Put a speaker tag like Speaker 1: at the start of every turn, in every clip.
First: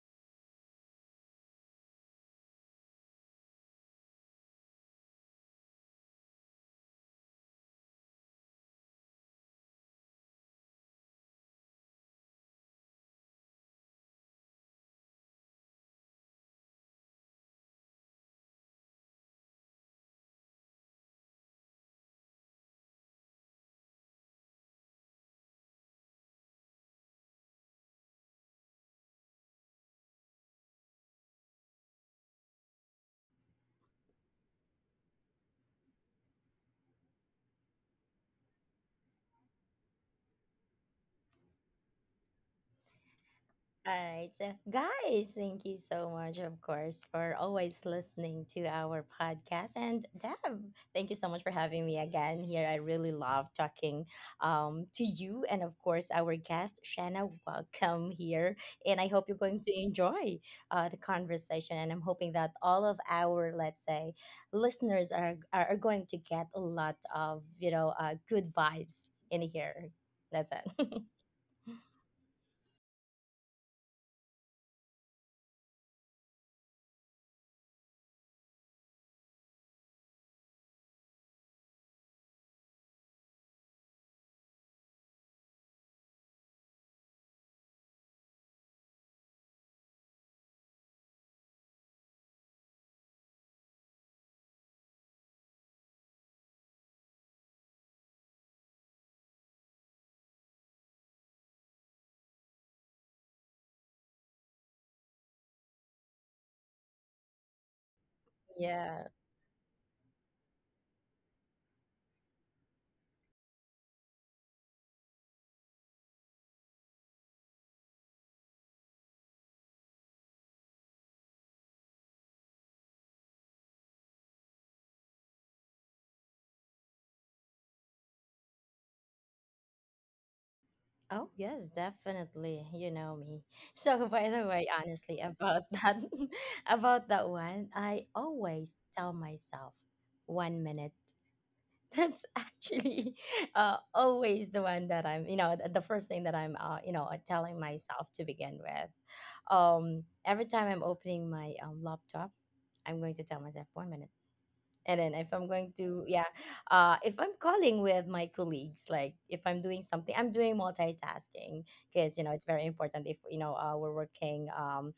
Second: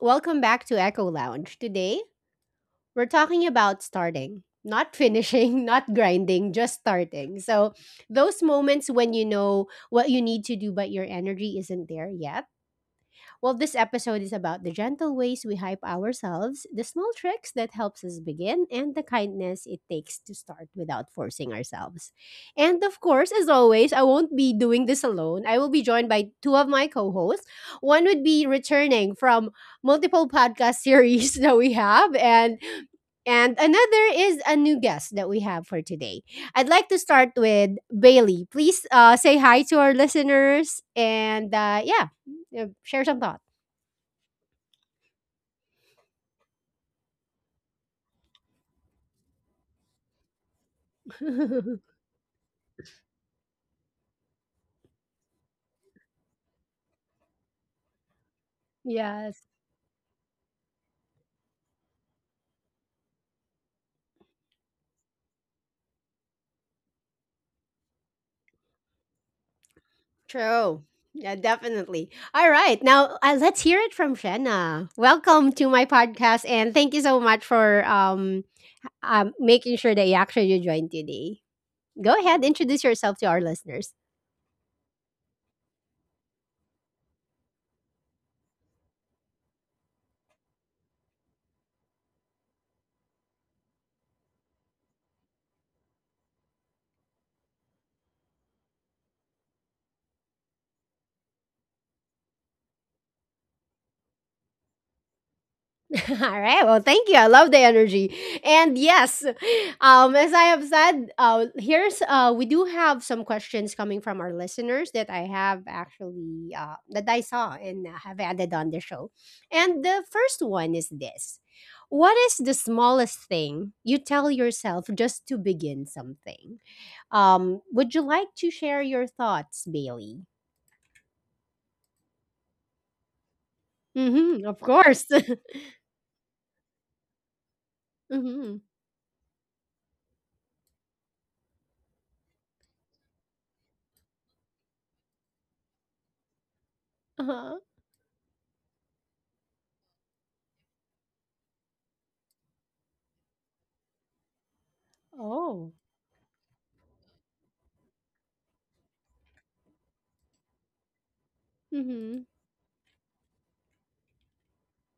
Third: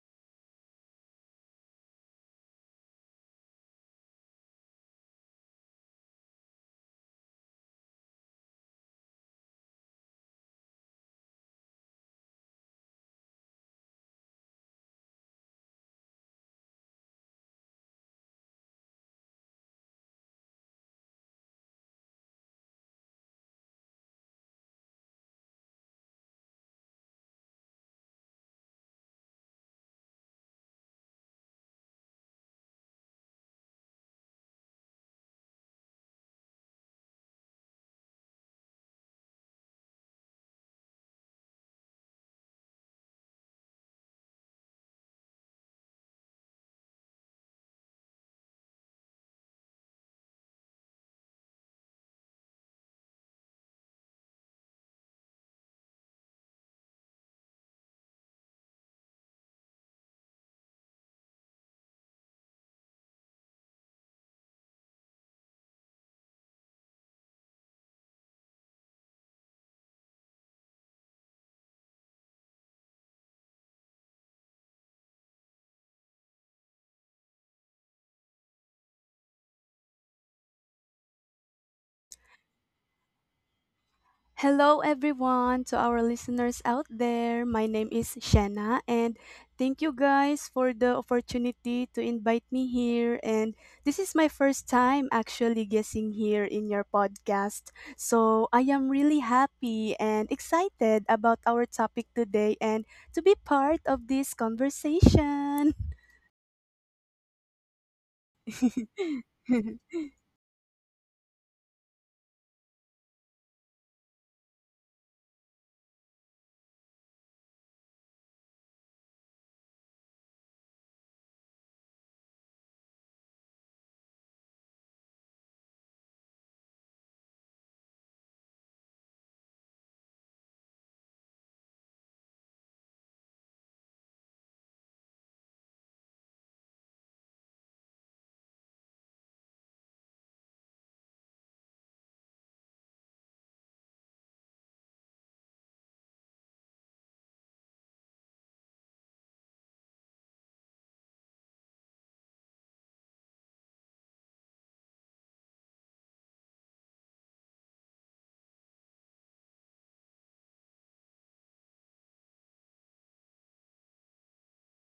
Speaker 1: Welcome back to Echo Lounge. Today, we're talking about starting, not finishing, not grinding, just starting. So, those moments when you know what you need to do, but your energy isn't there yet, well, this episode is about the gentle ways we hype ourselves, the small tricks that helps us begin, and the kindness it takes to start without forcing ourselves. And of course, as always, I won't be doing this alone. I will be joined by two of my co-hosts. One would be returning from multiple podcast series that we have, and another is a new guest that we have for today. I'd like to start with Bailey. Please say hi to our listeners and yeah, share some thoughts.
Speaker 2: All right. So, guys, thank you so much, of course, for always listening to our podcast. And Deb, thank you so much for having me again here. I really love talking to you and, of course, our guest, Shanna. Welcome here. And I hope you're
Speaker 1: Yes.
Speaker 2: going to enjoy the conversation. And I'm hoping that all of our, let's say, listeners are going to get a lot of, good vibes in here. That's
Speaker 1: True.
Speaker 2: it.
Speaker 1: Yeah, definitely. All right. Now, let's hear it from Shanna. Welcome to my podcast, and thank you so much for making sure that you actually joined today. Go ahead, introduce yourself to our listeners.
Speaker 3: Hello, everyone, to our listeners out there. My name is Shanna, and thank you guys for the opportunity to invite me here. And this is my first time actually guessing here in your podcast. So I am really happy and excited about our topic today and to be part of this conversation.
Speaker 1: All right. Well, thank you. I love the energy. And
Speaker 2: Yeah.
Speaker 1: yes, as I have said, here's we do have some questions coming from our listeners that I have actually that I saw and have added on the show. And the first one is this: what is the smallest thing you tell yourself just to begin something? Would you like to share your thoughts, Bailey?
Speaker 2: Oh, yes, definitely. You know me. So, by the
Speaker 1: Mm-hmm, of
Speaker 2: way,
Speaker 1: course.
Speaker 2: honestly, about that, about that one, I
Speaker 1: Mm-hmm.
Speaker 2: always tell myself 1 minute, that's actually always the one that I'm, you know, th- the first thing that I'm,
Speaker 1: Uh-huh.
Speaker 2: telling myself to begin with. Every time I'm opening my laptop, I'm going to tell myself 1 minute, and then if I'm
Speaker 1: Oh.
Speaker 2: going to yeah if I'm calling with my colleagues, like if I'm doing something, I'm doing multitasking, because
Speaker 1: Mm-hmm.
Speaker 2: it's very important. If you know, we're working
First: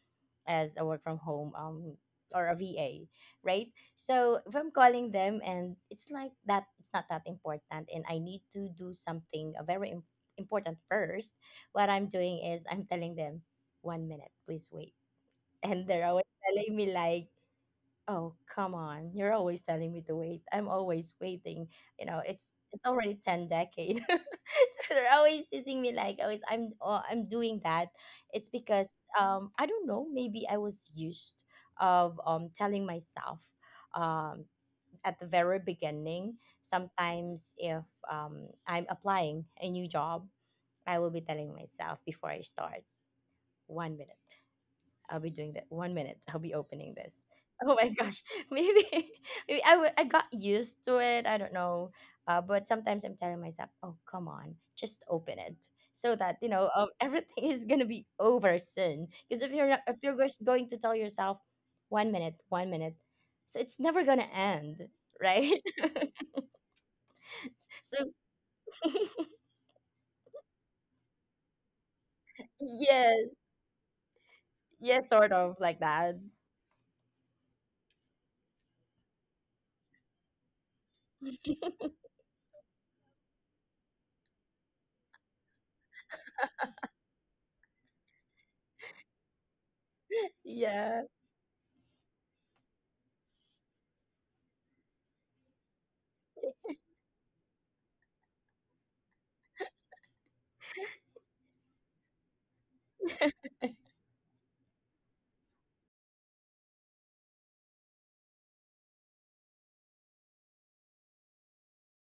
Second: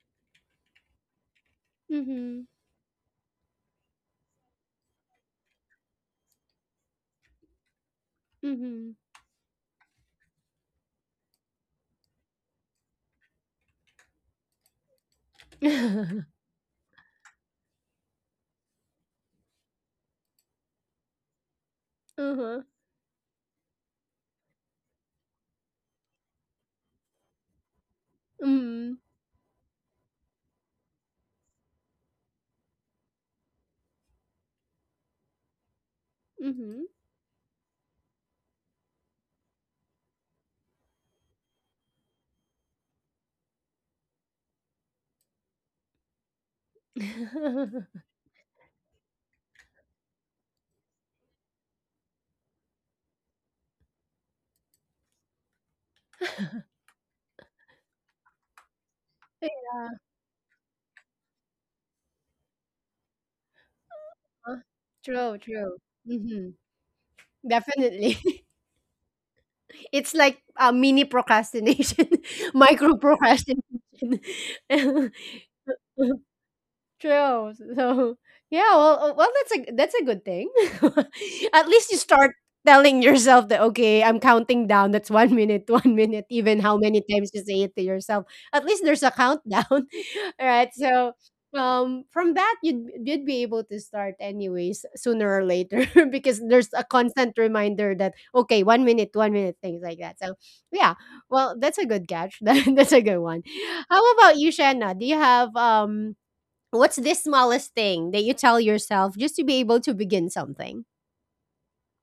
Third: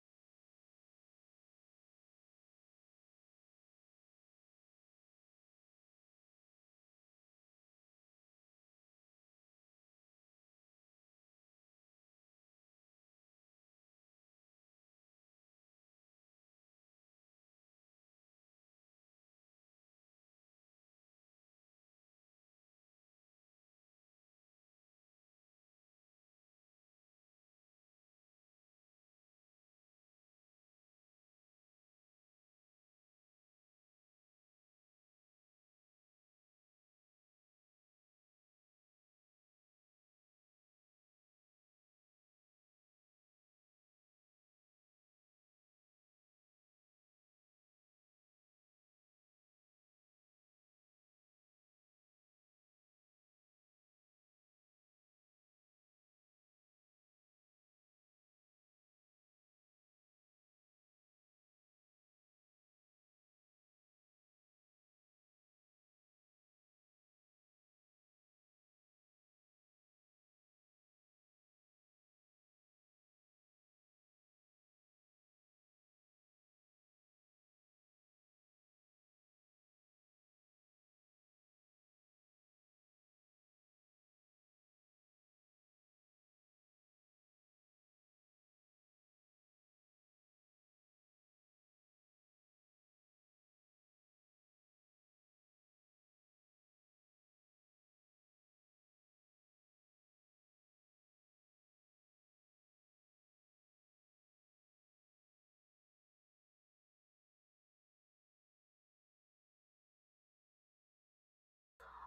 Speaker 2: as a work from home,
Speaker 1: Mm-hmm.
Speaker 2: or a VA, right? So if I'm calling them and it's like that, it's not that important, and I need to do
Speaker 1: Mhm.
Speaker 2: something very important first. What I'm doing is I'm telling them, 1 minute, please wait. And they're always telling me like, oh, come on. You're always telling me to wait. I'm always waiting. You know, it's
Speaker 1: Uh-huh.
Speaker 2: it's already 10 decade. So they're always teasing me like, always I'm, oh, I'm doing that. It's because
Speaker 1: Mm.
Speaker 2: I don't know, maybe I was used of telling myself, um at the very beginning,
Speaker 1: Mhm.
Speaker 2: sometimes if I'm applying a new job, I will be telling myself before I start, 1 minute. I'll be doing that. 1 minute, I'll be opening this. Oh my gosh, maybe, maybe I got used to it. I don't know, but sometimes I'm telling myself, "Oh, come on, just open it," so that everything is gonna be over soon. Because if you're not,
Speaker 1: Yeah.
Speaker 2: if you're just going to tell yourself, 1 minute, 1 minute, so it's never gonna
Speaker 1: Huh.
Speaker 2: end,
Speaker 1: True,
Speaker 2: right?
Speaker 1: true. Mhm.
Speaker 2: So
Speaker 1: Definitely. It's like a mini procrastination, micro
Speaker 2: yes,
Speaker 1: procrastination.
Speaker 2: yes, sort of like that.
Speaker 1: True. So yeah, well, well, that's a good thing. At least you start telling yourself that okay, I'm counting down. That's 1 minute, 1 minute. Even how many times you say it to yourself. At least there's a countdown. All right.
Speaker 2: Yeah,
Speaker 1: So from that you'd be able to start anyways sooner or later because there's a constant reminder that okay, 1 minute, 1 minute, things like that. So yeah, well, that's a good catch. That's a good one. How about you, Shanna? Do you have What's this smallest thing that you tell yourself just to be able to begin something?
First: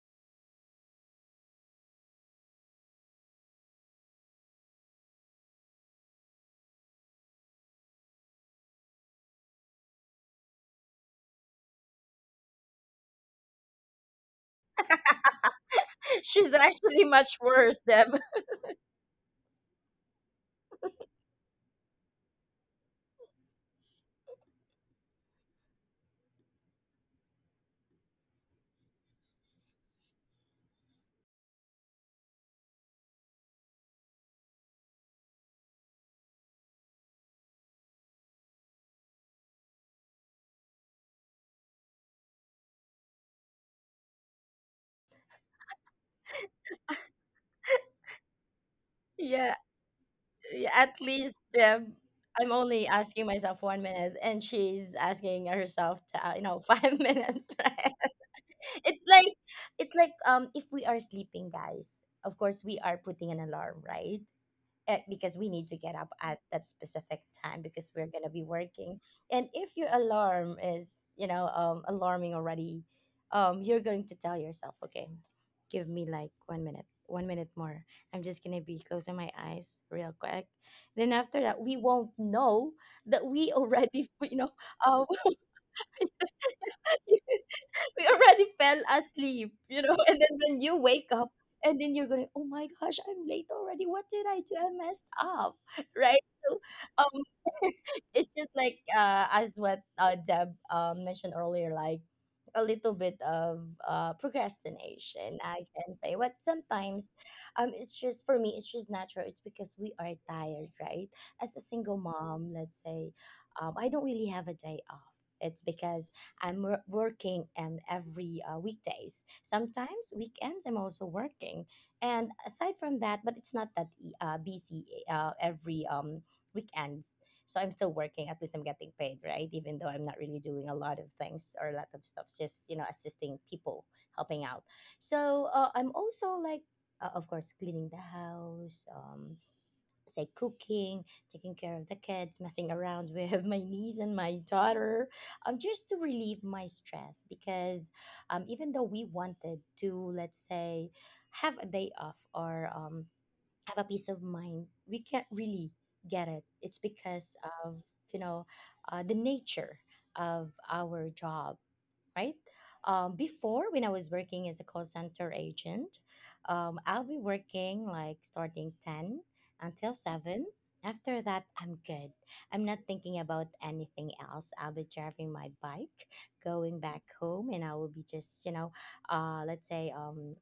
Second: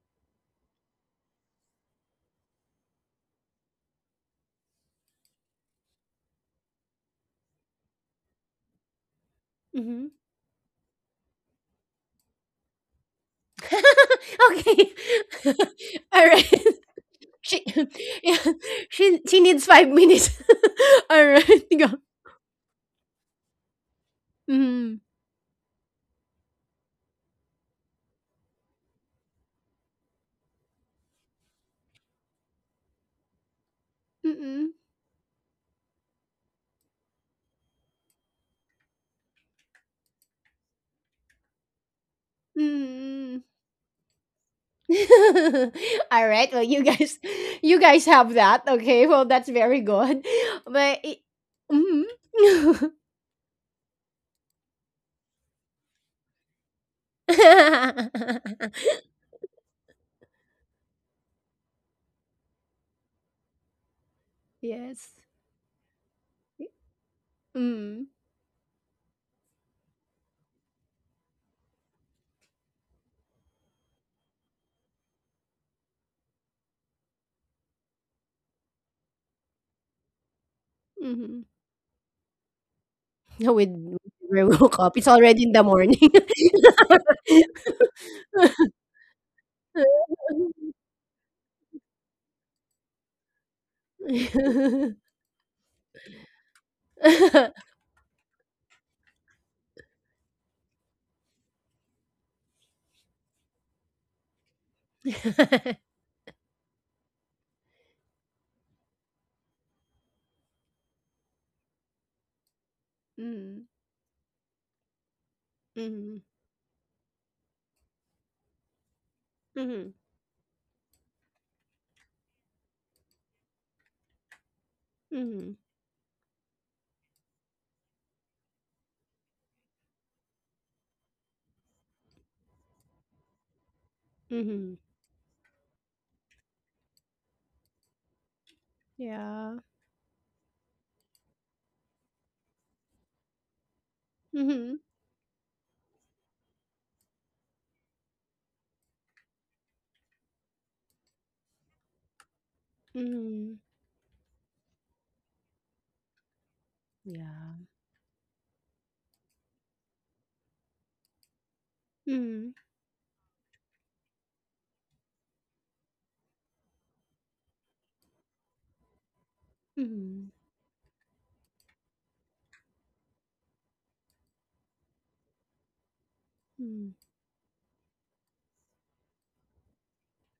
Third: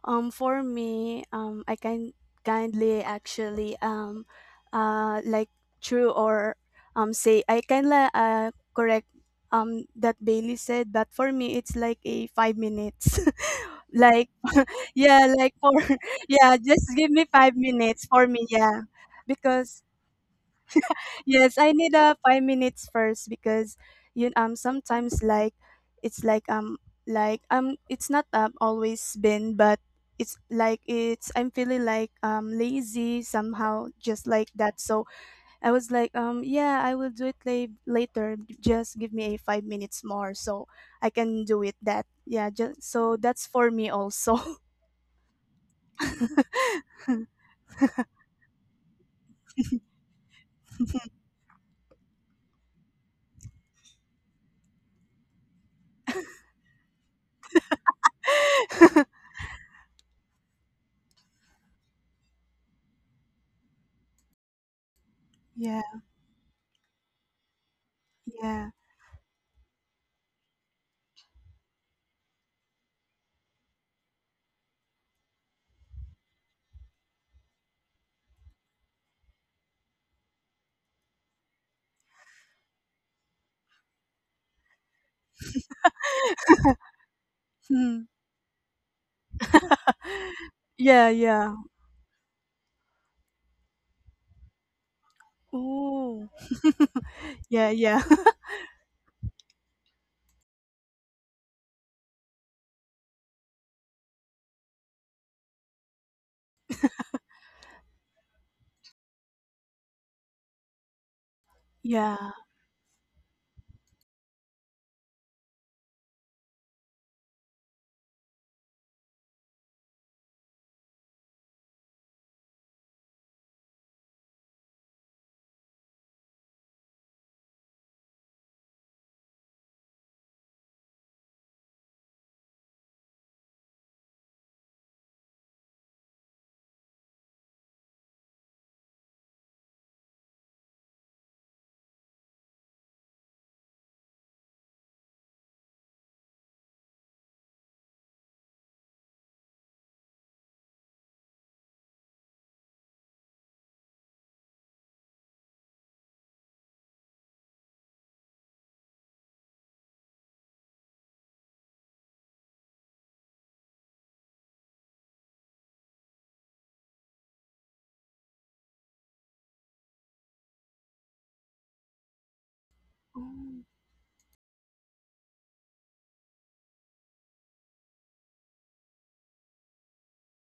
Speaker 3: I can kindly actually uh, like true or say I kindly correct
Speaker 1: Mm-hmm.
Speaker 3: that Bailey said, but for me it's like a 5 minutes. like
Speaker 1: Okay.
Speaker 3: yeah, like for
Speaker 1: All right.
Speaker 2: she's
Speaker 3: yeah, just
Speaker 2: actually
Speaker 3: give me
Speaker 2: much
Speaker 3: five
Speaker 1: She,
Speaker 2: worse
Speaker 3: minutes
Speaker 2: than.
Speaker 3: for
Speaker 1: yeah,
Speaker 3: me, yeah,
Speaker 1: she needs
Speaker 3: because
Speaker 1: 5 minutes. All
Speaker 3: yes,
Speaker 1: right.
Speaker 3: I
Speaker 1: Go.
Speaker 3: need 5 minutes first because you
Speaker 1: Mm,
Speaker 3: sometimes it's like um like it's not always been, but it's like it's I'm feeling like lazy somehow, just like
Speaker 1: mm-mm,
Speaker 3: that. So I was like yeah, I will do it later, just give me a 5 minutes more so I can do it that, yeah, just so
Speaker 1: mm.
Speaker 3: that's for me also.
Speaker 1: All right. Well, you guys have that. Okay. Well, that's
Speaker 2: Yeah,
Speaker 1: very good.
Speaker 2: yeah, at
Speaker 1: But it,
Speaker 2: least
Speaker 1: mm
Speaker 2: I'm only asking myself 1 minute, and she's asking herself to, 5 minutes, right? It's like, it's like, if we are sleeping, guys. Of course, we are putting an alarm, right?
Speaker 1: Yes.
Speaker 2: Because we need to
Speaker 3: Yeah,
Speaker 2: get up at that specific time, because
Speaker 1: Mm.
Speaker 2: we're going to be
Speaker 3: yeah.
Speaker 2: working. And if your alarm is, alarming already, you're going to tell yourself, okay, give me like 1 minute, 1 minute more. I'm just going to be closing my eyes real quick, then after
Speaker 1: Mm-hmm.
Speaker 2: that, we won't know that we
Speaker 1: With
Speaker 2: already
Speaker 1: where we woke up,
Speaker 2: um,
Speaker 1: it's already in the morning.
Speaker 3: Hmm.
Speaker 2: we already fell asleep, and then when you
Speaker 3: Yeah,
Speaker 2: wake up,
Speaker 3: yeah.
Speaker 2: and then you're going, oh my gosh, I'm late already. What did I do? I messed up, right?
Speaker 3: Oh,
Speaker 2: So, um,
Speaker 3: yeah, yeah.
Speaker 2: it's just like, as what Deb mentioned earlier, like a little bit of procrastination, I can say. But sometimes, it's just, for me, it's just natural. It's because we are tired, right? As a single
Speaker 3: Yeah.
Speaker 2: mom, let's say,
Speaker 1: Mm,
Speaker 2: I don't really have a day off. It's because
Speaker 1: mhm,
Speaker 2: I'm working and every weekdays.
Speaker 1: mhm,
Speaker 2: Sometimes weekends, I'm also working. And aside from that, but it's not that busy
Speaker 1: mhm,
Speaker 2: every weekends. So I'm still working. At least I'm getting paid, right? Even though I'm not really doing a lot of things or a lot of stuff, just assisting people, helping out.
Speaker 1: mhm.
Speaker 2: So I'm also like, of course, cleaning the house.
Speaker 1: Yeah.
Speaker 2: Say, cooking, taking care of the kids, messing around with my niece and my
Speaker 1: Mhm,
Speaker 2: daughter, just to relieve my stress. Because even though we wanted to, let's say, have a day off or
Speaker 1: mhm.
Speaker 2: have a peace of mind, we can't really get it. It's because
Speaker 1: Yeah.
Speaker 2: of, you know the nature of our job, right?
Speaker 1: Mhm,
Speaker 2: Before, when I was working as a call center agent, I'll be working like starting 10 until
Speaker 1: mhm,
Speaker 2: 7. After that, I'm good. I'm not thinking about
Speaker 3: Oh.
Speaker 2: anything else. I'll be driving my bike, going
Speaker 1: mhm,
Speaker 2: back home, and I will be just, let's say,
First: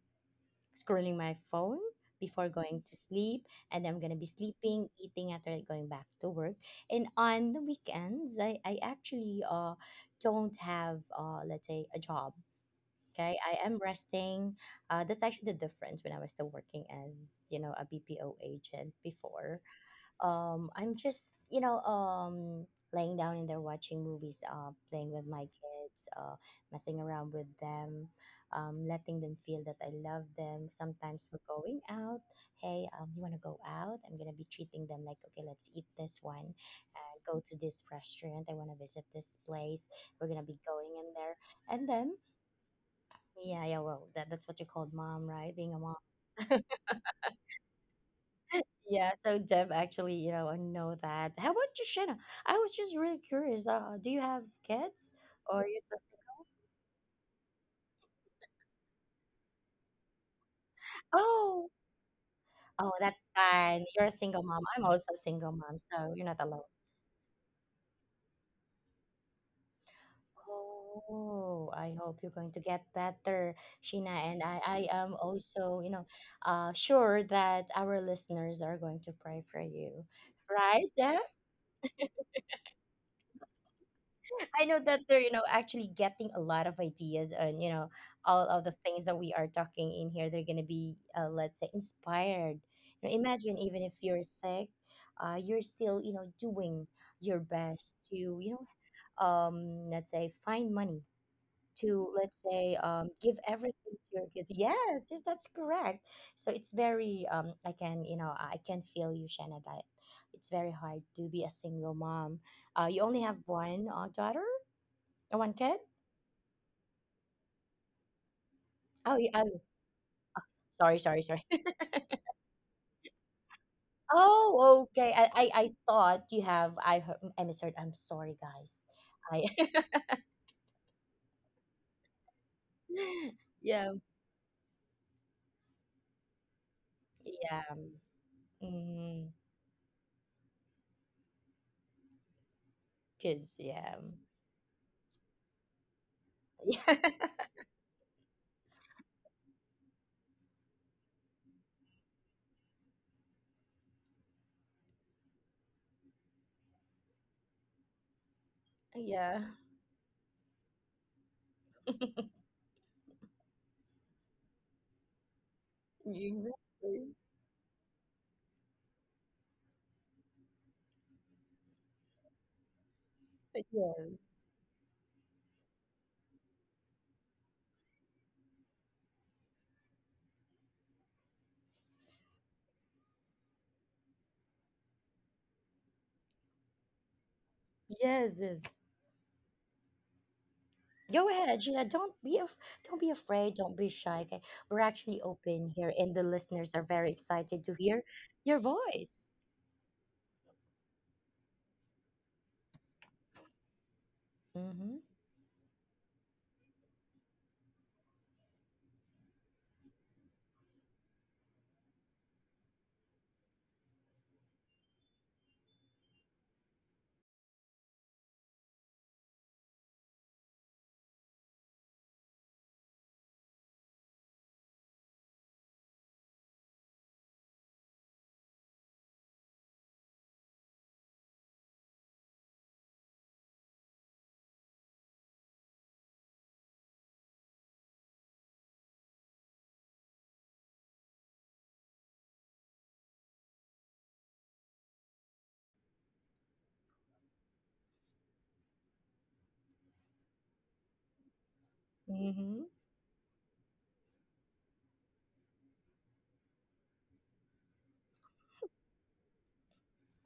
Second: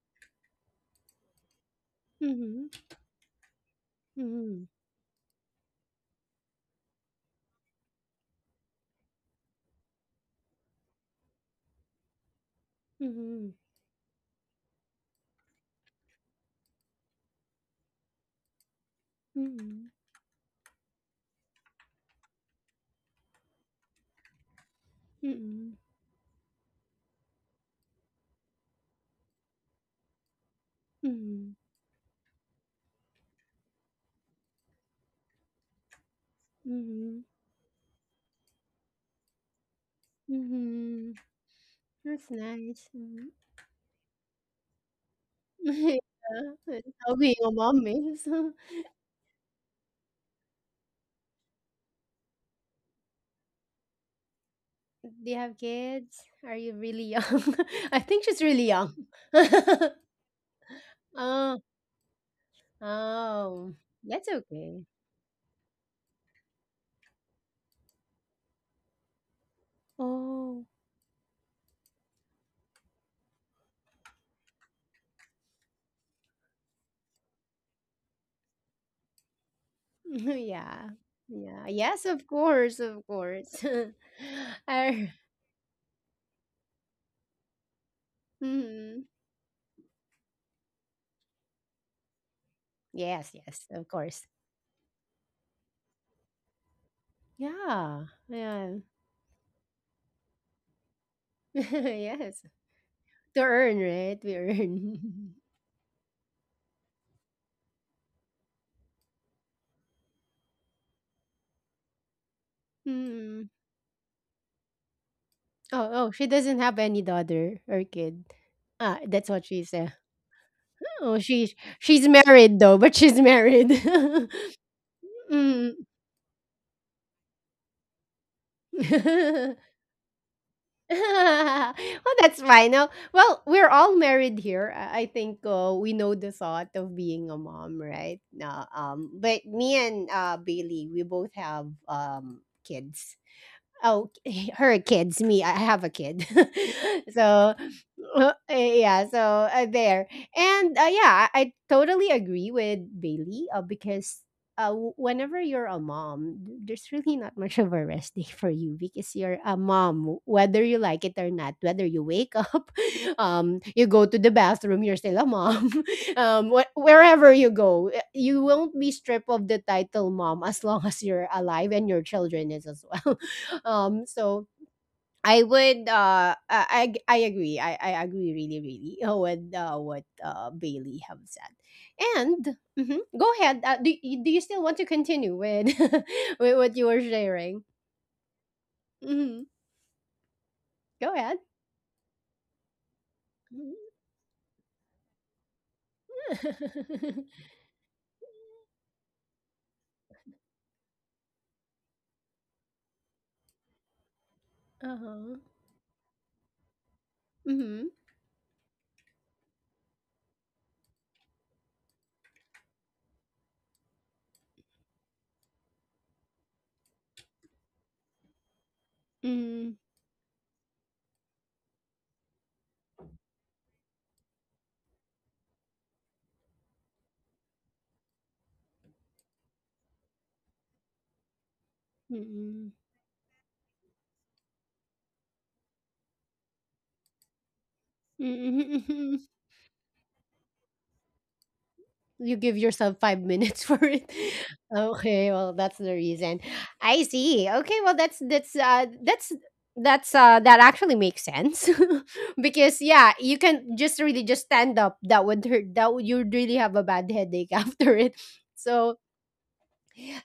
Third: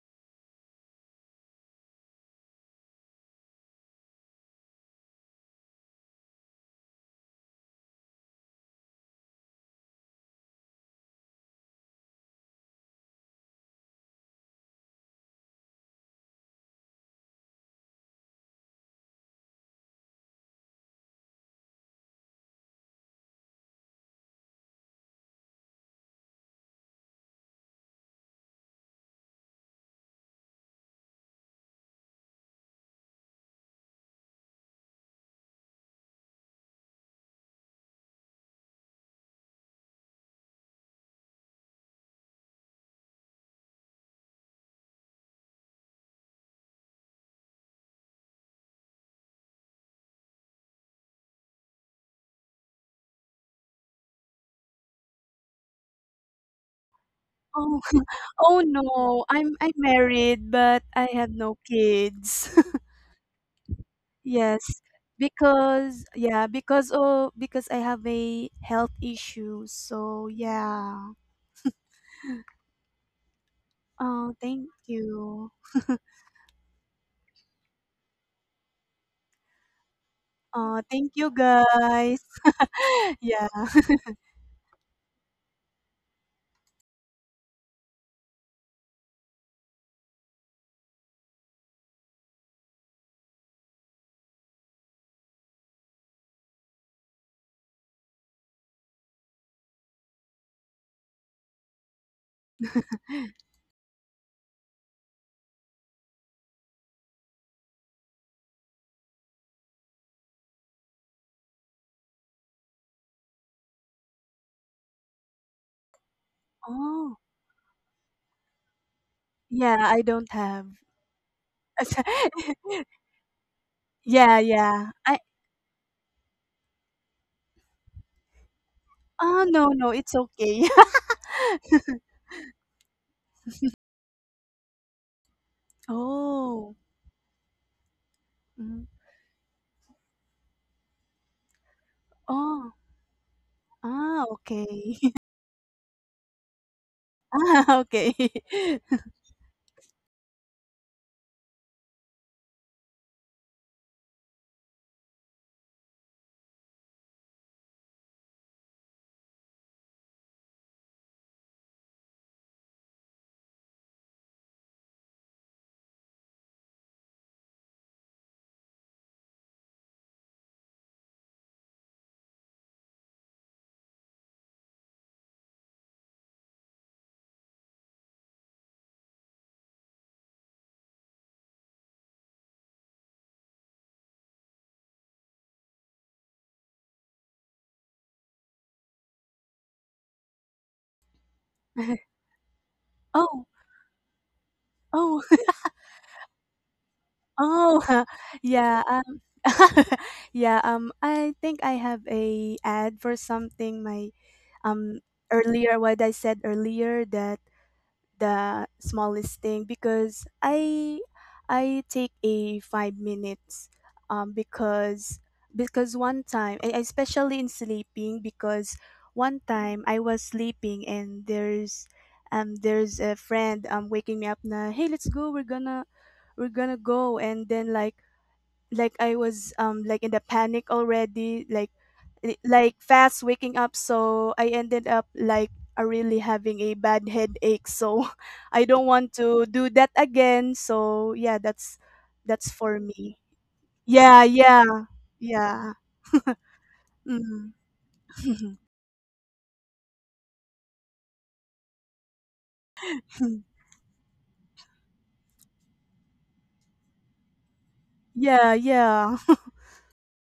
Speaker 2: scrolling my phone before
Speaker 1: mhm,
Speaker 2: going to sleep, and I'm going to be
Speaker 1: mhm,
Speaker 2: sleeping, eating, after going back to work. And on the weekends, I actually, don't have, let's say, a job. Okay,
Speaker 1: mhm,
Speaker 2: I am resting. That's actually the difference when I was still working as, a BPO agent before.
Speaker 1: mhm,
Speaker 2: I'm just, laying down in there, watching movies, playing with my
Speaker 1: mhm,
Speaker 2: kids, messing around with them, letting them feel that I love them. Sometimes we're
Speaker 1: mhm,
Speaker 2: going out, hey, you want to go out? I'm gonna be treating them like, okay, let's eat this one and
Speaker 1: mhm,
Speaker 2: go to this restaurant, I want to visit this place, we're gonna be going in
Speaker 1: mhm.
Speaker 2: there. And then,
Speaker 1: That's nice. Mhm.
Speaker 2: yeah, yeah, well, that's what you called mom, right? Being a mom.
Speaker 1: Yeah, that's how being a mom is.
Speaker 2: Yeah, so Deb, actually, I know that. How about you, Shanna? I was just really curious. Do you have kids,
Speaker 1: Do you have
Speaker 2: or you're just
Speaker 1: kids?
Speaker 2: single?
Speaker 1: Are you really young?
Speaker 3: Oh.
Speaker 1: I think she's
Speaker 3: Oh,
Speaker 1: really young.
Speaker 3: no, I'm married, but I have no
Speaker 1: Oh,
Speaker 2: Oh,
Speaker 3: kids.
Speaker 2: oh, that's
Speaker 1: oh,
Speaker 2: fine. You're a
Speaker 1: that's
Speaker 2: single mom.
Speaker 3: Yes,
Speaker 2: I'm
Speaker 1: okay.
Speaker 2: also a single mom,
Speaker 3: because,
Speaker 2: so you're not
Speaker 3: yeah,
Speaker 2: alone.
Speaker 3: because, oh, because I have a health issue. So
Speaker 1: Oh,
Speaker 3: yeah.
Speaker 2: Oh, I hope you're going to get better, Sheena.
Speaker 3: Oh,
Speaker 2: And I,
Speaker 3: thank
Speaker 2: I am
Speaker 3: you.
Speaker 2: also, sure that our listeners are going to pray for you,
Speaker 3: Oh,
Speaker 2: right,
Speaker 1: yeah,
Speaker 3: thank
Speaker 2: Deb?
Speaker 3: you
Speaker 1: yeah, yes,
Speaker 3: guys.
Speaker 1: of course, of
Speaker 3: Yeah.
Speaker 1: course.
Speaker 2: I know that
Speaker 1: I,
Speaker 2: they're, actually getting a lot of ideas on, all of the
Speaker 1: mm,
Speaker 2: things that we are talking in here. They're going to be, let's say, inspired.
Speaker 1: yes,
Speaker 2: Imagine,
Speaker 1: yes,
Speaker 2: even
Speaker 1: of
Speaker 2: if you're
Speaker 1: course.
Speaker 2: sick, you're still, doing your best
Speaker 1: Yeah,
Speaker 2: to,
Speaker 1: yeah,
Speaker 2: let's say, find money to, let's
Speaker 1: yes.
Speaker 2: say, give
Speaker 1: To earn,
Speaker 2: everything to
Speaker 1: right?
Speaker 2: your
Speaker 1: We
Speaker 2: kids. Yes, yes,
Speaker 1: earn.
Speaker 2: that's correct. So it's very, I can feel you, Shanna, that it's very hard to be a single mom. You only have
Speaker 1: Mm.
Speaker 2: one daughter? The one kid?
Speaker 1: Oh, oh, she doesn't have any
Speaker 3: Oh,
Speaker 1: daughter or kid. Ah,
Speaker 2: Oh, yeah.
Speaker 1: that's what
Speaker 2: Oh,
Speaker 1: she
Speaker 3: yeah.
Speaker 1: said.
Speaker 3: I don't have.
Speaker 2: sorry,
Speaker 1: Oh,
Speaker 2: sorry, sorry.
Speaker 1: she's married though, but she's married.
Speaker 3: Yeah,
Speaker 2: Oh,
Speaker 3: yeah.
Speaker 2: okay.
Speaker 3: I.
Speaker 2: I, I, I
Speaker 1: Mm.
Speaker 2: thought you have. I misheard. I'm sorry, guys.
Speaker 3: Oh,
Speaker 2: I,
Speaker 3: no, no, it's okay.
Speaker 1: Well, that's fine. No, well, we're
Speaker 2: yeah,
Speaker 1: all married here. I think we know the thought
Speaker 3: Oh.
Speaker 1: of being a
Speaker 2: yeah.
Speaker 1: mom, right? No,
Speaker 3: Mm.
Speaker 2: Mm,
Speaker 1: but me and Bailey, we both have
Speaker 3: Oh.
Speaker 1: kids.
Speaker 2: kids, yeah,
Speaker 1: Oh,
Speaker 3: Ah,
Speaker 1: her
Speaker 3: okay.
Speaker 1: kids, me. I have a kid,
Speaker 2: yeah,
Speaker 1: so
Speaker 3: Ah, okay.
Speaker 1: Yeah, so there. And yeah, I totally agree with Bailey because whenever you're a mom, there's really not much of a rest day for you because you're
Speaker 2: yeah.
Speaker 1: a mom, whether you like it or not, whether you wake up, you go to the bathroom, you're still a mom. Um,
Speaker 2: Exactly.
Speaker 1: wherever you go, you won't be stripped of the title mom as long as you're alive and your children is as well. Um,
Speaker 2: Yes.
Speaker 1: so I would I agree. I agree really really with what Bailey have said. And mhm, go ahead. Do you still want to continue with with what you were sharing?
Speaker 2: Yes, yes.
Speaker 1: Hmm, go
Speaker 2: Go
Speaker 1: ahead.
Speaker 2: ahead, Gina. Don't be
Speaker 3: Oh,
Speaker 2: afraid. Don't be shy. Okay, we're actually
Speaker 3: oh,
Speaker 2: open here, and the listeners are very excited to
Speaker 3: oh,
Speaker 2: hear your
Speaker 3: yeah,
Speaker 2: voice.
Speaker 3: yeah, I think I have a ad for something my,
Speaker 2: Mm-hmm.
Speaker 3: um,
Speaker 1: Uh-huh.
Speaker 3: earlier. What I said earlier, that
Speaker 1: Mhm.
Speaker 3: the smallest thing, because I take a 5 minutes because, one time, especially in sleeping, because one
Speaker 1: Mhm.
Speaker 3: time I was sleeping and there's a friend waking me up na, hey, let's go, we're gonna go. And then I was like in the panic already, like
Speaker 1: Mhm.
Speaker 3: like fast waking up. So I ended up like really having a bad headache. So I
Speaker 1: Mhm.
Speaker 3: don't want
Speaker 1: Mhm.
Speaker 3: to do that again. So yeah,
Speaker 1: You
Speaker 3: that's
Speaker 1: give
Speaker 3: for
Speaker 1: yourself five
Speaker 3: me.
Speaker 1: minutes for it.
Speaker 3: Yeah, yeah,
Speaker 1: Okay, well that's
Speaker 3: yeah.
Speaker 1: the reason. I see.
Speaker 3: Mm.
Speaker 1: Okay, well that's that's uh that's that's uh that actually makes sense
Speaker 2: Mm-hmm.
Speaker 1: because yeah you can just really just stand up, that would hurt, that would you really have a bad headache after it.
Speaker 3: Yeah,
Speaker 1: So
Speaker 3: yeah.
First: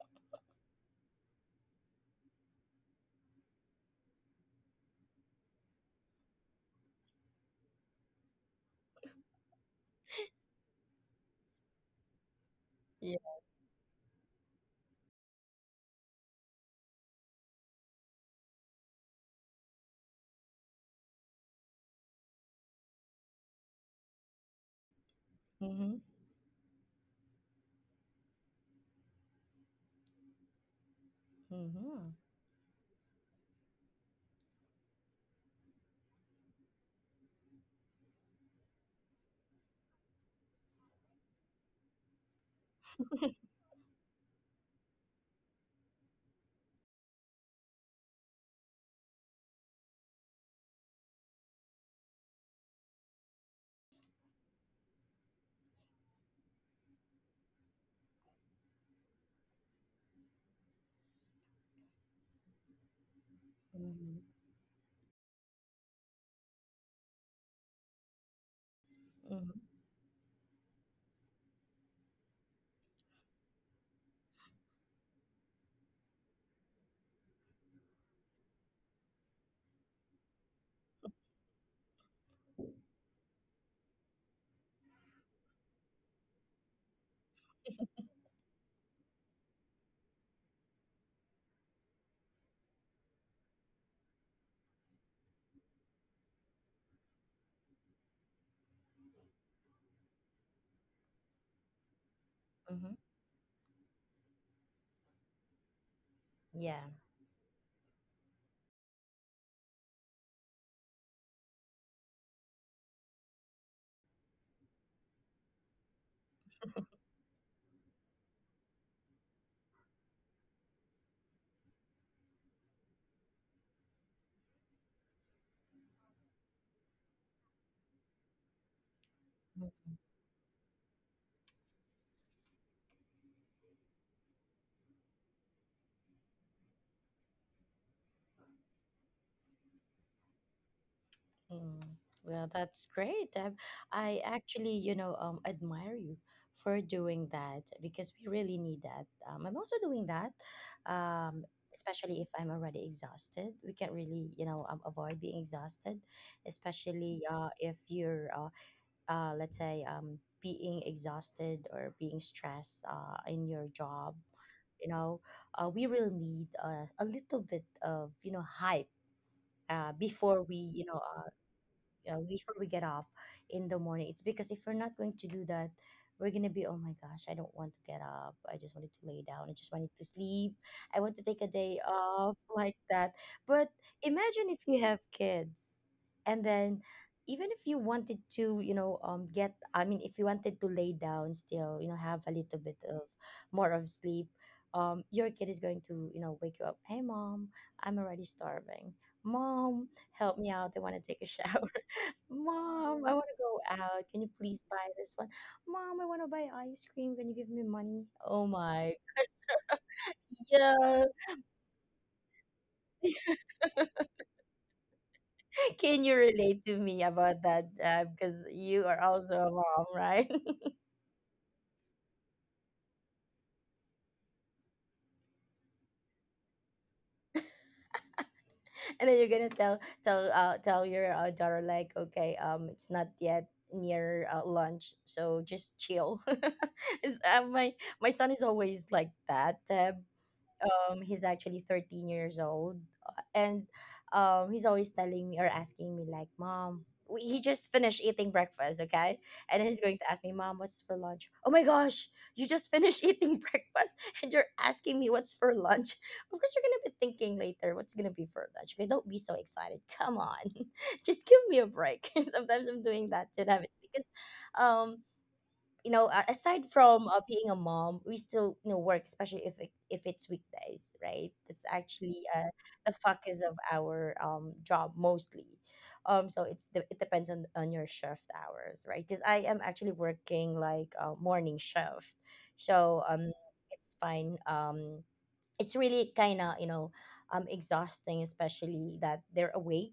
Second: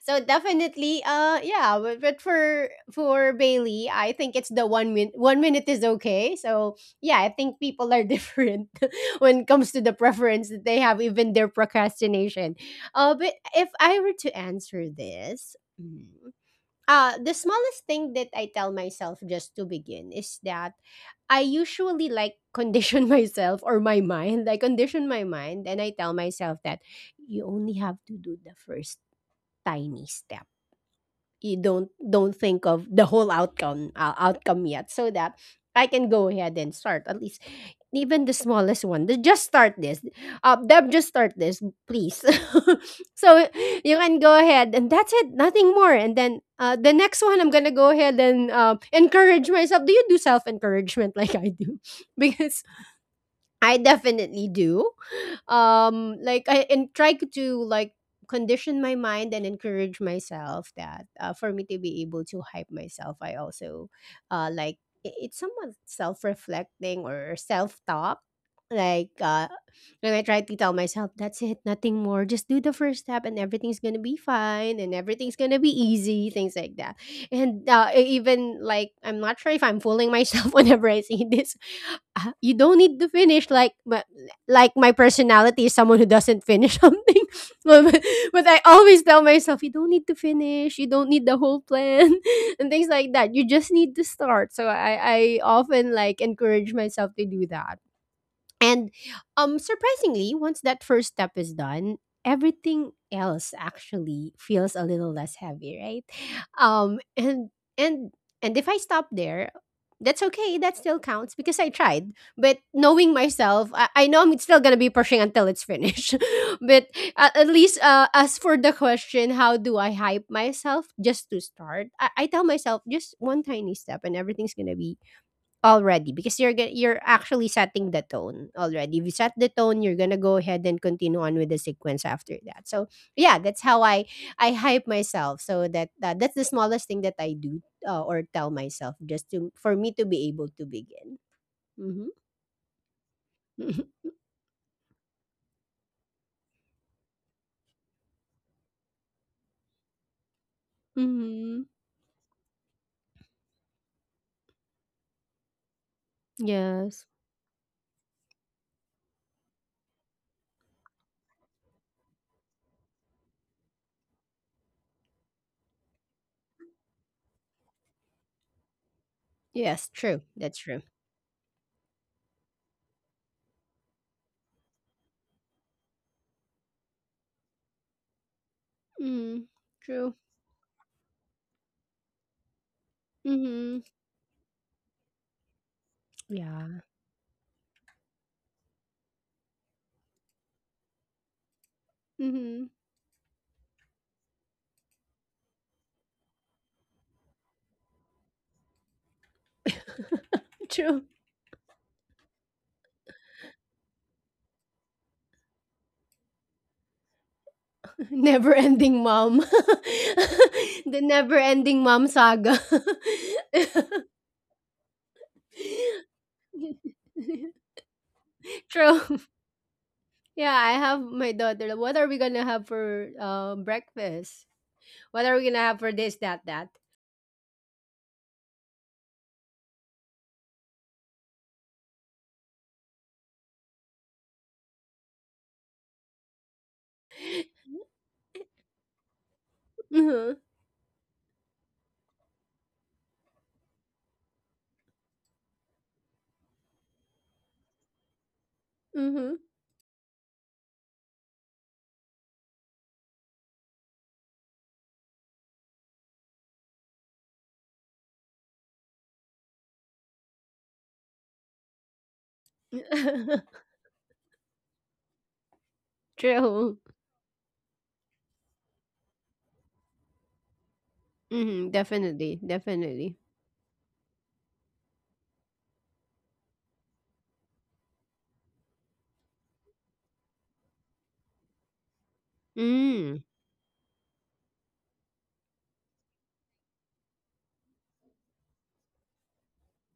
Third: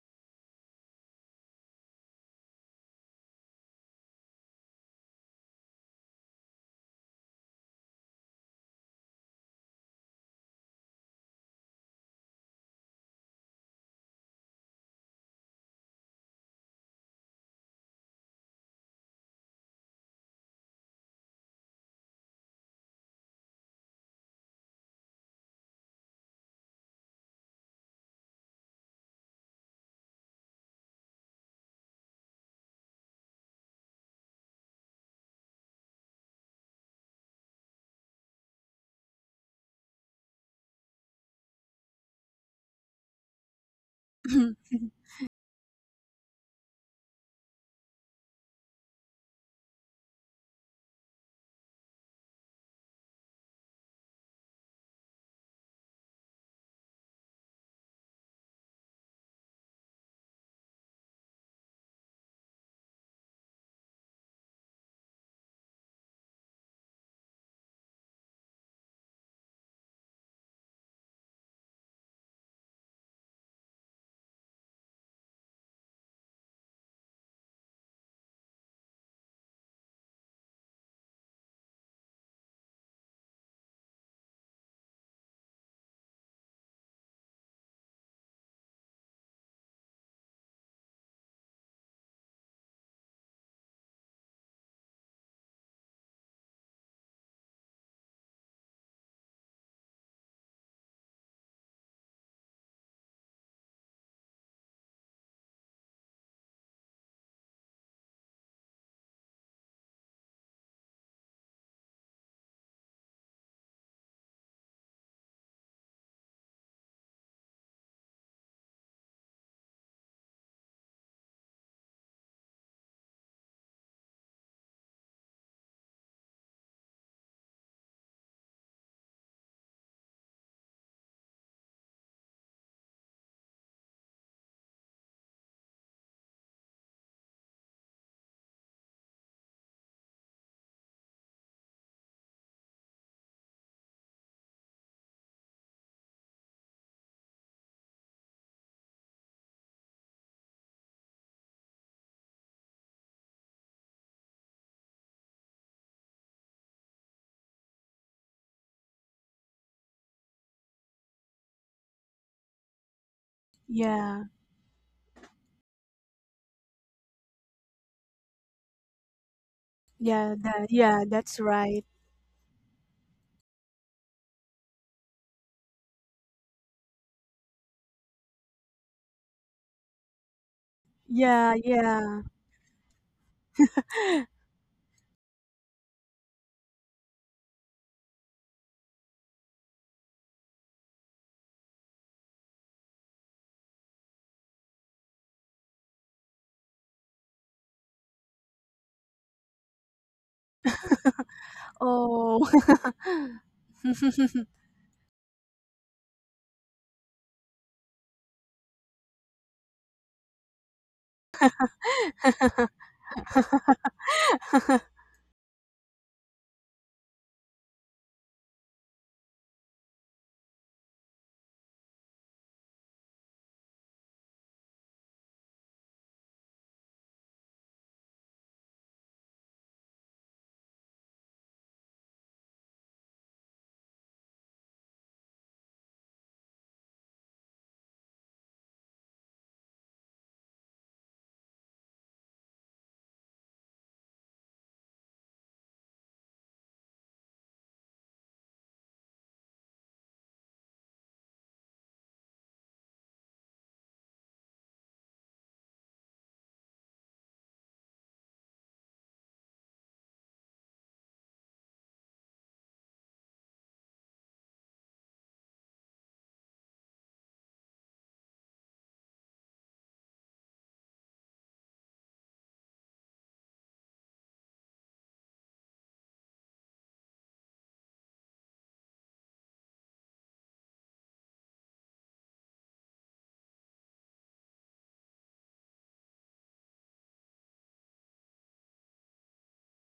Speaker 1: so definitely, yeah. But, for Bailey, I think it's the 1 minute. 1 minute is okay. So yeah, I think people are different when it comes to the preference that they have, even their procrastination. But
Speaker 2: Yeah.
Speaker 1: if I were to answer this, mm, the smallest thing that I tell myself just to begin is that I usually like condition myself or my mind. I condition my mind and I
Speaker 2: Mm-hmm.
Speaker 1: tell myself that you only have to do the first tiny step. You don't
Speaker 2: Mm-hmm.
Speaker 1: think of the whole outcome yet, so that I can go ahead and start. At least even the smallest one, just start this, Deb, just start this, please. So you can go ahead, and that's it, nothing more. And then the next one, I'm gonna go ahead and encourage myself. Do you do self encouragement like I do? Because I definitely do. Like I and try to like condition my mind and encourage myself that for me to be able to hype myself, I also
Speaker 2: Mhm,
Speaker 1: uh like it's somewhat self reflecting or self talk. Like
Speaker 2: mhm,
Speaker 1: when I try to tell myself, that's it, nothing more. Just do the first step, and everything's gonna be fine, and everything's gonna be easy, things like that. And even like, I'm not sure if I'm fooling myself whenever I say this, you don't need to finish like but like my personality is someone who doesn't finish something, but, but but I always tell myself you don't need to finish, you don't need the whole plan, and things like that, you just need to start. So I often like encourage myself to do that. And surprisingly, once that first step is done,
Speaker 2: mhm.
Speaker 1: everything else actually feels a little less heavy, right?
Speaker 2: Yeah.
Speaker 1: Um and and and if I stop there, that's okay. That still counts because I tried. But knowing myself, I know I'm still gonna be pushing until it's finished. But at least, as for the question, how do I hype myself just to start? I tell myself just one tiny step, and everything's gonna be already, because you're actually setting the tone already. If you set the tone, you're gonna go ahead and continue on with the sequence after that. So, yeah, that's how I hype myself, so that that's the smallest thing that I do, or tell myself just to for me to be able to begin.
Speaker 2: Mm.
Speaker 1: Mhm.
Speaker 2: Well, that's great. I actually, admire you for doing that, because we really need that. I'm also doing that, um,
Speaker 1: Mhm.
Speaker 2: especially if I'm already exhausted. We can't really, avoid being exhausted,
Speaker 1: Yes.
Speaker 2: especially, if you're, let's say, being exhausted or being stressed, in your job.
Speaker 3: Yeah.
Speaker 2: You know, we really need, a little bit of, hype,
Speaker 1: Yes,
Speaker 2: uh,
Speaker 1: true.
Speaker 3: Yeah,
Speaker 2: before we
Speaker 1: That's
Speaker 3: that,
Speaker 1: true.
Speaker 2: you know
Speaker 3: yeah, that's right.
Speaker 2: before we get up in the morning. It's because if we're not going to do that, we're gonna be, oh my gosh, I don't want to get up. I just wanted to lay down.
Speaker 1: Mm,
Speaker 2: I just wanted to
Speaker 1: true.
Speaker 2: sleep. I want to take a
Speaker 3: Yeah,
Speaker 2: day
Speaker 3: yeah.
Speaker 2: off like that. But
Speaker 1: Mhm.
Speaker 2: imagine if you have kids, and
Speaker 1: Yeah.
Speaker 2: then even if you wanted to, get. I mean, if you wanted to lay down still, have a little
Speaker 1: Mhm.
Speaker 2: bit of more of sleep. Your kid is going to, wake you up. Hey, mom, I'm already starving. Mom, help me out. I want
Speaker 1: True.
Speaker 2: to take a shower.
Speaker 3: Oh.
Speaker 2: Mom, I want to go out. Can you please buy this one? Mom, I want to buy ice cream. Can you give me money? Oh
Speaker 1: Never
Speaker 2: my.
Speaker 1: ending mom. The
Speaker 2: Yeah.
Speaker 1: never ending mom saga.
Speaker 2: Can you relate to me about that? Because you are
Speaker 1: True.
Speaker 2: also a mom, right?
Speaker 1: Yeah, I have my daughter. What are we gonna have for breakfast? What are we gonna have for this, that, that?
Speaker 2: And then you're gonna tell your daughter, like, okay, it's not yet near lunch, so just chill. It's, my son is always like that, Deb.
Speaker 1: Mm-hmm.
Speaker 2: He's actually 13 years old and he's always telling me or asking me like, mom, he just finished eating breakfast, okay,
Speaker 1: Mm-hmm.
Speaker 2: and then he's going to ask me, mom, what's for lunch? Oh my gosh, you just finished eating breakfast and you're asking me what's for lunch? Of course you're gonna be thinking later what's gonna be for lunch. Okay, don't be so excited, come on. Just give me a break. Sometimes I'm doing that to them. It's because um you know, aside
Speaker 1: True.
Speaker 2: from being a mom, we still, you know, work, especially if if it's weekdays, right? It's
Speaker 1: Mm-hmm.
Speaker 2: actually
Speaker 1: Definitely.
Speaker 2: the
Speaker 1: Definitely.
Speaker 2: focus of our job mostly. So it's it depends on your shift hours, right? Because I am actually working like a morning shift, so
Speaker 1: Mm.
Speaker 2: it's fine. It's really kind of, you know, exhausting, especially that they're awake.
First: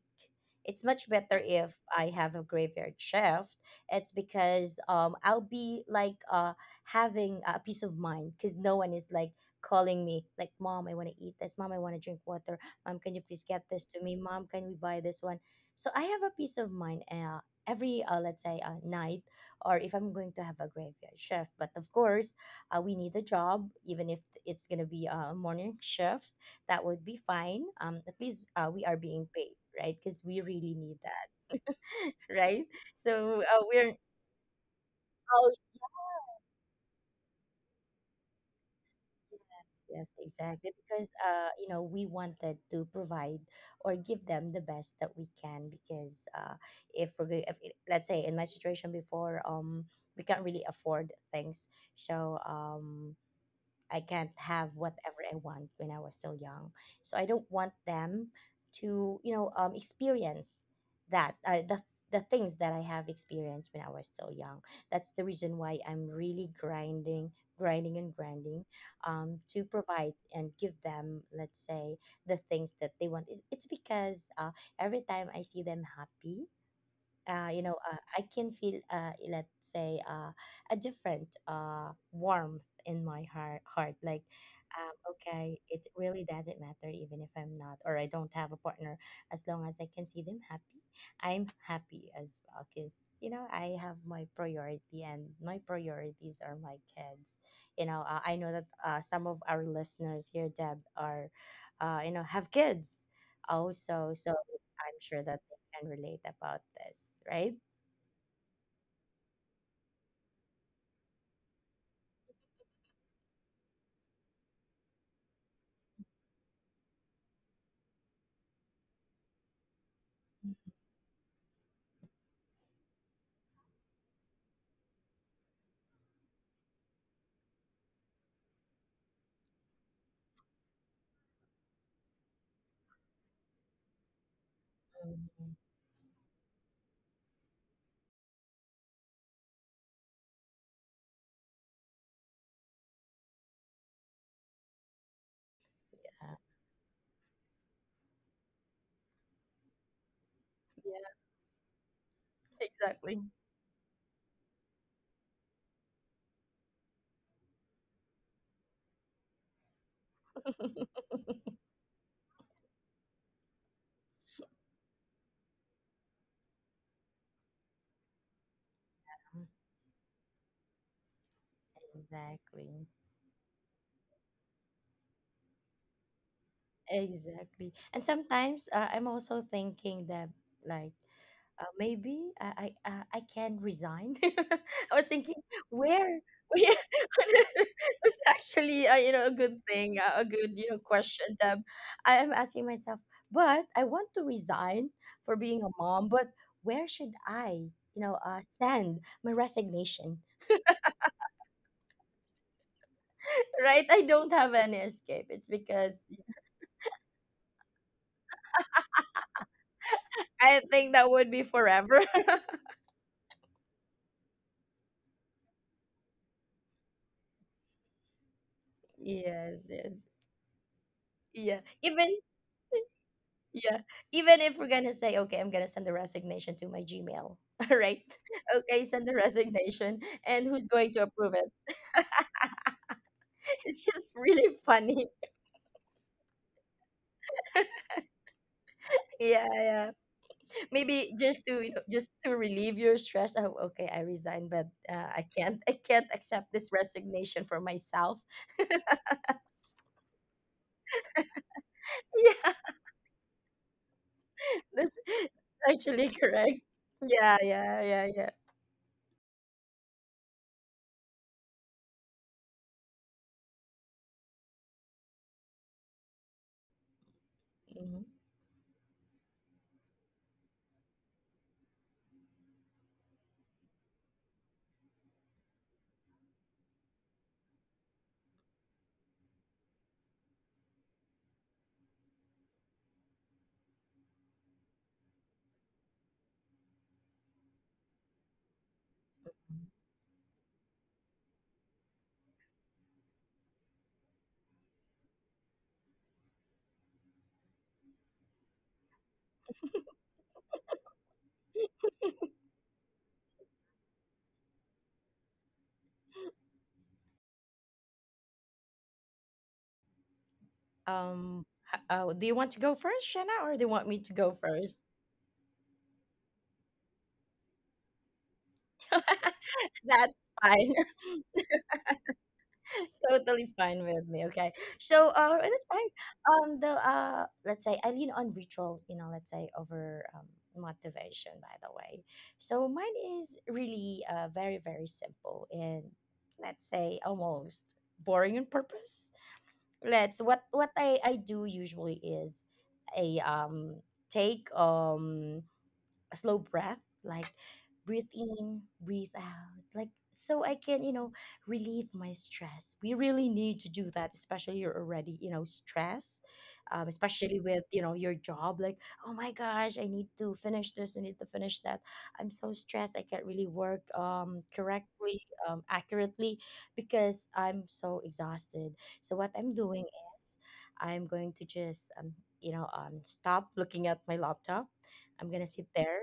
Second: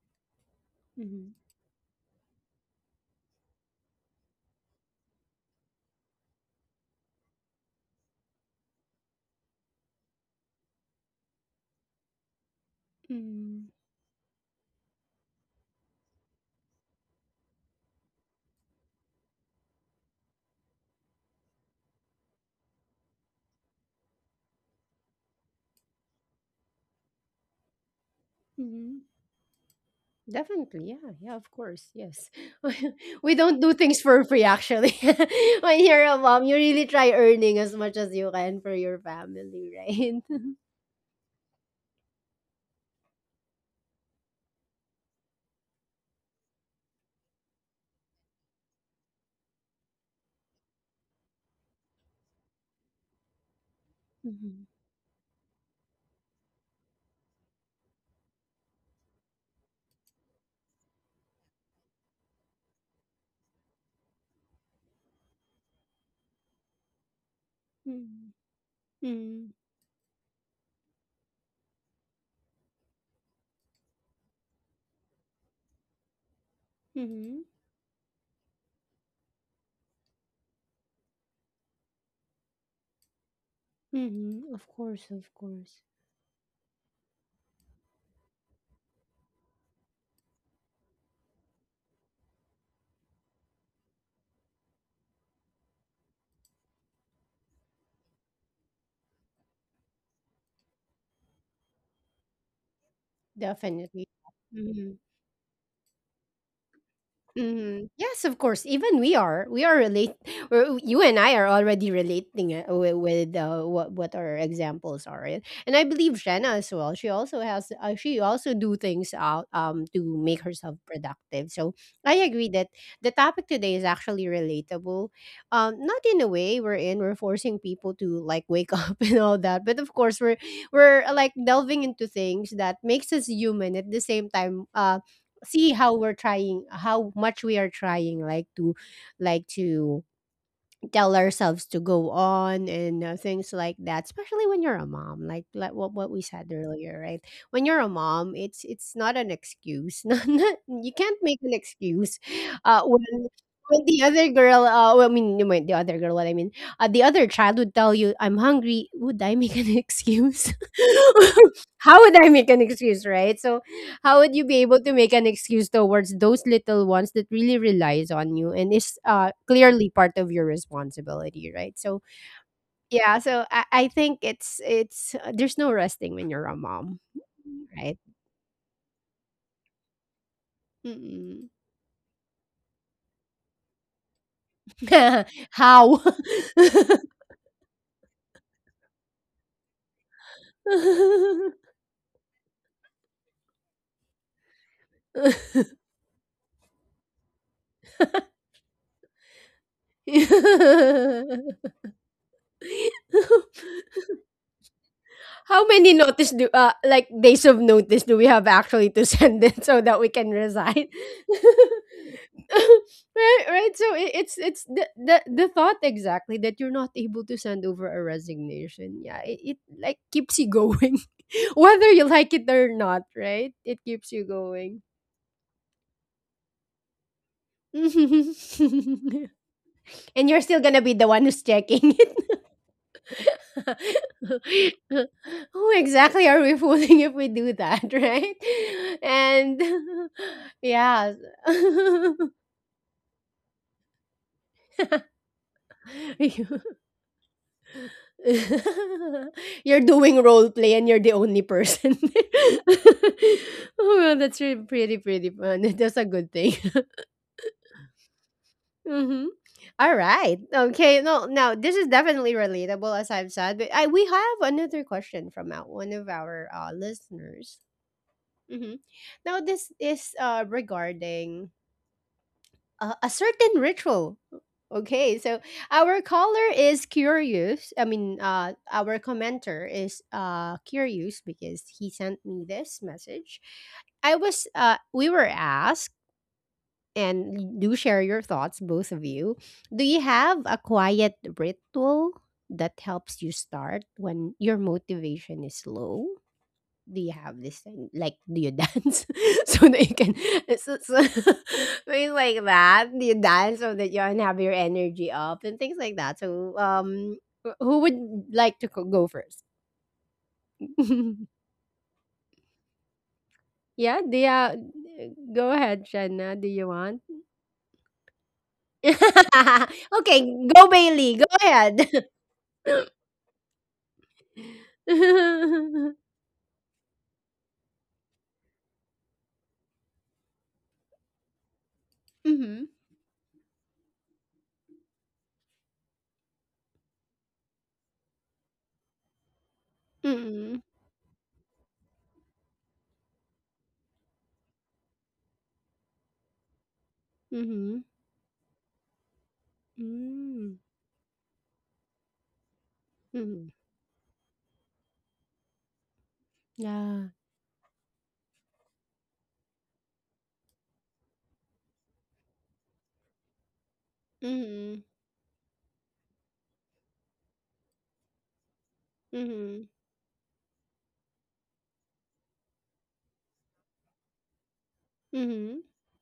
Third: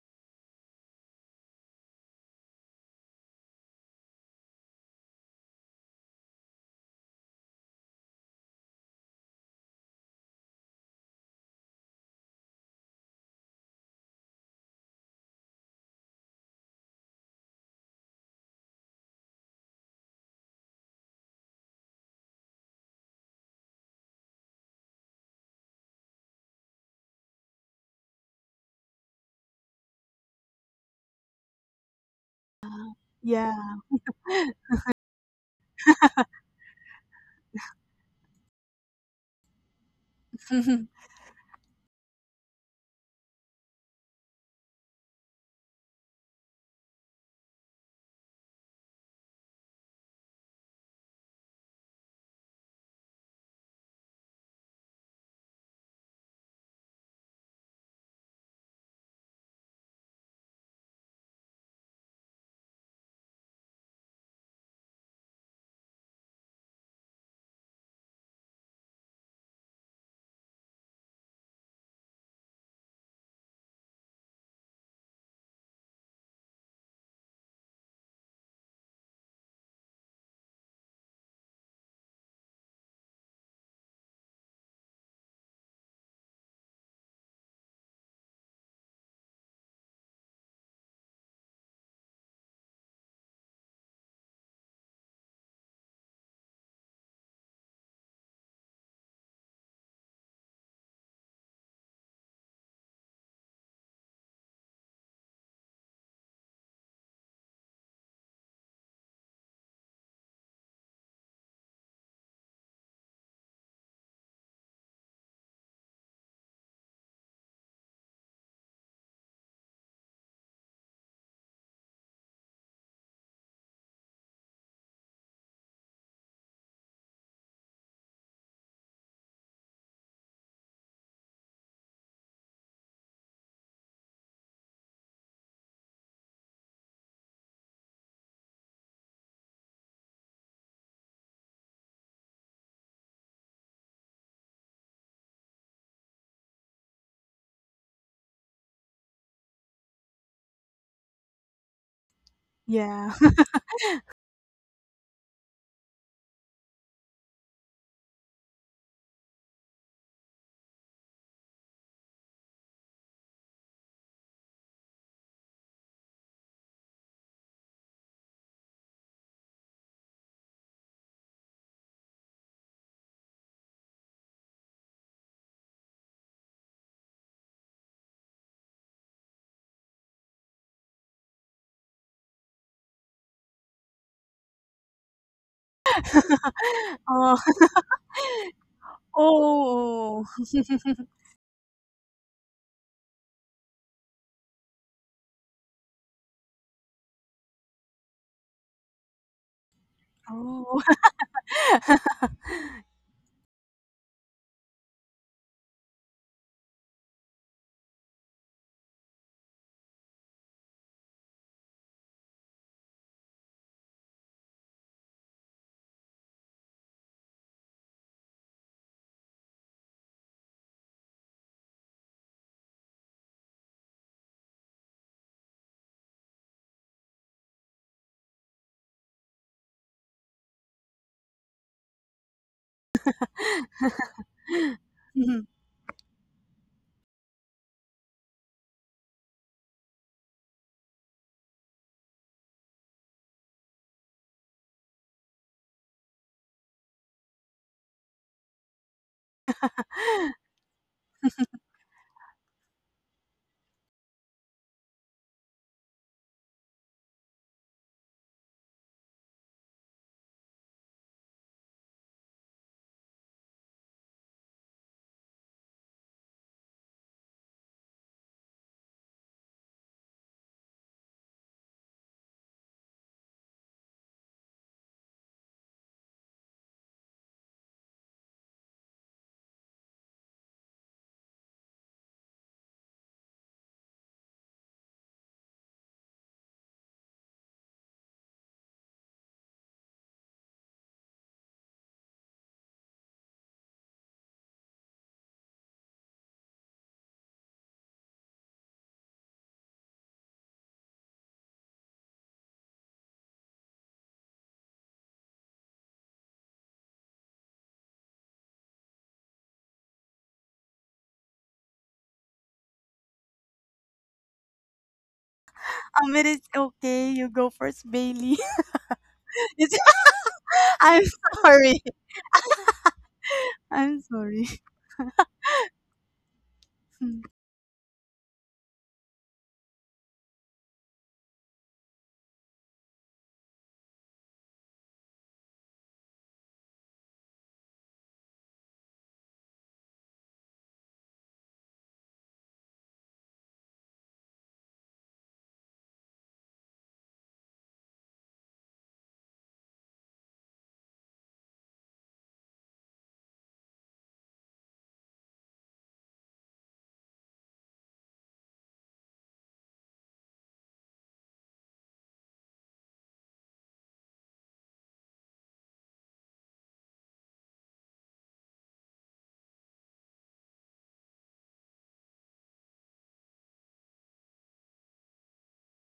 Speaker 2: It's much
Speaker 1: Mm-hmm.
Speaker 2: better if I have a graveyard shift. It's because I'll be like having a peace of mind, because no one is like calling me like, mom, I want to eat this, mom, I want to drink water, mom, can you please get
Speaker 1: Mm-hmm.
Speaker 2: this to me, mom, can we buy this one. So I have a peace of mind every let's say night, or if I'm going to have a graveyard shift. But of course we need a job, even if it's going to be a morning shift, that would be fine. At least we are being paid, right? Because we really
Speaker 1: Definitely,
Speaker 2: need
Speaker 1: yeah, yeah,
Speaker 2: that,
Speaker 1: of course, yes.
Speaker 2: right?
Speaker 1: We
Speaker 2: So
Speaker 1: don't
Speaker 3: Yeah.
Speaker 1: do things for free, actually.
Speaker 2: oh,
Speaker 1: When you're a mom, you really try earning as much as you can for your family,
Speaker 2: yes, yes,
Speaker 1: right?
Speaker 2: exactly. Because, you know, we wanted to provide or give them the best that we can, because if we're going, if it, let's say in my situation before, we can't really afford things. So, I can't have
Speaker 1: Mhm,
Speaker 2: whatever I want when I was still young. So I don't want them to, you know, experience that the things that I have experienced when I was still young. That's the reason why I'm really grinding, grinding and grinding,
Speaker 1: mhm,
Speaker 2: to provide and give them, let's say, the things that they want. It's because every time I see them happy,
Speaker 1: mhm, mhm,
Speaker 2: you know, I can feel, let's say, a different warmth in my heart. Heart, like,
Speaker 1: mhm, of course, of
Speaker 2: okay, it
Speaker 1: course,
Speaker 2: really doesn't matter even if I'm not, or I don't have a partner. As long as I can see them happy, I'm happy as well. Cause you know, I have my priority, and my priorities are my kids. You know, I know that some of our listeners here, Deb, are, you know, have kids
Speaker 1: definitely.
Speaker 2: also. So
Speaker 1: Mm-hmm.
Speaker 2: I'm sure that can relate about this, right?
Speaker 1: Mhm. Yes, of course. Even we are. We are relate. Or you and I are already relating it with what our examples are, right? And I believe Shanna as well. She also has. She also do things out to make herself productive. So I agree that the topic today is actually relatable. Not in a way we're in. We're forcing people to like wake up and all that, but of course we're like delving into things that makes us human at the same time.
Speaker 2: Mhm.
Speaker 1: See how we're trying, how much we are trying, like to like to tell ourselves to go on, and things like that, especially when you're a mom, like what we
Speaker 2: Yeah.
Speaker 1: said earlier, right? When you're a mom, it's not an excuse. not, not, You
Speaker 2: Yeah,
Speaker 1: can't make an excuse uh
Speaker 3: Yeah.
Speaker 2: exactly.
Speaker 1: when when the other girl well, I mean no, wait, the other girl what I mean the other child would tell you I'm hungry. Would I make an excuse? How would I make an excuse, right? So how would you be able to make an excuse towards those little ones that really relies on you and is clearly part of your responsibility, right? So
Speaker 2: Exactly.
Speaker 1: yeah, so I think it's there's no resting when you're a mom,
Speaker 2: Exactly.
Speaker 1: right?
Speaker 2: And sometimes I'm also thinking that, like,
Speaker 1: Mm-mm.
Speaker 2: maybe I can resign. I was thinking
Speaker 1: how
Speaker 2: where. Yeah,
Speaker 3: Oh.
Speaker 2: it's actually you know, a good thing, a
Speaker 3: Oh.
Speaker 2: good, you know, question that I am asking myself. But I want to resign for being a mom. But where should I, you know, send my resignation?
Speaker 3: Oh.
Speaker 2: Right? I don't have any escape. It's
Speaker 1: How many
Speaker 2: because
Speaker 1: notice do like days of notice do we have actually to send it so that we can
Speaker 2: I think
Speaker 1: resign?
Speaker 2: that would be forever.
Speaker 1: Right, right. So it's the, the thought exactly that you're not able to send over a resignation. Yeah,
Speaker 2: Yes.
Speaker 1: it
Speaker 2: Yes.
Speaker 1: like keeps you going,
Speaker 2: Yeah.
Speaker 1: whether you
Speaker 2: Even
Speaker 1: like it or not. Right,
Speaker 2: yeah.
Speaker 1: it keeps you
Speaker 2: Even if we're
Speaker 1: going.
Speaker 2: gonna say, okay, I'm gonna send the resignation to my Gmail. All right.
Speaker 1: And
Speaker 2: Okay, send the resignation. And
Speaker 1: you're
Speaker 2: who's
Speaker 1: still
Speaker 2: going
Speaker 1: gonna
Speaker 2: to
Speaker 1: be the one
Speaker 2: approve it?
Speaker 1: who's checking.
Speaker 2: It's just really funny.
Speaker 1: Who exactly are we fooling if we do that, right?
Speaker 2: Yeah,
Speaker 1: And
Speaker 2: yeah. Maybe
Speaker 1: yeah.
Speaker 2: just to, you know, just to relieve your stress. Oh, okay, I resign, but I can't, I can't accept
Speaker 1: You-
Speaker 2: this resignation for myself.
Speaker 1: you're doing role play and you're the only person.
Speaker 2: Yeah,
Speaker 1: Oh, well, that's
Speaker 2: that's
Speaker 1: pretty, pretty fun. That's
Speaker 2: actually
Speaker 1: a good
Speaker 2: correct.
Speaker 1: thing.
Speaker 2: Yeah, yeah, yeah, yeah.
Speaker 1: Hmm. All right. Okay. No, now this is definitely relatable, as I've said. But we have another question from out one of our listeners.
Speaker 2: Mhm.
Speaker 1: Mhm. Now this is regarding a certain ritual. Okay, so our caller is curious. I mean, our commenter is curious because he sent me this message. I was We were asked, and do share your thoughts, both of you. Do you have a quiet ritual that helps you start when your motivation is low? Do you have this thing? Like, do you dance so that you can so, so things like that? Do you dance so that you can have your energy up and things like that? So, who would like to go first?
Speaker 2: Um, do you want to go first, Shanna, or do you want me
Speaker 1: Yeah,
Speaker 2: to go first?
Speaker 1: go ahead,
Speaker 3: It
Speaker 1: Shanna.
Speaker 3: is
Speaker 1: Do you want?
Speaker 3: okay. You go first, Bailey. It's-
Speaker 2: That's
Speaker 1: Okay,
Speaker 2: fine.
Speaker 1: go
Speaker 3: I'm
Speaker 1: Bailey. Go
Speaker 3: sorry.
Speaker 1: ahead.
Speaker 2: Totally fine with
Speaker 3: I'm
Speaker 2: me. Okay.
Speaker 3: sorry.
Speaker 2: So that's fine.
Speaker 1: Mhm.
Speaker 2: The let's say I lean on ritual, you know, let's say over motivation by the way. So
Speaker 1: Mhm.
Speaker 2: mine is really very, very simple, and let's say almost boring on purpose. Let's what I do usually is a take a slow breath, like
Speaker 1: Mhm.
Speaker 2: breathe in, breathe out, like, so I
Speaker 1: Mm.
Speaker 2: can, you know, relieve my stress. We
Speaker 1: Mhm.
Speaker 2: really
Speaker 1: Mhm.
Speaker 2: need to do that, especially you're already, you know, stressed,
Speaker 1: Yeah.
Speaker 2: especially with, you know, your job. Like, oh my gosh, I need to finish this, I need to finish that. I'm so stressed. I can't really work
Speaker 1: Mhm.
Speaker 2: correctly, accurately, because I'm so exhausted. So what I'm
Speaker 1: Mhm.
Speaker 2: doing is, I'm going to just you know, stop looking at my laptop. I'm gonna
Speaker 1: Mhm.
Speaker 2: sit there,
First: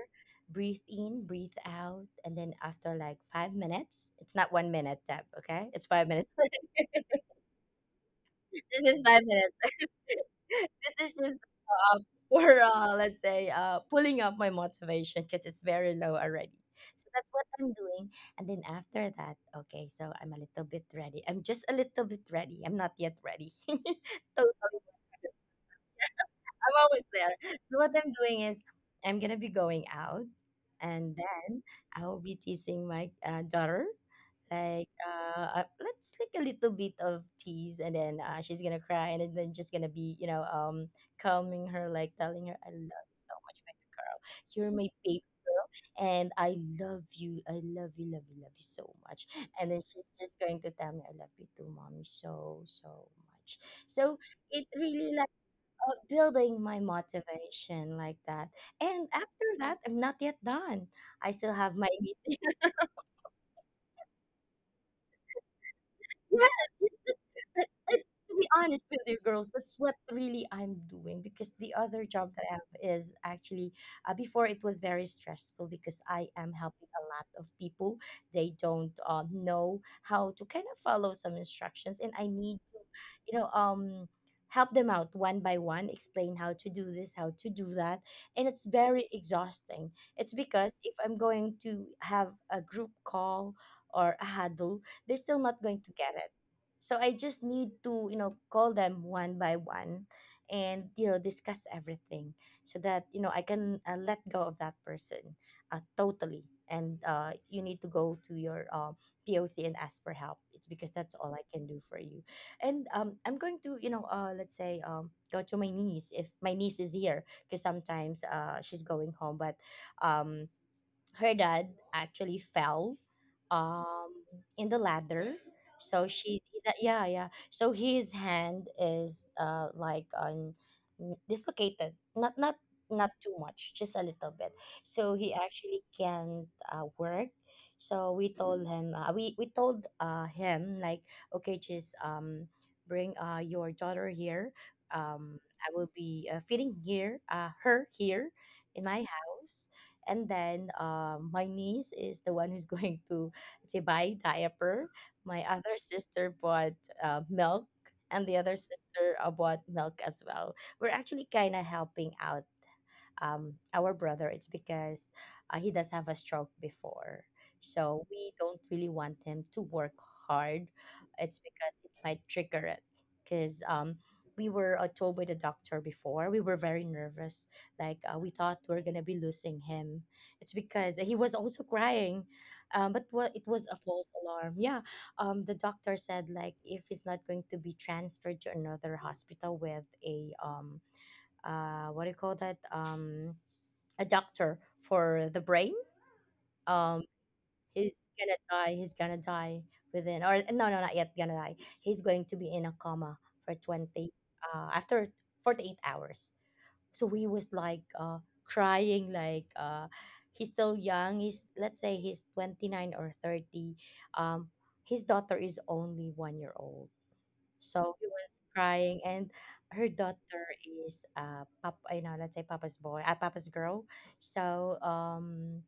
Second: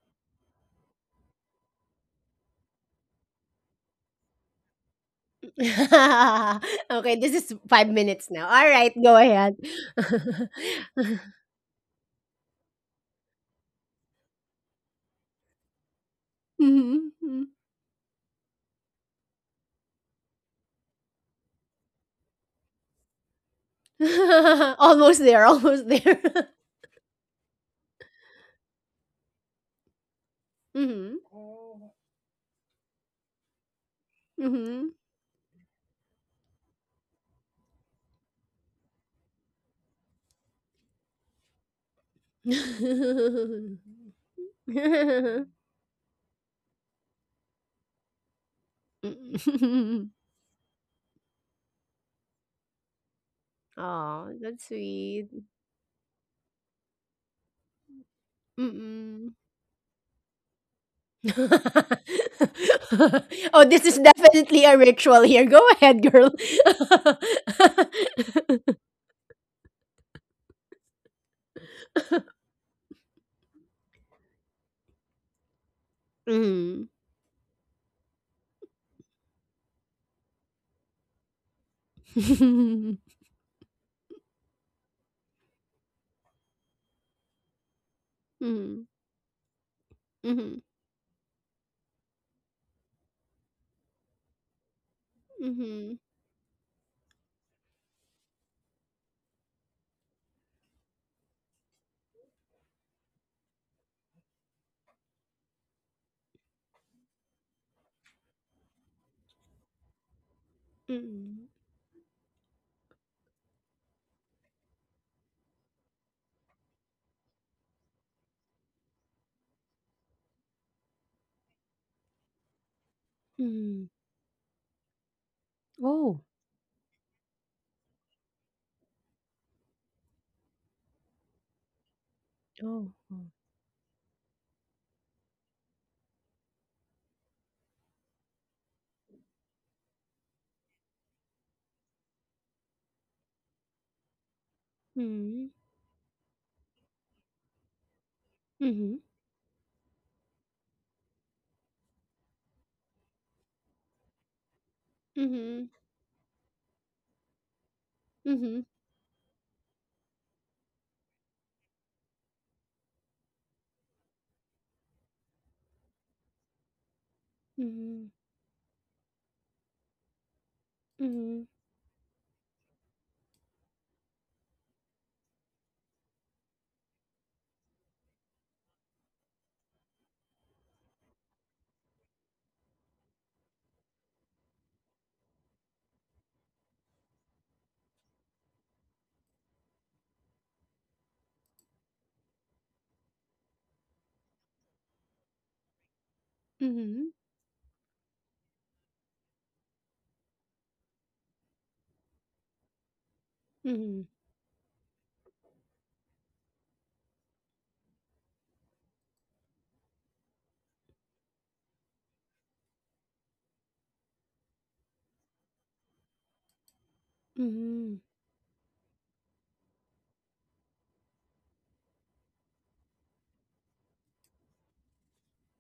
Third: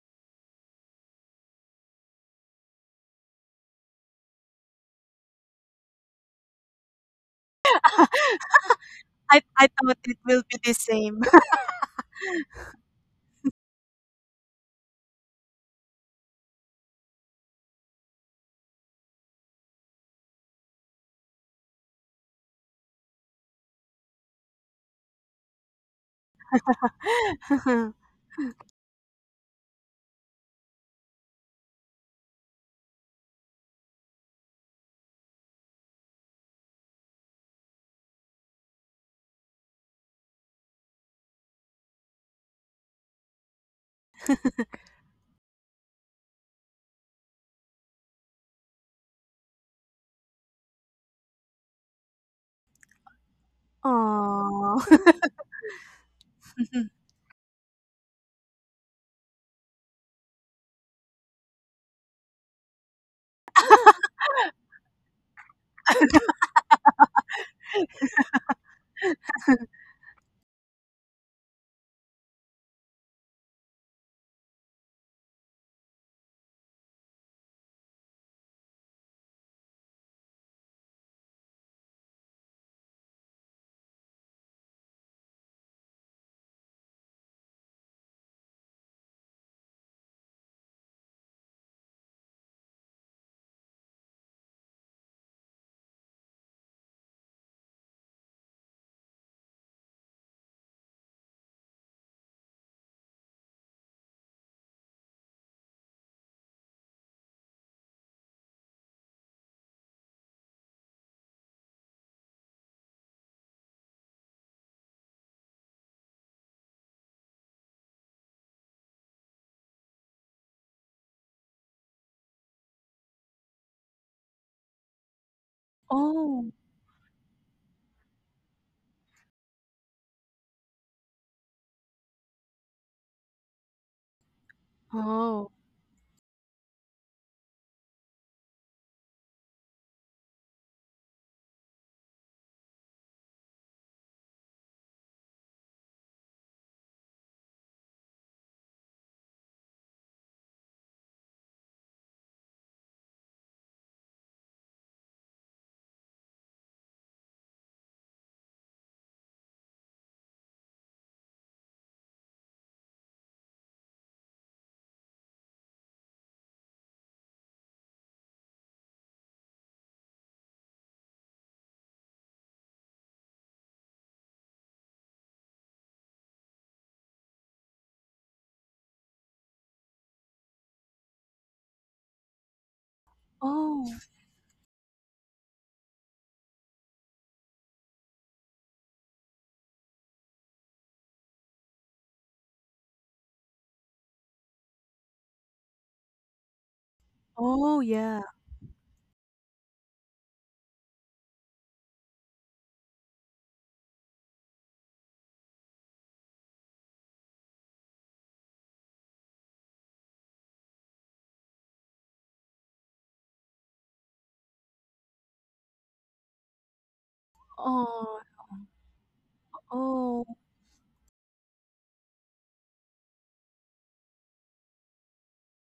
Speaker 2: breathe in, breathe out, and then after like 5 minutes, it's not one minute, Deb. Okay, it's 5 minutes.
Speaker 1: Okay, this is 5 minutes now.
Speaker 2: This
Speaker 1: Alright,
Speaker 2: is
Speaker 1: go
Speaker 2: five minutes.
Speaker 1: ahead.
Speaker 3: I thought it will be the
Speaker 2: This is
Speaker 3: same.
Speaker 2: just uh, for let's say pulling up my motivation, because it's very low already. So
Speaker 1: Mhm,
Speaker 2: that's what
Speaker 1: mm.
Speaker 2: I'm doing. And then after that, okay, so I'm a little bit ready. I'm just a little bit ready. I'm not yet ready totally.
Speaker 1: Almost there, almost there.
Speaker 2: I'm always there. So what I'm doing is I'm gonna be going out, and
Speaker 1: Mhm,
Speaker 2: then I will be teasing my daughter. Like
Speaker 1: mhm.
Speaker 2: uh, uh, let's, like, a little bit of tease, and then she's gonna cry, and then just gonna be, you know, calming her, like telling her I love you so much, babe. You're my babe, and I love you. I love you, love you, love you so much. And then she's just going to tell me I love you too, mommy, so so much. So
Speaker 1: Aw,
Speaker 2: it
Speaker 1: that's
Speaker 3: Oh.
Speaker 2: really, like,
Speaker 1: sweet.
Speaker 2: building my motivation like that. And
Speaker 1: Mm-mm.
Speaker 2: after that, I'm not yet done. I still have my
Speaker 1: Oh, this is definitely a ritual here. Go ahead, girl.
Speaker 2: Yes, it's- but to be honest with you, girls, that's what really I'm doing, because the other job that I have is actually before, it was very stressful because I am helping
Speaker 1: Mhm.
Speaker 2: a lot of people. They don't know how to kind of follow some instructions, and I need to, you know, help them out one by one, explain how to do this, how to do that, and it's
Speaker 1: Mhm,
Speaker 2: very exhausting. It's
Speaker 1: mhm.
Speaker 2: because if I'm going to have a group call or a huddle, they're still not going to
Speaker 1: Mhm,
Speaker 2: get it. So I just need to, you know, call them one by one and, you know, discuss everything, so that, you know, I can let go of that person totally. And you need to go to your POC and ask for help. It's because that's all I
Speaker 1: mm.
Speaker 2: can do for you. And I'm going to, you know, let's say, go to my niece if my niece is here, because sometimes she's going home. But um, her dad actually fell
Speaker 1: Mm.
Speaker 2: um in the ladder, so
Speaker 1: Oh,
Speaker 2: she
Speaker 3: Oh.
Speaker 2: he's yeah, yeah, so his hand is like on dislocated,
Speaker 1: oh,
Speaker 2: not
Speaker 1: oh.
Speaker 2: too much, just a little bit, so he
Speaker 3: Oh.
Speaker 2: actually can't work. So we told him, we told him, like, okay, just bring your daughter here,
Speaker 1: Mhm,
Speaker 2: I will be feeding her here in my
Speaker 1: mhm,
Speaker 2: house, and then my niece is the one who's going to buy diaper, my
Speaker 1: mhm,
Speaker 2: other sister bought milk, and the other
Speaker 1: mhm,
Speaker 2: sister bought milk as well. We're actually kind of helping out our brother, it's because he does have a stroke before. So
Speaker 1: mhm,
Speaker 2: we don't really want him to work hard. It's
Speaker 1: mhm,
Speaker 2: because it might trigger it. Because we were told by the doctor before, we were very nervous. Like we thought we are gonna be losing him. It's because he was also crying, um, it was a
Speaker 3: Oh.
Speaker 2: false alarm. Yeah, the doctor said, like, if he's not going to be transferred to another hospital with a what do you call that? A doctor for the brain. Um,
Speaker 1: mhm,
Speaker 3: Oh,
Speaker 2: he's
Speaker 3: yeah.
Speaker 2: gonna die. He's gonna die within, or no, no, not yet gonna die. He's going to be in a coma for twenty
Speaker 1: mhm,
Speaker 2: after 48 hours. So he was like crying, like he's still young. He's, let's say, he's 29 or 30. Um, his daughter is only 1 year old. So he
Speaker 1: mhm,
Speaker 3: Oh.
Speaker 2: was crying, and her
Speaker 3: Oh,
Speaker 2: daughter is you know, let's say, papa's boy, papa's girl. So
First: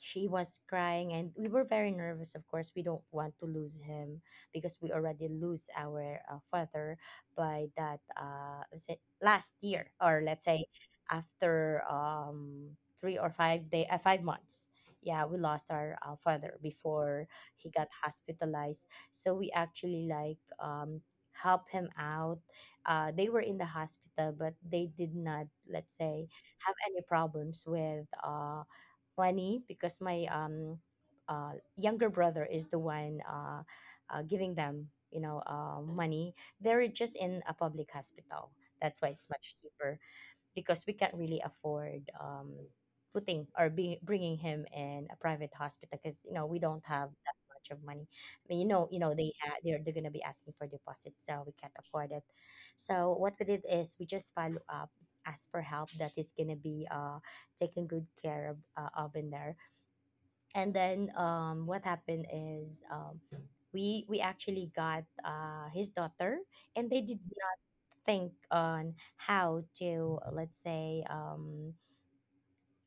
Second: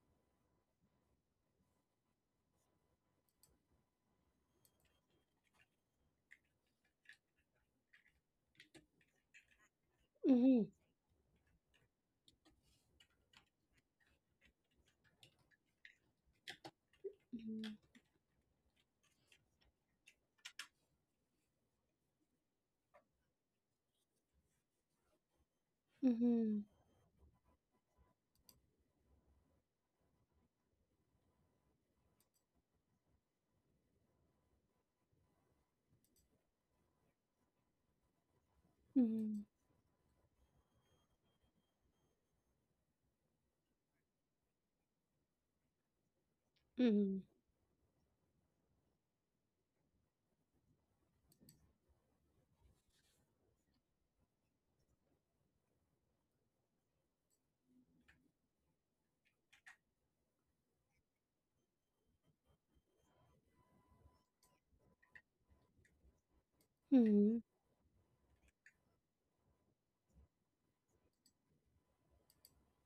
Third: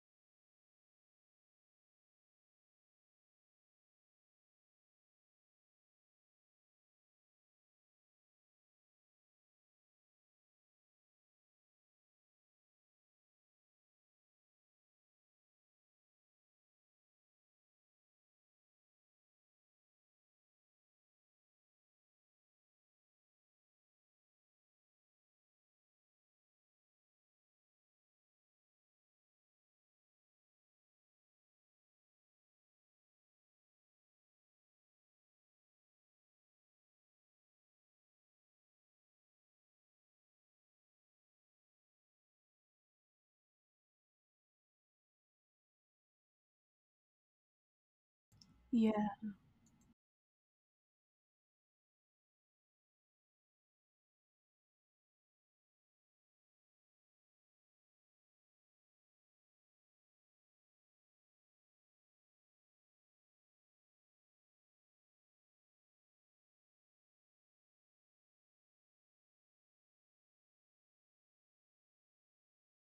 Speaker 2: she was crying, and we were very nervous. Of course we don't want to lose him, because we already lose our father by that is it last year, or let's say
Speaker 1: mhm,
Speaker 2: after three or five day 5 months, yeah, we lost our father before. He got hospitalized, so we actually like help him out. They were in the hospital, but they did not, let's say,
Speaker 1: mhm,
Speaker 2: have any problems with funny, because my younger brother is the one giving them, you know, money. They're just in a public hospital, that's why it's
Speaker 1: mhm,
Speaker 2: much cheaper, because we can't really afford putting or being, bringing him in a private hospital, because, you know, we don't
Speaker 1: mhm,
Speaker 2: have
Speaker 1: mhm,
Speaker 2: that much of money. I mean, you know, you
Speaker 3: yeah.
Speaker 2: know they're gonna be asking for deposits, so we can't afford it. So what we did is we just follow up, ask for help that is gonna be taken good care of in there. And then what happened is we actually got his daughter, and
Speaker 1: mhm,
Speaker 2: they did
Speaker 1: mhm,
Speaker 2: think on how to, let's say,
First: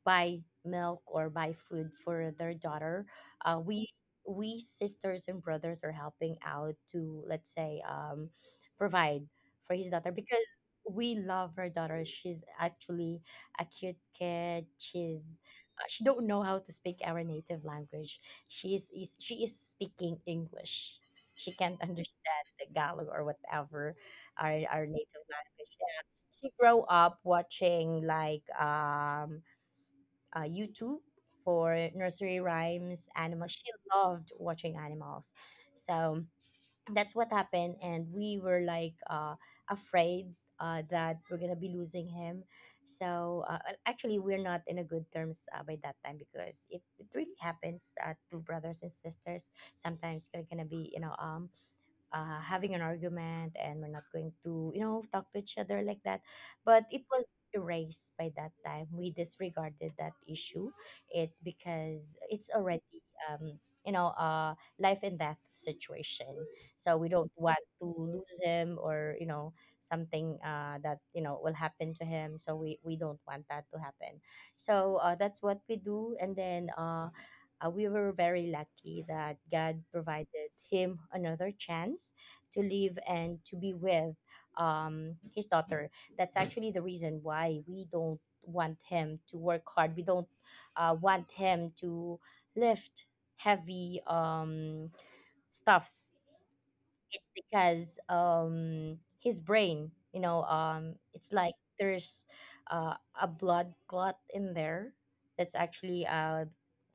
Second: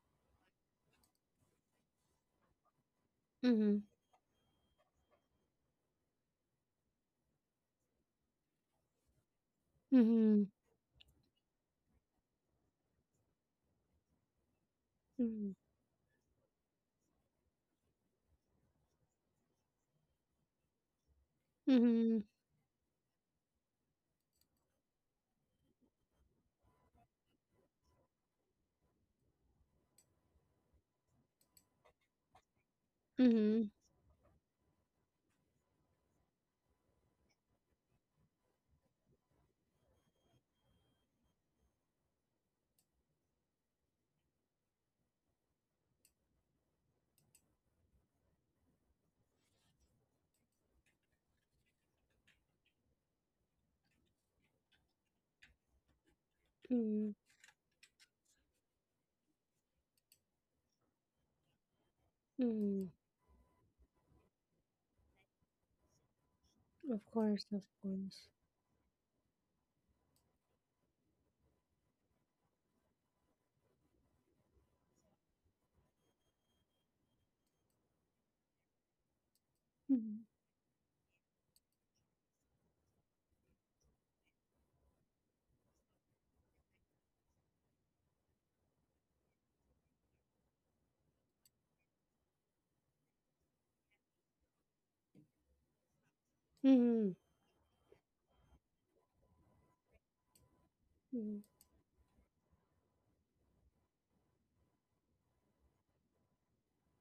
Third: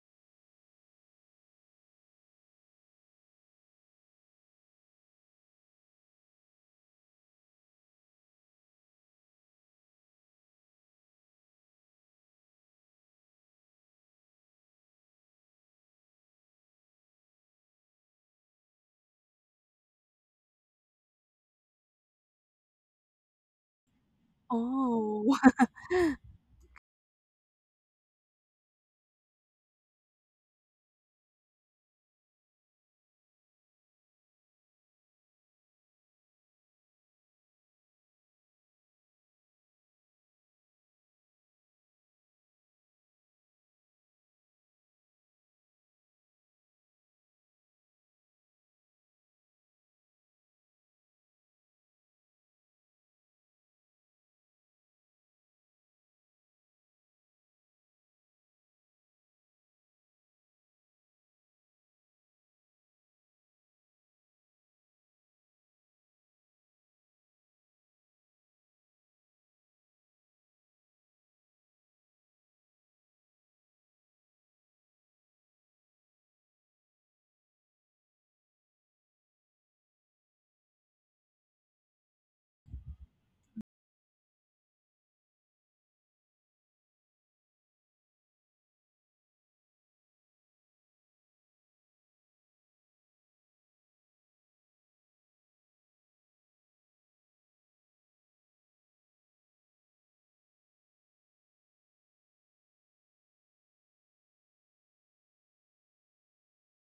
Speaker 2: buy milk or buy food for their daughter. Uh,
Speaker 1: mhm,
Speaker 2: we we sisters and brothers are helping out to, let's say, provide for his daughter because
Speaker 1: mhm,
Speaker 2: we love her daughter. She's actually a cute kid. She don't know how to speak our native language. She is speaking English. She can't
Speaker 1: mhm,
Speaker 2: understand the Tagalog or whatever our native
Speaker 3: Oh.
Speaker 2: language. Yeah. She grow up watching like YouTube for nursery rhymes, animals.
Speaker 1: mhm,
Speaker 2: She loved watching animals. So that's what happened. And we were like afraid that we're going to be losing him. So actually, we're not in a good terms by that time because it really happens to brothers and sisters. Sometimes they're going to be, having an argument, and we're not going to talk to each other like that, but it
Speaker 1: mhm,
Speaker 2: was erased. By that time we disregarded that issue, it's because it's already,
Speaker 1: mhm.
Speaker 2: um, a life and death situation. So
Speaker 1: Of
Speaker 2: we don't
Speaker 1: course,
Speaker 2: want
Speaker 1: of
Speaker 2: to
Speaker 1: course.
Speaker 2: lose him, or, something that will happen to him, so we don't want that to happen. So that's what we do. And then we were very lucky that God
Speaker 1: Mhm,
Speaker 2: provided him another chance to live and to be with, his daughter. That's actually the reason why we don't want him to work hard. We don't want him to lift heavy stuffs.
Speaker 1: mhm,
Speaker 2: It's because his brain, it's
Speaker 1: mhm,
Speaker 2: like there's uh, a blood clot in there. That's actually uh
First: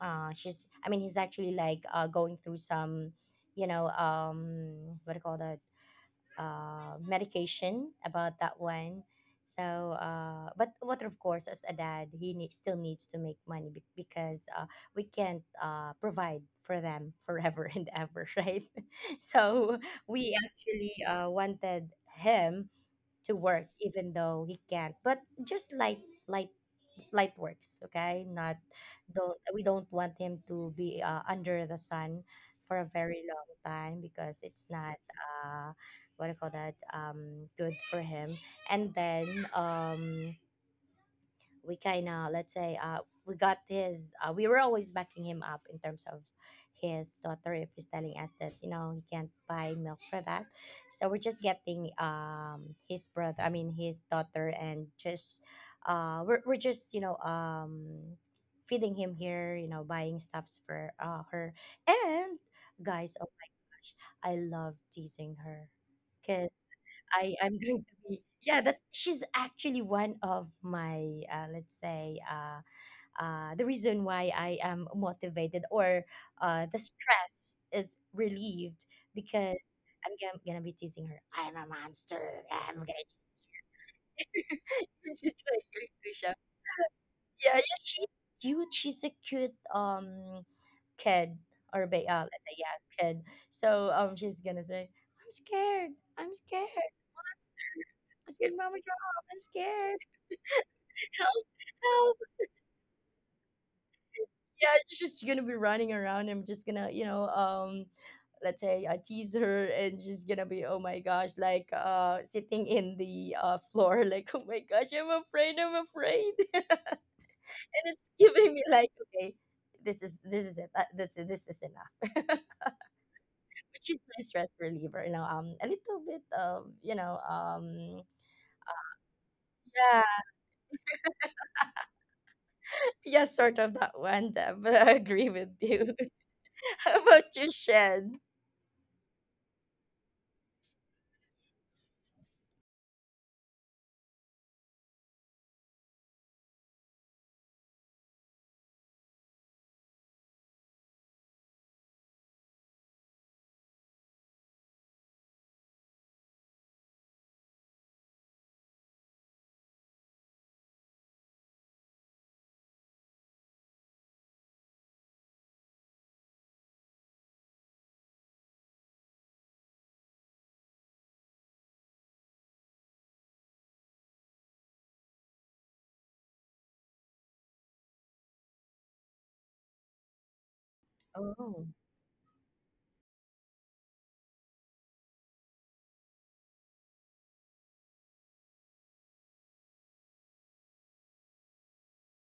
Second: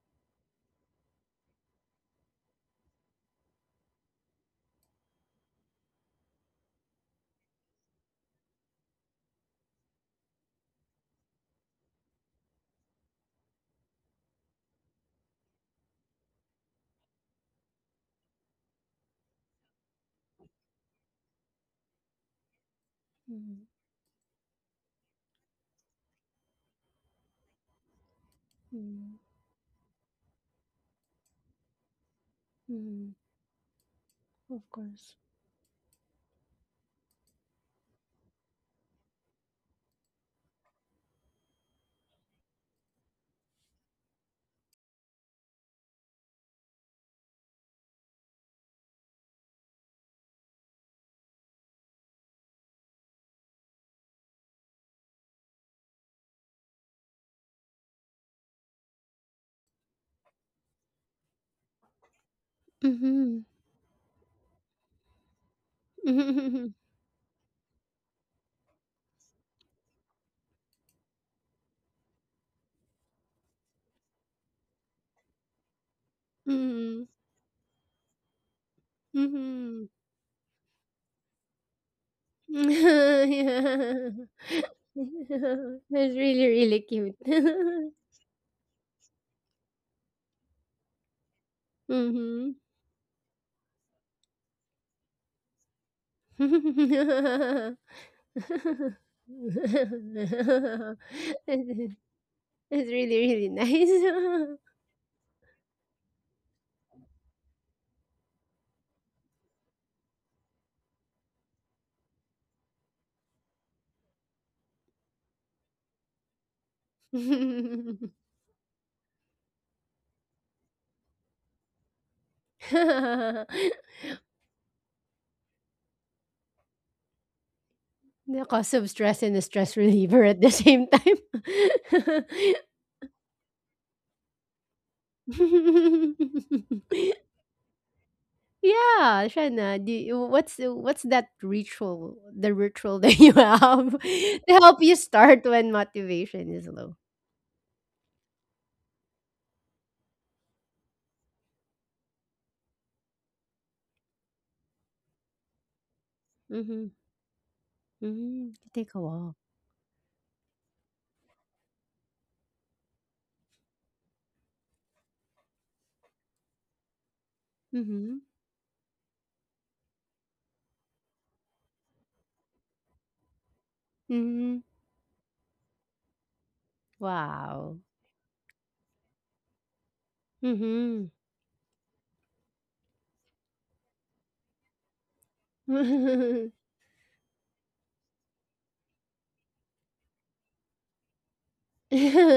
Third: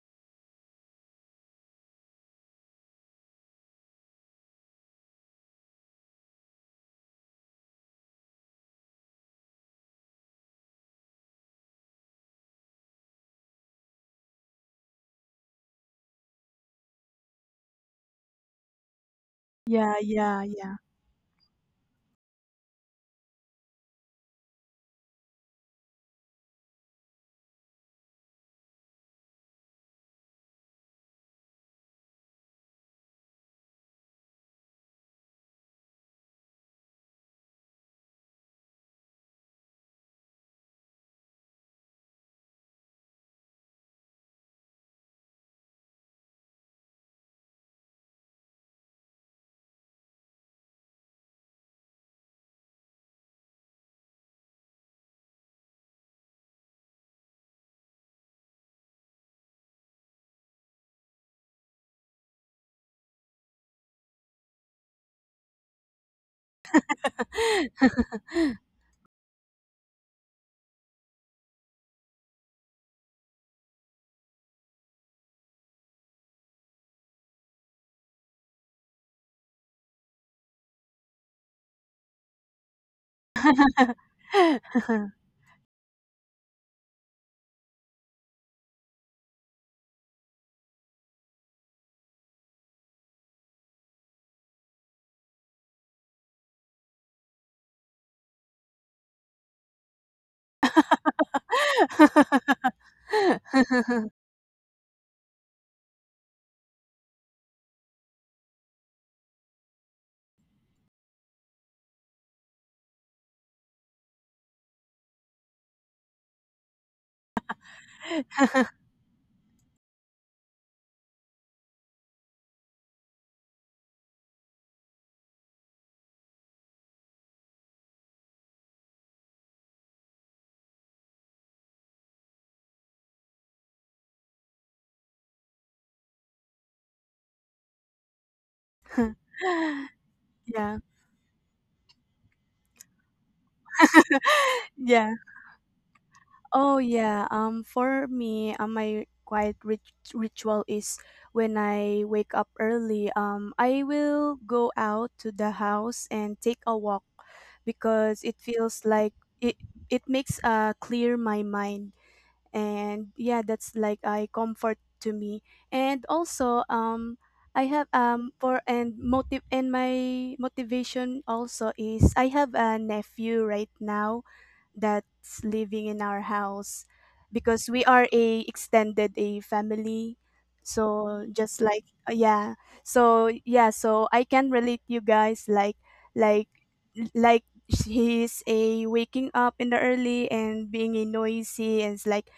Speaker 2: uh she's I mean, he's actually like going through some, you know um what do you call that, medication about that one. So, but what of course, as a dad, still needs to make money because we can't provide for them forever and ever, right? So
Speaker 3: Yeah,
Speaker 2: we
Speaker 3: yeah, yeah.
Speaker 2: actually wanted him to
Speaker 1: mhm,
Speaker 2: work even though he can't, but just light light works. Okay, not
Speaker 1: mhm,
Speaker 2: don't we don't want him to be under the sun for a
Speaker 1: mhm.
Speaker 2: very long time, because
Speaker 1: Of
Speaker 2: it's not
Speaker 1: course.
Speaker 2: what do you call that, good for him. And then we kind of, let's say, we got his we were always backing him up in terms of his daughter. If he's telling us that he can't buy milk for that, so we're just getting his brother I mean, his daughter, and just we're just feeding him here, buying stuffs for her. And, guys, oh
Speaker 1: Mhm.
Speaker 2: my gosh, I love teasing her, because
Speaker 1: Mhm.
Speaker 2: I'm going to be, yeah. That's She's actually one of my, let's say, the reason why I am motivated, or the
Speaker 1: Mhm.
Speaker 2: stress is relieved, because
Speaker 1: Mhm.
Speaker 2: I'm gonna be teasing her. I'm a monster. I'm gonna
Speaker 1: Yeah.
Speaker 2: she's like going to
Speaker 1: That's
Speaker 2: shout.
Speaker 1: really, really cute.
Speaker 2: Yeah, yeah, she's cute. She's a cute kid, let's
Speaker 1: Mm-hmm.
Speaker 2: say, yeah, kid. So she's gonna say, I'm scared. I'm scared. What's getting wrong with your arm? I'm scared. Help,
Speaker 1: It's
Speaker 2: help.
Speaker 1: it's really, really nice.
Speaker 2: Yeah, she's just gonna be running around. I'm just gonna, let's say I tease her, and she's gonna be, oh my gosh, like sitting in the floor, like, oh my gosh, I'm afraid, I'm afraid. And it's giving me like, okay, this is it. This is enough. But she's my stress reliever, a little bit of,
Speaker 1: The cause of stress and a stress
Speaker 2: yeah,
Speaker 1: reliever at the same time.
Speaker 2: yeah, sort of that one, Deb, but I agree with you. How about your shed?
Speaker 1: Yeah, Shana,
Speaker 3: Yeah.
Speaker 1: what's that ritual, the ritual that you have to help you
Speaker 3: Yeah.
Speaker 1: start when motivation is
Speaker 3: Oh
Speaker 1: low?
Speaker 3: yeah, for me, my quiet ritual is when I wake up early, I will go out to the house and take a
Speaker 1: Mm-hmm.
Speaker 3: walk because it
Speaker 1: Mm-hmm.
Speaker 3: feels
Speaker 1: Take a
Speaker 3: like
Speaker 1: walk.
Speaker 3: it it makes clear my mind. And yeah, that's like a comfort to me. And also I have
Speaker 1: Mm-hmm.
Speaker 3: for and motive and my motivation also is I have a nephew right now
Speaker 1: Mm-hmm.
Speaker 3: that's living in our house, because
Speaker 1: Wow.
Speaker 3: we are a extended a family.
Speaker 1: Mm-hmm.
Speaker 3: So just
Speaker 2: Oh,
Speaker 3: like yeah, so yeah, so I can relate you guys, like like he's a waking up in the early and being a noisy. And it's like,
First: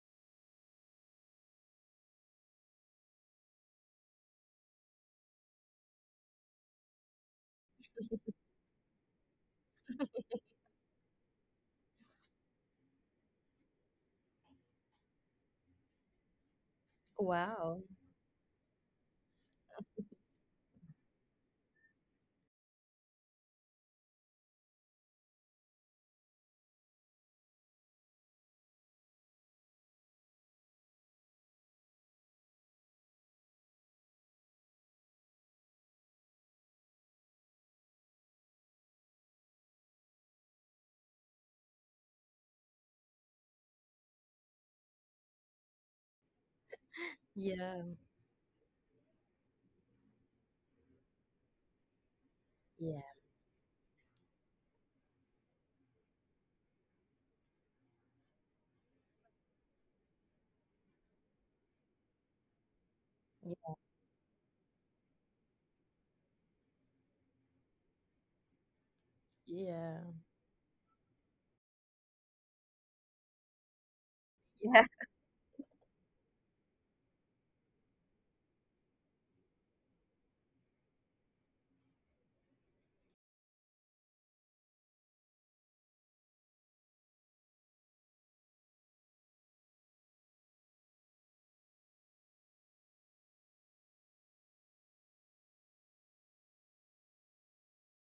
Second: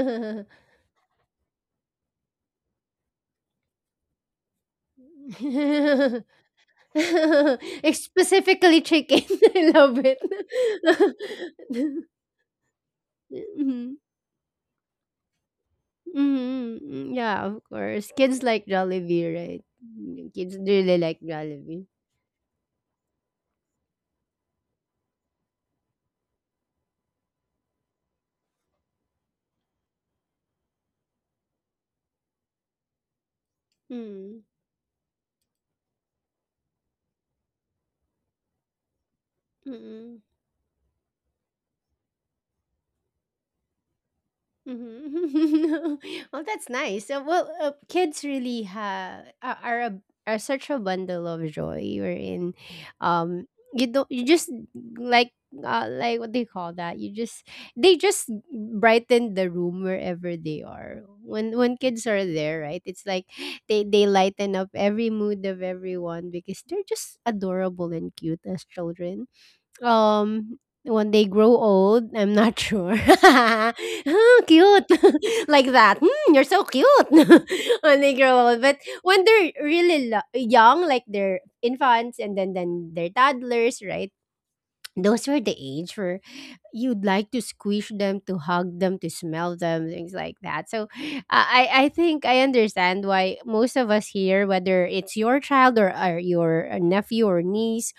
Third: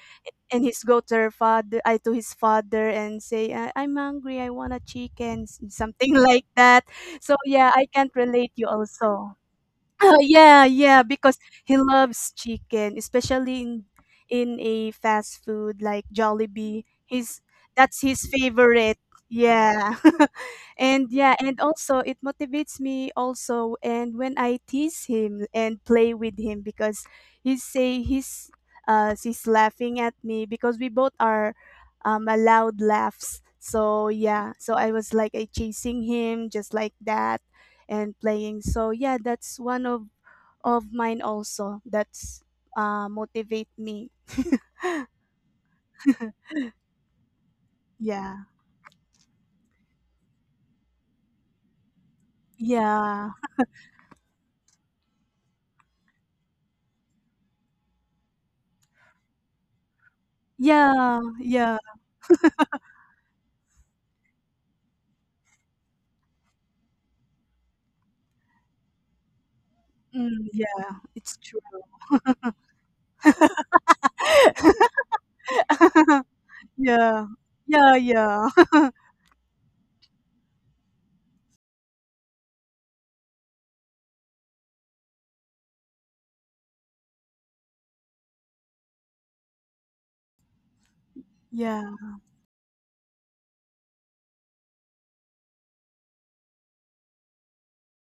Speaker 3: and he's go to her father, I to his father, and say, "I- I'm hungry, I want a chicken s- something" like that. So yeah, I can't relate you
Speaker 1: Specifically chicken.
Speaker 3: also.
Speaker 1: I love it.
Speaker 3: Oh, yeah, yeah, because he loves chicken, especially in
Speaker 1: Mm-hmm.
Speaker 3: a fast food like Jollibee.
Speaker 1: Mm-hmm.
Speaker 3: He's,
Speaker 1: Yeah, of
Speaker 2: wow.
Speaker 3: that's
Speaker 1: course.
Speaker 3: his
Speaker 1: Kids like
Speaker 3: favorite.
Speaker 1: Jollibee, right?
Speaker 3: Yeah.
Speaker 1: Mm. Kids really
Speaker 3: And
Speaker 1: like
Speaker 3: yeah, and
Speaker 1: Jollibee.
Speaker 3: also it motivates me also, and when I tease him and play with him, because he say he's he's laughing at me because we both are allowed laughs. So
Speaker 1: Mm.
Speaker 3: yeah, so I was like I chasing him just like that and playing. So yeah, that's one of
Speaker 1: Mm-mm.
Speaker 3: mine also, that's motivate me.
Speaker 1: Mhm. Well, that's nice. Well,
Speaker 2: Yeah.
Speaker 1: kids
Speaker 3: Yeah.
Speaker 1: really have are, a, are such a bundle of joy. You're in,
Speaker 2: Yeah.
Speaker 3: Yeah.
Speaker 1: um, you don't you just like, what do you call that? You just They just brighten the room wherever they are.
Speaker 3: Yeah.
Speaker 1: When
Speaker 3: Yeah.
Speaker 1: when kids are there, right? It's like they lighten up every mood of everyone because they're just adorable and cute as children.
Speaker 2: Yeah.
Speaker 3: Mm, yeah.
Speaker 1: When they
Speaker 3: It's
Speaker 1: grow
Speaker 3: true.
Speaker 1: old, I'm not sure. "Huh,
Speaker 2: Yeah.
Speaker 1: cute," like that. Hmm, you're so cute,
Speaker 3: Yeah. Yeah,
Speaker 1: when they
Speaker 3: yeah.
Speaker 1: grow old. But when they're really young, like they're infants and then they're toddlers, right? Those were the age where you'd like to squish them, to hug them, to smell them, things like that. So, I I
Speaker 3: Yeah.
Speaker 1: I think I understand why most of us here, whether it's your child or your nephew or niece,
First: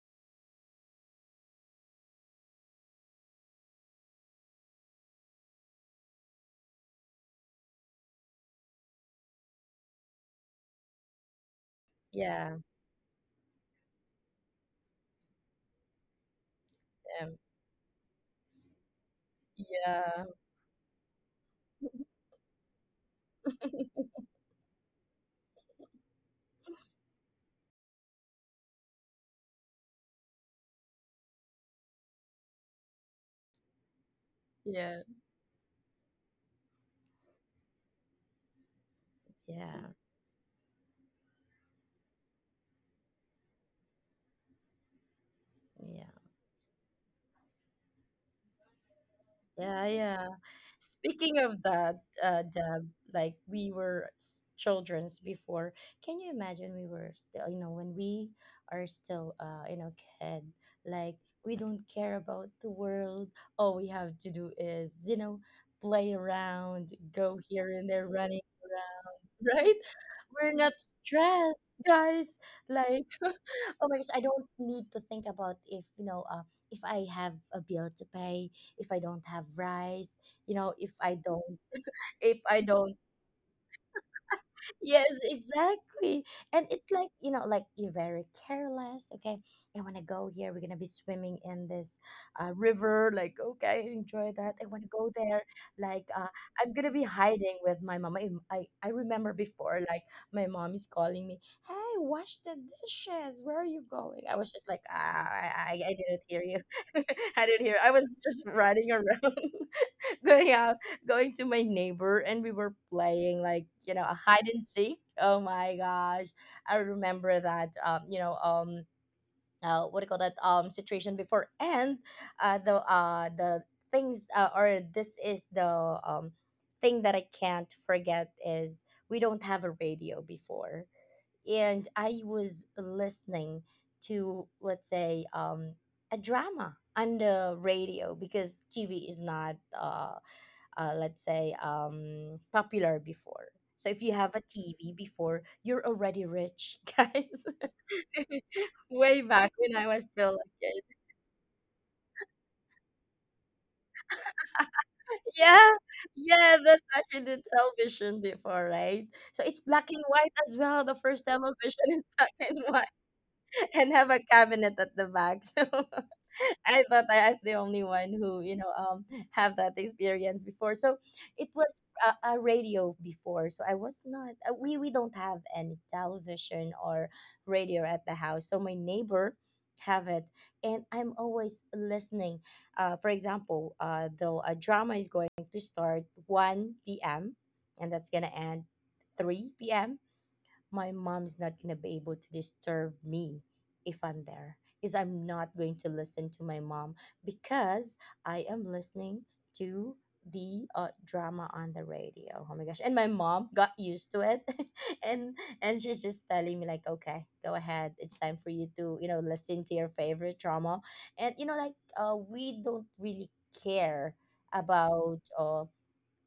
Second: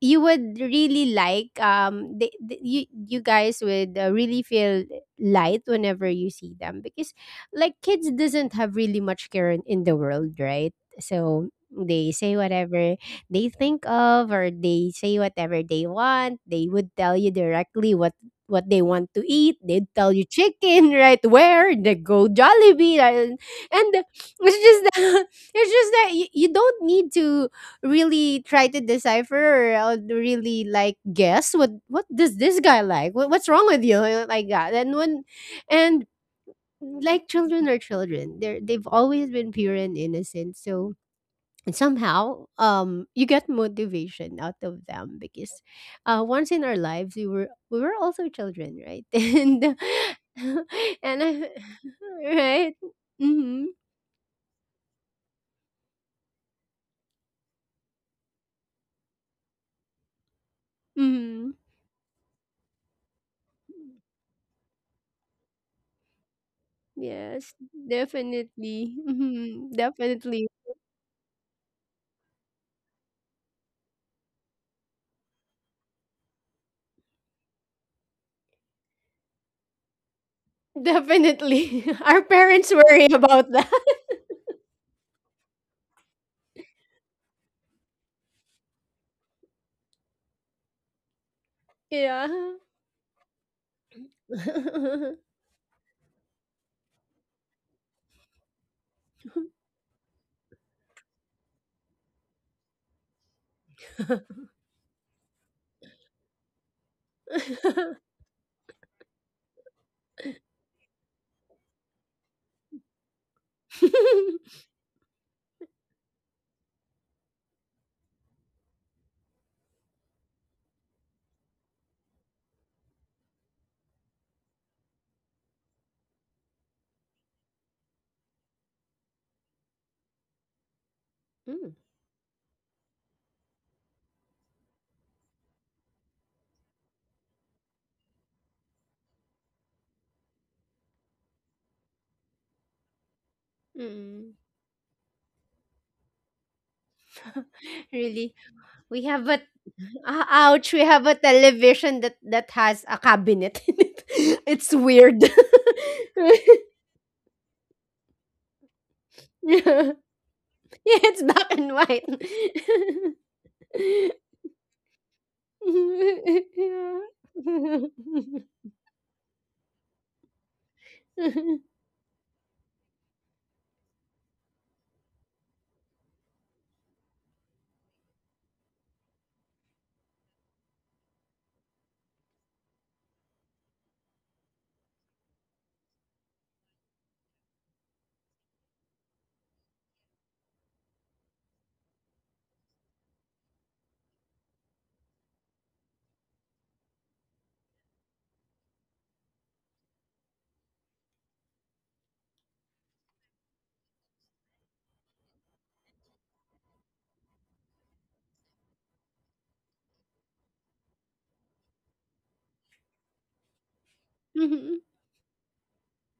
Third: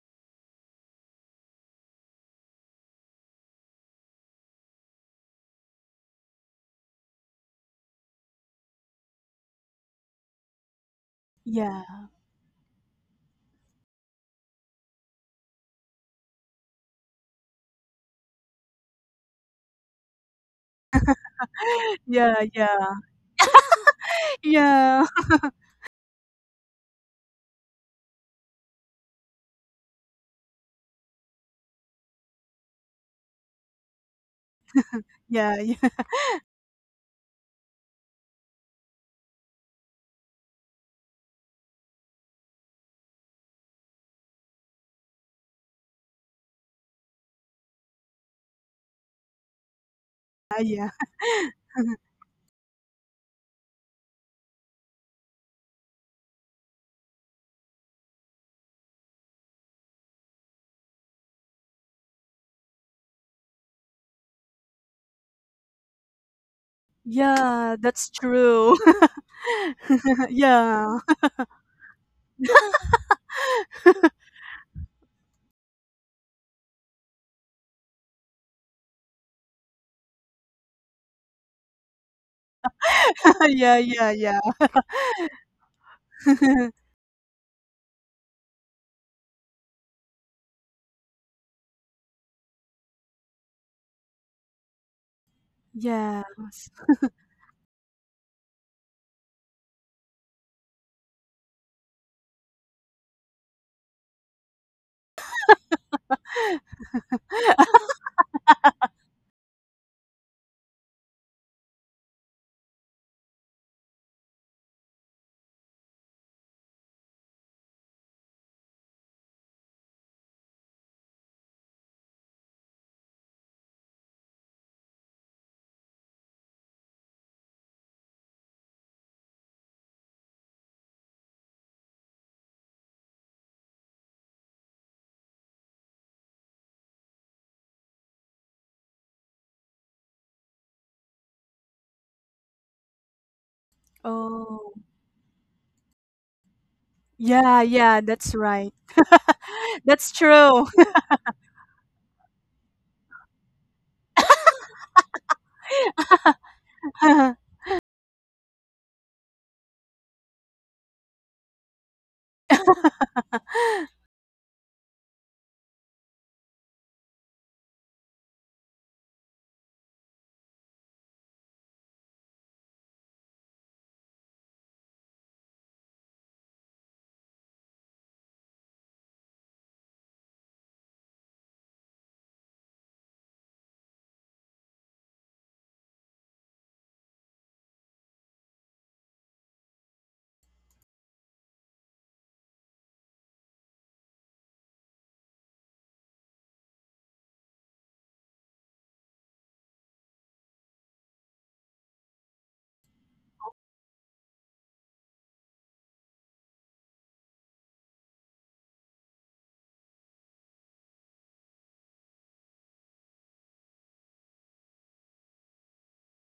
Speaker 1: you would really like, you guys would really feel light whenever you see them, because like kids doesn't have really much care in the world, right? So
Speaker 3: Yeah.
Speaker 1: they say
Speaker 2: Yeah. Yeah.
Speaker 1: whatever they think of, or they say whatever they want. They would tell you
Speaker 2: Um,
Speaker 1: directly what they want to eat. They'd tell you
Speaker 2: Yeah.
Speaker 1: chicken, right? Where they go?
Speaker 3: Yeah, yeah.
Speaker 1: Jollibee, right? And it's just
Speaker 3: Yeah.
Speaker 1: that, it's just that you don't need to really try to decipher, or I'll really like guess what does this guy like, what's wrong with you? Like that. And
Speaker 2: Yeah.
Speaker 1: when,
Speaker 3: Yeah, yeah.
Speaker 1: and like children are children, they've always been pure
Speaker 2: Yeah.
Speaker 1: and innocent. So, and somehow, you get motivation out of them because
Speaker 2: Yeah.
Speaker 1: once in our lives we were, we were also children, right? And
Speaker 2: Yeah, yeah.
Speaker 1: and
Speaker 3: Yeah.
Speaker 2: Speaking
Speaker 1: I,
Speaker 2: of that,
Speaker 1: right.
Speaker 2: Deb, like
Speaker 1: Mm-hmm,
Speaker 2: we were childrens before. Can you imagine we were still, when we are still, kid, like
Speaker 1: mm-hmm.
Speaker 2: we don't care about the world. All we have to do is, play around, go
Speaker 1: Yes,
Speaker 3: Yeah,
Speaker 2: here and
Speaker 3: that's
Speaker 2: there, running,
Speaker 3: true.
Speaker 1: definitely, mm-hmm,
Speaker 2: right?
Speaker 1: definitely.
Speaker 2: We're not
Speaker 3: Yeah.
Speaker 2: stressed, guys. Like, oh my gosh, I don't need to think about, if, if I have a bill to pay, if I don't have rice, if I don't,
Speaker 1: Definitely. Our
Speaker 2: if I
Speaker 1: parents
Speaker 2: don't
Speaker 1: worry about that.
Speaker 3: Yeah, yeah, yeah.
Speaker 2: Yes, exactly. And it's like, like you're very careless. Okay. I want to go here. We're going to be swimming in this
Speaker 1: Yeah.
Speaker 2: river. Like, okay, enjoy that. I want to go there. Like,
Speaker 3: Yeah.
Speaker 2: I'm going to be hiding with my mom. I remember before, like, my mom is calling me, hey, wash the dishes. Where are you going? I was just like, I didn't hear you. I didn't hear. I was just running around. Going out, going to my neighbor, and we were playing like, a hide and seek. Oh my gosh, I remember that. What do you call that? Situation before, and the the things, or, this is the thing that I can't forget is, we don't have a radio before,
Speaker 1: Mm,
Speaker 2: and I was listening to, let's say, a drama on the radio, because TV is not let's say, popular before. So if you
Speaker 1: mm.
Speaker 2: have a
Speaker 3: Oh.
Speaker 2: TV before, you're already rich. Guys,
Speaker 3: Yeah, yeah,
Speaker 1: Really,
Speaker 3: that's right.
Speaker 1: we have
Speaker 2: way
Speaker 1: a,
Speaker 2: back when I was
Speaker 3: That's
Speaker 1: ah,
Speaker 2: still a
Speaker 3: true.
Speaker 1: ouch. We
Speaker 2: kid.
Speaker 1: have a television that has a cabinet in it. It's weird.
Speaker 2: Yeah, yeah, that's actually the television before, right? So it's
Speaker 1: Yeah,
Speaker 2: black and white as well. The
Speaker 1: it's
Speaker 2: first
Speaker 1: black and
Speaker 2: television
Speaker 1: white.
Speaker 2: is black and white and have a cabinet at the back. So I thought I,
Speaker 1: Yeah.
Speaker 2: I'm the only one who, have that experience before. So it was a radio before, so I was not. We don't have any television or radio at the house, so my neighbor have it, and I'm always listening, for example, though a drama is going to start 1 p.m. and that's gonna end 3 p.m. My mom's not going to be able to disturb me. If I'm there, is I'm not going to listen to my mom, because I am listening to the drama on the radio. Oh my gosh. And my mom got used to it, and and she's just telling me like, "Okay, go ahead. It's time for you to, listen to your favorite drama." And like we don't really care
Speaker 1: Mhm.
Speaker 2: about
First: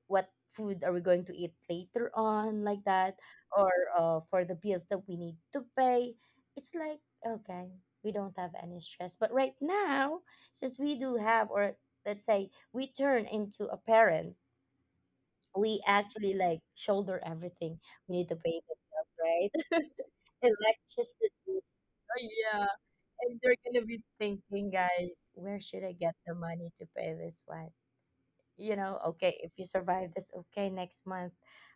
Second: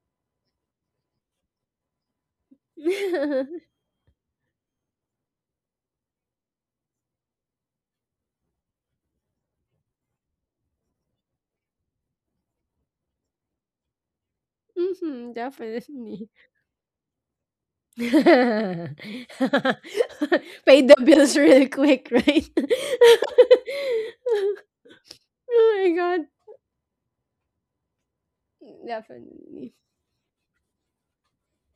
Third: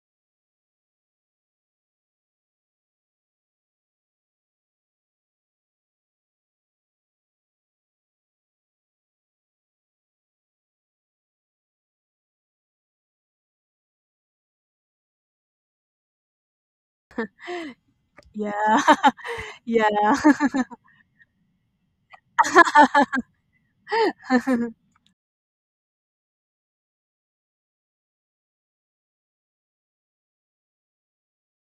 Speaker 2: what food are we going to eat later on, like that, or for the bills that we need to pay. It's like, okay, we don't have any stress, but right now, since we do have, or, let's say, we turn into a parent,
Speaker 1: Mhm,
Speaker 2: we
Speaker 1: definitely.
Speaker 2: actually like shoulder everything. We need to
Speaker 3: Yeah,
Speaker 2: pay the bills, right?
Speaker 3: yeah,
Speaker 1: Pay the bills
Speaker 2: Electricity,
Speaker 1: real quick,
Speaker 2: oh,
Speaker 1: right?
Speaker 2: yeah, and they're gonna be thinking, guys, where
Speaker 1: Oh
Speaker 2: should I
Speaker 1: my
Speaker 2: get
Speaker 1: god.
Speaker 2: the money to pay this one? Okay, if you
Speaker 1: Definitely.
Speaker 2: survive this, okay, next month,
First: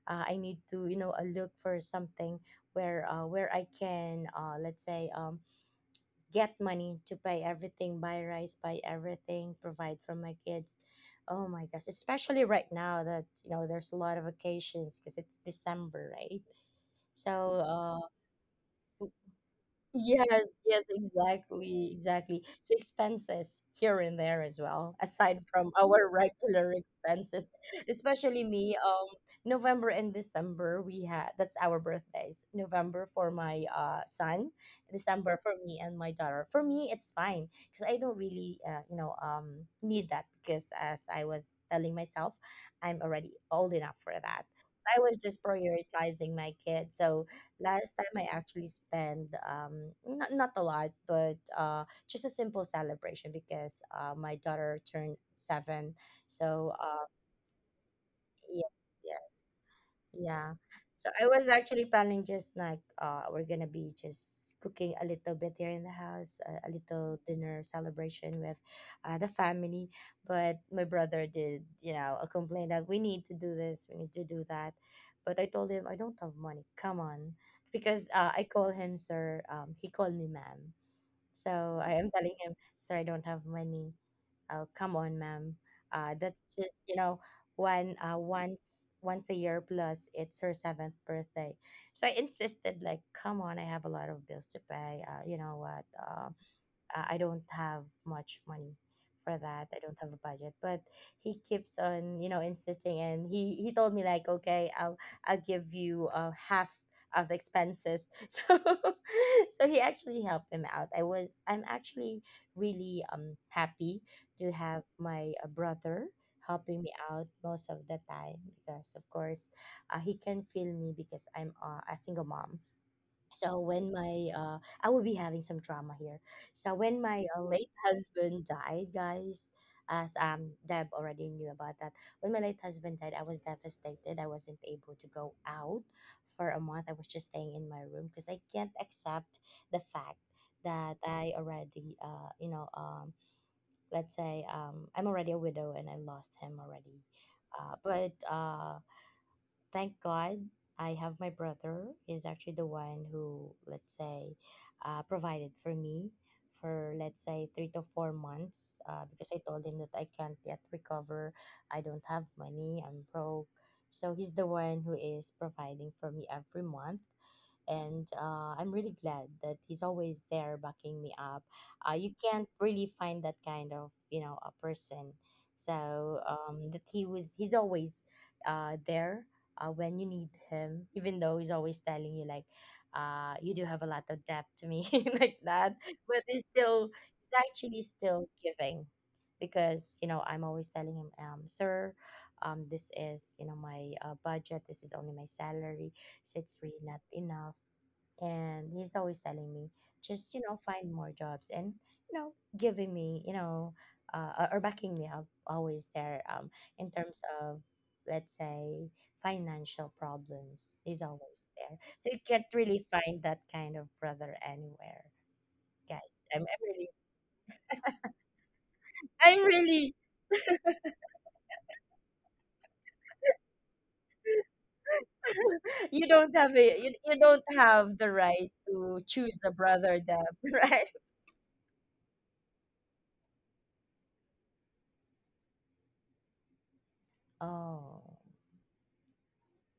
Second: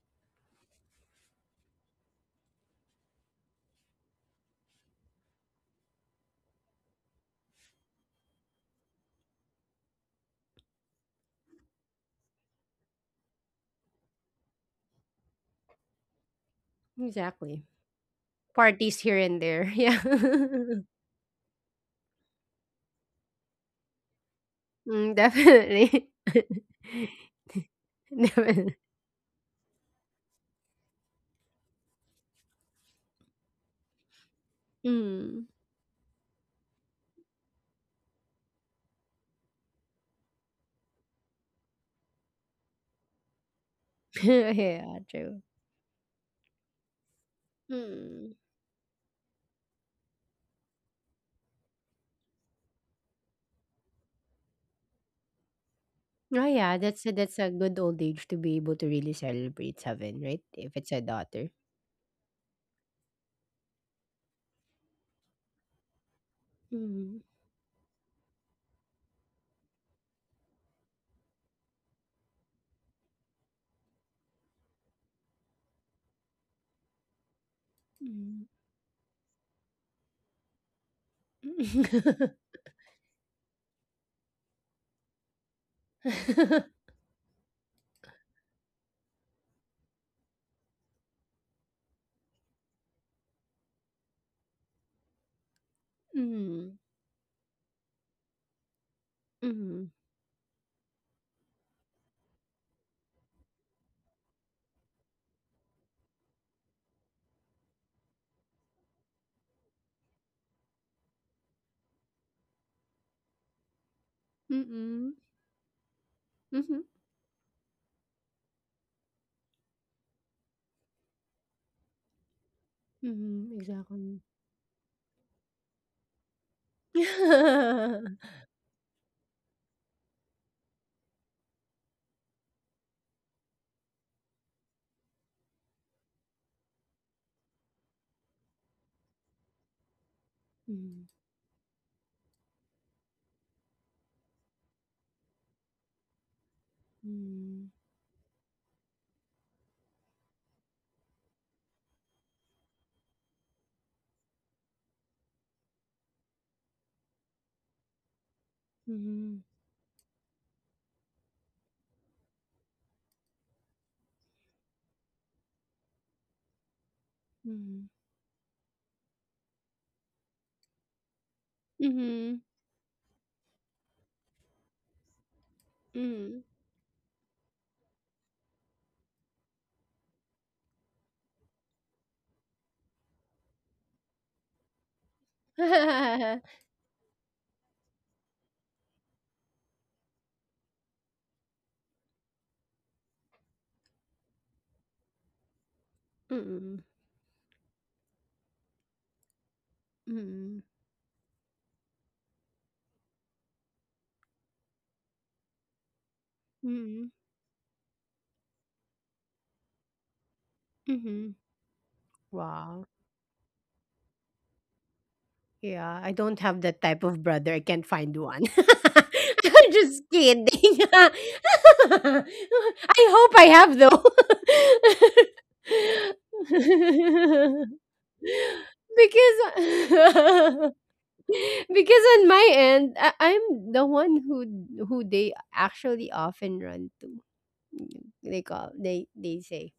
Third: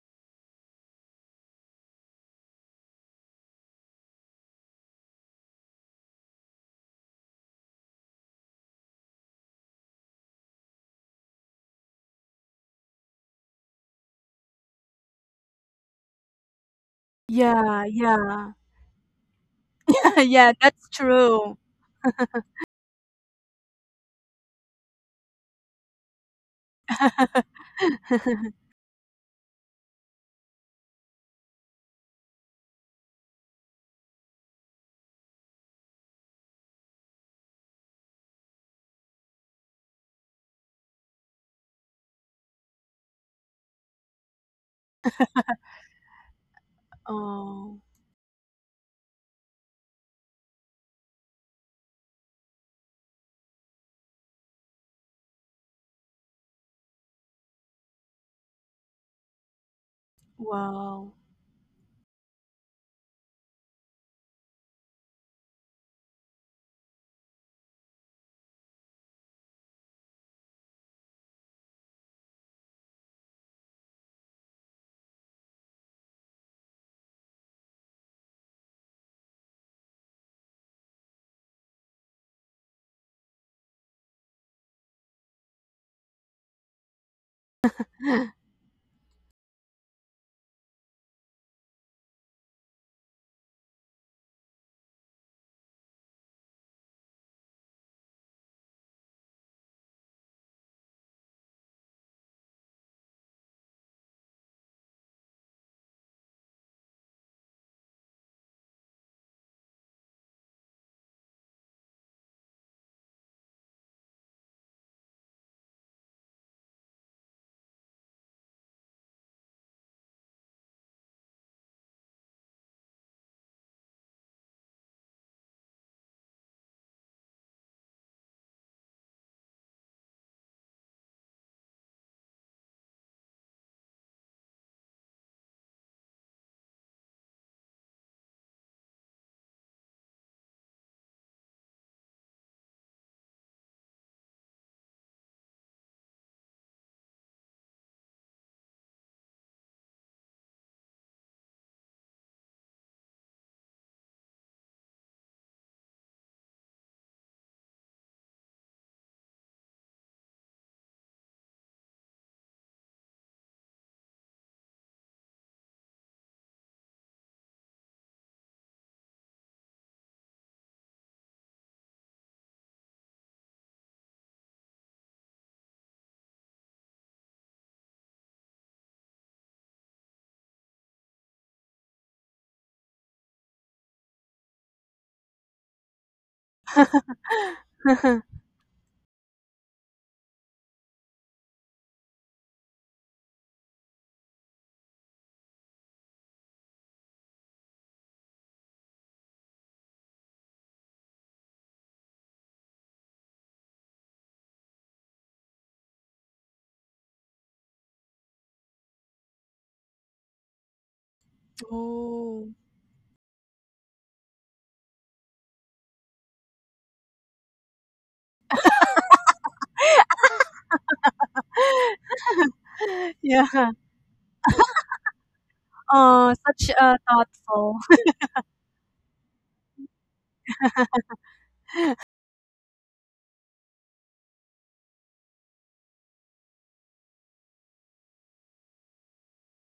Speaker 2: I need to, look for something, where I can, let's say, get money to pay everything, buy rice, buy everything, provide for my kids. Oh my gosh, especially right now, that, there's a lot of occasions because it's December, right? So
Speaker 1: Exactly.
Speaker 3: yeah,
Speaker 2: uh,
Speaker 3: yeah,
Speaker 1: Parties here and there. Yeah.
Speaker 3: yeah.
Speaker 2: yes, yes,
Speaker 3: That's true.
Speaker 2: exactly, exactly. So expenses here and there as well,
Speaker 1: Mm,
Speaker 2: aside from
Speaker 1: definitely.
Speaker 2: our regular expenses, especially
Speaker 1: Definitely.
Speaker 2: me. November and December, we had that's our birthdays. November for my son, December
Speaker 1: Mm.
Speaker 2: for me and my daughter. For me, it's fine because I don't really, need that, because as I was telling myself, I'm already old enough for that.
Speaker 1: Yeah,
Speaker 2: I was
Speaker 1: true.
Speaker 2: just prioritizing my kids. So
Speaker 3: Oh,
Speaker 2: last time I
Speaker 1: Mm.
Speaker 2: actually spent not a lot, but just a simple celebration, because my daughter turned 7.
Speaker 1: Oh
Speaker 2: So
Speaker 1: yeah, that's a good old age to be
Speaker 2: yes,
Speaker 1: able to really
Speaker 2: yes.
Speaker 1: celebrate seven, right?
Speaker 2: Yeah.
Speaker 1: If it's a
Speaker 2: So
Speaker 3: wow.
Speaker 2: I was
Speaker 1: daughter.
Speaker 2: actually planning just like, we're gonna be just cooking a little bit here in the house, a little
Speaker 1: Mm.
Speaker 2: dinner celebration with the family. But my brother did, a complaint that we need to do this, we need to do that. But I told him, I don't have money. Come on, because I
Speaker 1: Mm.
Speaker 2: call him sir. He called me ma'am. So I am telling him, sir, I don't have money. Oh, come on, ma'am. That's just, one once once a year, plus it's her seventh birthday. So I insisted, like, come on, I have a lot of bills to pay. You know what?
Speaker 1: Mm.
Speaker 2: I don't have much money for that. I
Speaker 1: Mm.
Speaker 2: don't have a budget, but he keeps on, insisting, and he told me like, okay, I'll give you half of the expenses. So he actually helped him out. I'm actually really happy to
Speaker 1: Mm.
Speaker 2: have
Speaker 1: Mm.
Speaker 2: my brother
Speaker 1: Mhm.
Speaker 2: helping me out most of the time because of course he can feel me because I'm a single mom,
Speaker 1: Mhm,
Speaker 2: so when
Speaker 1: exactly.
Speaker 2: my I will be having some drama here. So when my late husband died, guys, as Deb already knew about that, when my late husband died, I was devastated. I wasn't able to go out for a month. I was just staying in my room because I can't accept the fact that
Speaker 1: Mhm.
Speaker 2: I already let's say, I'm already a widow and I lost him already.
Speaker 1: Mhm.
Speaker 2: But Thank God I have my brother. He's actually the one who, let's say, provided for me for, let's say, 3 to 4 months because I
Speaker 1: Mhm.
Speaker 2: told him that I can't yet recover. I don't have money. I'm broke. So he's the one who is providing for me every month, and I'm really glad that he's always there backing me up.
Speaker 1: Mhm.
Speaker 2: You
Speaker 1: Mhm.
Speaker 2: can't really find that kind of, you know, a person, so
Speaker 1: Mhm.
Speaker 2: that he was he's always there when you need him, even though he's always telling you like, you do have a lot of debt to me, like that, but he's still, he's actually still giving. Because, you know, I'm always telling him, sir, this is, you know, my budget. This is only my salary, so it's
Speaker 1: Mm.
Speaker 2: really not enough. And he's always telling me, just, you know,
Speaker 1: Mm.
Speaker 2: find more jobs, and, you know, giving me, you know, or backing me up, always there, in
Speaker 1: Mm.
Speaker 2: terms of, let's say, financial problems, he's
Speaker 1: Mhm.
Speaker 2: always there. So you
Speaker 3: Oh,
Speaker 2: can't
Speaker 1: Wow.
Speaker 2: really find that kind of brother anywhere,
Speaker 1: Yeah, I
Speaker 2: guys.
Speaker 1: don't have
Speaker 2: I'm
Speaker 1: that
Speaker 2: really
Speaker 1: type of brother. I can't find one.
Speaker 2: I'm
Speaker 1: I'm
Speaker 2: really—
Speaker 1: just kidding. I hope I have
Speaker 3: yeah.
Speaker 1: though.
Speaker 2: you don't
Speaker 3: Oh,
Speaker 2: have
Speaker 3: such
Speaker 2: a—
Speaker 3: a
Speaker 2: you don't
Speaker 3: thoughtful.
Speaker 2: have the right to
Speaker 1: Because
Speaker 2: choose a brother, Deb. Right.
Speaker 1: because on my end, I'm the one who they actually often run to.
Speaker 2: Oh,
Speaker 1: They call, they say,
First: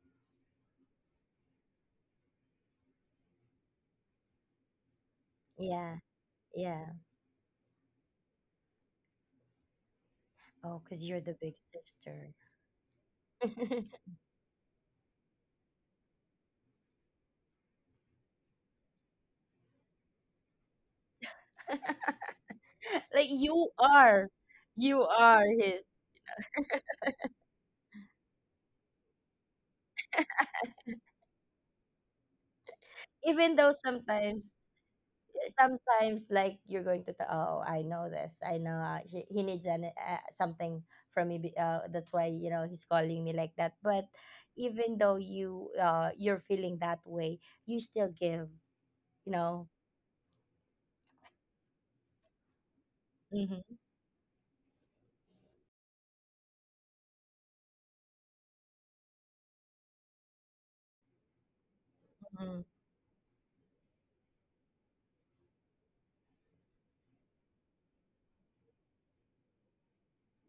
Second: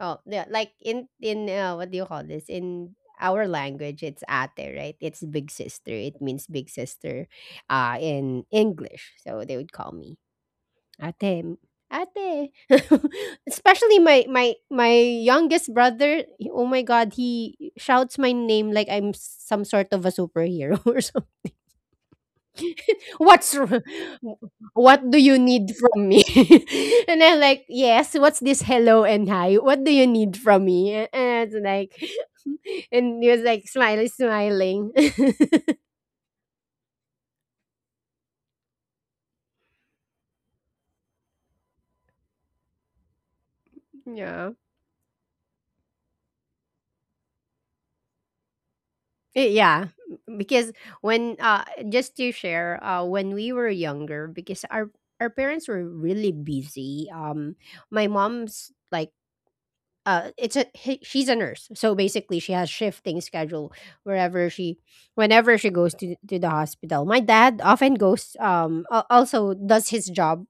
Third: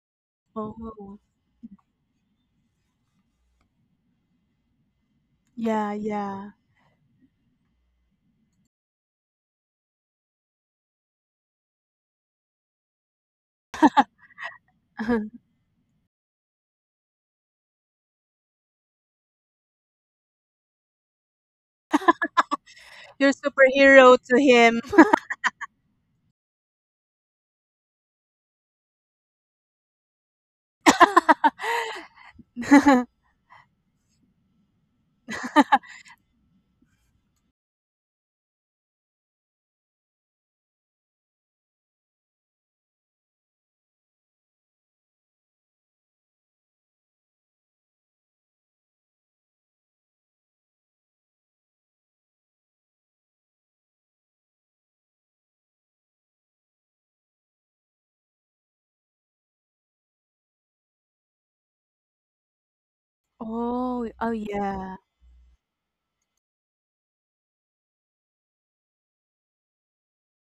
Speaker 1: oh yeah, like
Speaker 3: Oh,
Speaker 1: in, what do you call this, in our language it's ate, right? It's big sister,
Speaker 3: yeah,
Speaker 2: yeah,
Speaker 1: it means
Speaker 3: yeah.
Speaker 1: big
Speaker 2: yeah.
Speaker 1: sister, in English. So they would call me
Speaker 2: Oh, because you're the big
Speaker 1: ate,
Speaker 2: sister.
Speaker 1: ate. Especially my youngest brother. Oh my god, he shouts my name like I'm some sort of a superhero. Or
Speaker 2: Like
Speaker 3: You're
Speaker 1: what's
Speaker 2: you
Speaker 1: wr-
Speaker 3: superhero
Speaker 2: are.
Speaker 3: to him.
Speaker 1: what
Speaker 2: You
Speaker 1: do you
Speaker 2: are
Speaker 1: need
Speaker 2: his.
Speaker 1: from me? And I'm like, yes, what's this, hello and hi, what do you need from me? And it's like, and he was
Speaker 2: Even
Speaker 1: like
Speaker 2: though
Speaker 1: smiling,
Speaker 2: sometimes
Speaker 1: smiling.
Speaker 2: sometimes like you're going to tell, oh, I know this I know he needs an, something from me, that's why, you know, he's calling me like that. But
Speaker 1: Yeah.
Speaker 2: even though you're feeling that way, you still give, you
Speaker 1: Eh,
Speaker 2: know.
Speaker 1: yeah, because when, just to share, when we were
Speaker 2: Mm-hmm,
Speaker 1: younger, because our parents were really busy. My mom's like, she's a nurse, so basically she
Speaker 2: mm-hmm,
Speaker 1: has shifting schedule,
Speaker 3: Oh, oh,
Speaker 1: wherever she,
Speaker 3: yeah,
Speaker 1: whenever she goes to the hospital. My dad often goes, also does his job,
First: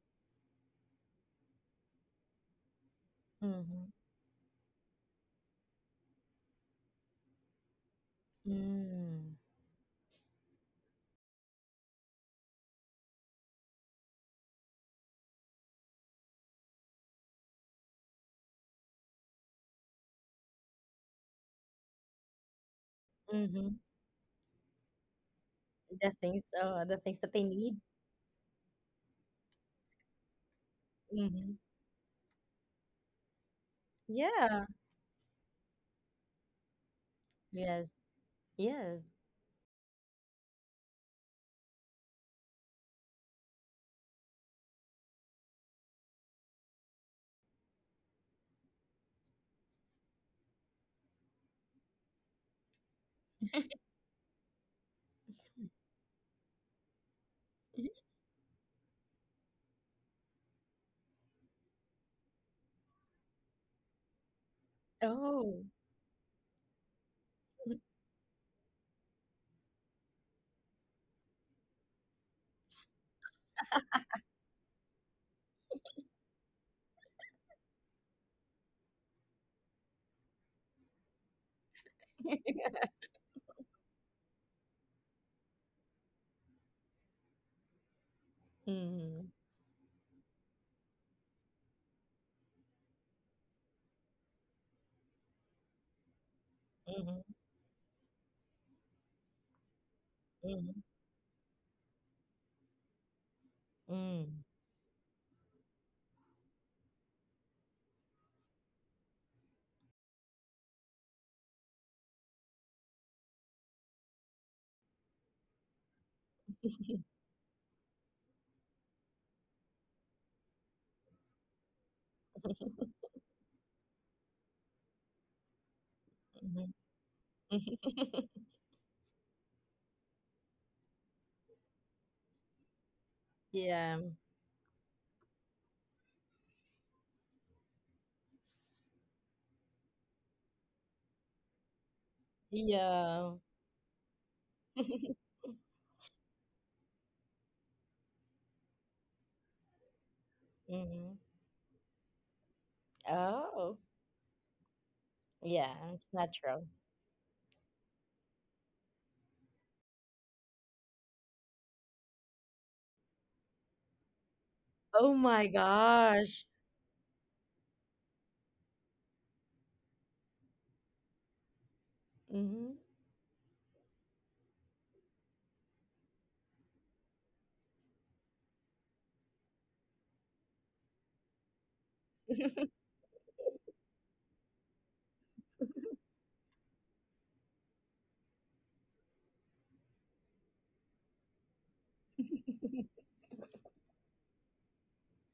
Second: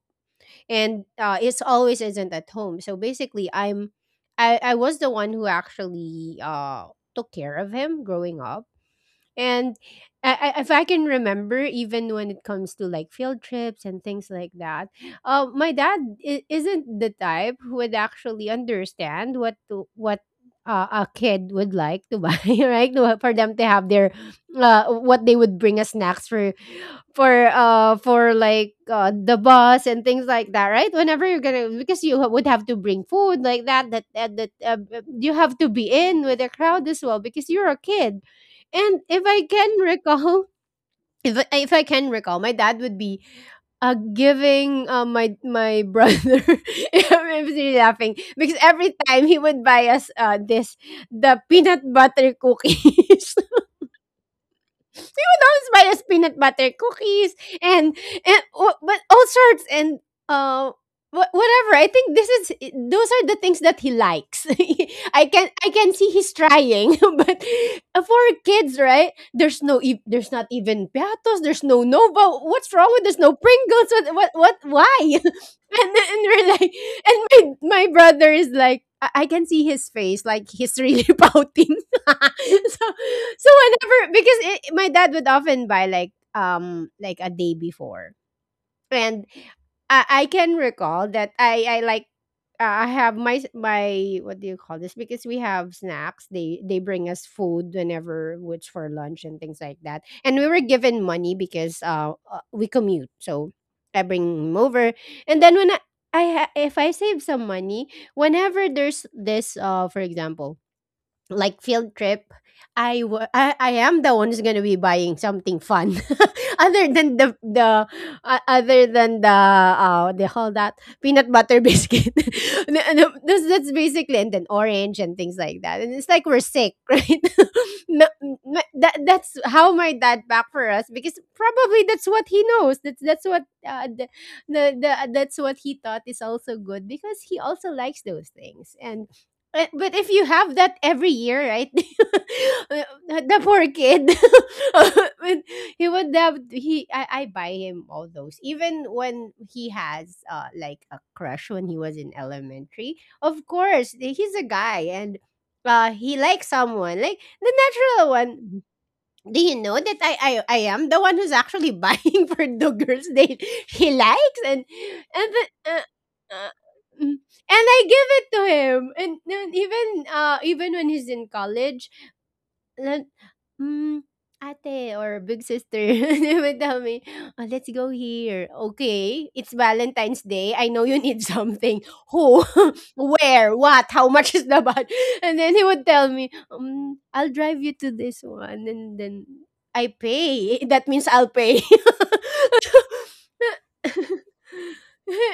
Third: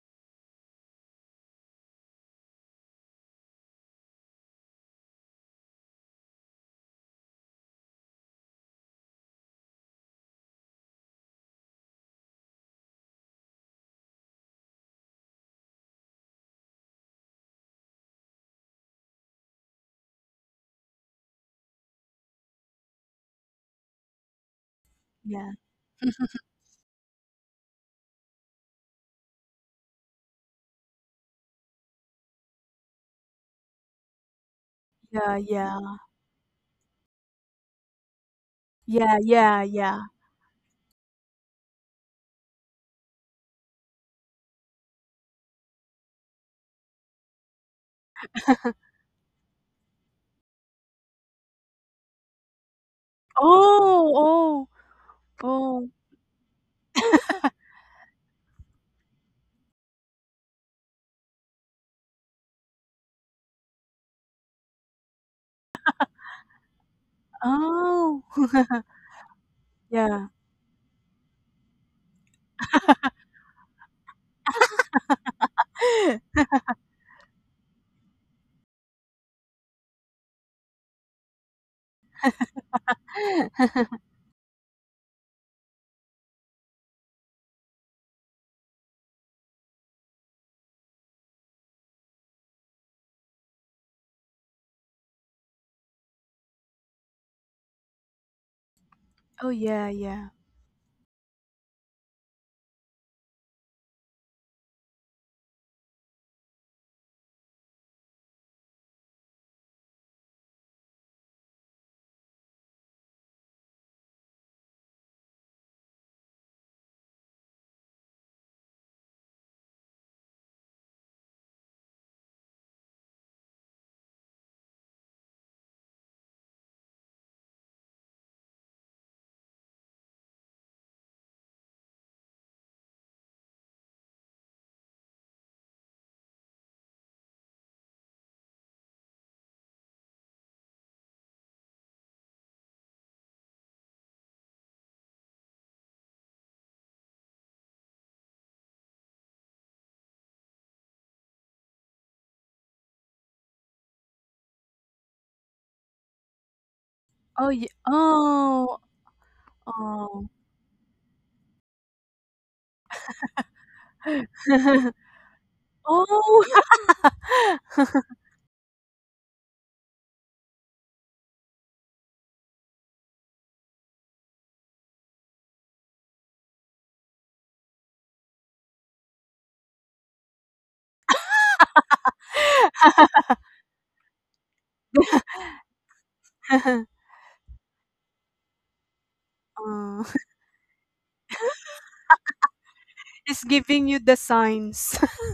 Speaker 1: and it's always isn't at home. So basically,
Speaker 2: mm-hmm,
Speaker 1: I was the one who actually took care of him growing up.
Speaker 2: mm-hmm,
Speaker 1: And if I can remember, even when it comes to like field trips and things like that, my dad isn't the type who would actually understand what a kid would like to buy, right? For them to
Speaker 2: mm-hmm.
Speaker 1: have their, what they
Speaker 3: yeah,
Speaker 1: would bring as
Speaker 2: The
Speaker 1: snacks
Speaker 2: things,
Speaker 1: for,
Speaker 2: the things that they need.
Speaker 1: the bus and things like that, right? Whenever you're
Speaker 2: Mm-hmm.
Speaker 1: gonna, because you would have to bring food like that that that, that
Speaker 2: Yeah.
Speaker 1: you
Speaker 3: yeah,
Speaker 1: have to
Speaker 3: yeah,
Speaker 1: be in with the crowd as well because you're a
Speaker 2: Yes.
Speaker 1: kid. And
Speaker 2: Yes.
Speaker 3: yeah,
Speaker 1: if I
Speaker 3: yeah,
Speaker 1: can
Speaker 3: yeah.
Speaker 1: recall, if I can recall, my dad would be giving, my brother. I'm really laughing because every time he would buy us, this the peanut butter cookies.
Speaker 3: Oh, oh,
Speaker 1: We would always
Speaker 3: oh,
Speaker 1: buy us peanut butter cookies, and and but all sorts, and uh whatever, I think this is, those are the things that he likes.
Speaker 2: Oh.
Speaker 1: I can see he's trying, but
Speaker 2: Mhm,
Speaker 1: for
Speaker 3: oh.
Speaker 1: kids, right? There's no
Speaker 3: Yeah.
Speaker 1: there's not even Piatos, there's no Nova, what's wrong with, there's no Pringles, what, why? And, and we're like, and my brother is like, I can see his face, like he's really pouting. So so whenever, because my dad would often buy like, like a day before, and
Speaker 2: mhm,
Speaker 1: I can recall that I like, I have my, what do you call this? Because we have snacks. They bring us food whenever, which for lunch and
Speaker 3: Oh
Speaker 1: things like
Speaker 3: yeah,
Speaker 1: that.
Speaker 3: yeah.
Speaker 1: And we were
Speaker 2: mhm,
Speaker 1: given money because, we commute, so I
Speaker 2: mm,
Speaker 1: bring him over. And then when, if I save some money, whenever there's this, for example, like field trip, I wa- I am the one who's gonna be buying something fun, other than the other than they call that peanut butter biscuit. No, no, that's basically and then orange and things like that. And it's like we're
Speaker 2: mhm.
Speaker 1: sick, right? No, no, that's how my dad back for us because probably that's what he knows. That's what
Speaker 2: Yeah,
Speaker 1: the that's what he thought is also good because he also likes those things, and but if you have that every year, right? Uh,
Speaker 2: yeah.
Speaker 1: the poor kid. But he would have he I buy him all those. Even when he has like a
Speaker 2: Mhm.
Speaker 1: crush when he was in elementary. Of
Speaker 2: Oh,
Speaker 1: course, he's a guy, and
Speaker 2: yeah, it's
Speaker 1: he likes
Speaker 2: natural.
Speaker 1: someone. Like
Speaker 3: Oh
Speaker 1: the
Speaker 3: yeah.
Speaker 1: natural one.
Speaker 3: Oh.
Speaker 1: Do you know that I,
Speaker 3: Oh.
Speaker 1: I I am the one who's actually buying for the girls they he likes. and
Speaker 2: Oh
Speaker 1: and the,
Speaker 2: my
Speaker 1: uh,
Speaker 3: Oh.
Speaker 2: gosh.
Speaker 1: uh, mm. and I give it to him, and even when he's in college,
Speaker 2: Mhm.
Speaker 1: Lan, hmm, ate, or big sister, they would tell me, "Oh, let's go here." "Okay, it's Valentine's Day. I know you need something. Who?
Speaker 2: Mhm.
Speaker 1: Where? What? How much is the bud?" And then he would tell me, I'll drive you to this one." And then I
Speaker 3: Oh.
Speaker 1: pay. That means I'll pay.
Speaker 3: It's giving
Speaker 1: Yeah,
Speaker 3: you the signs.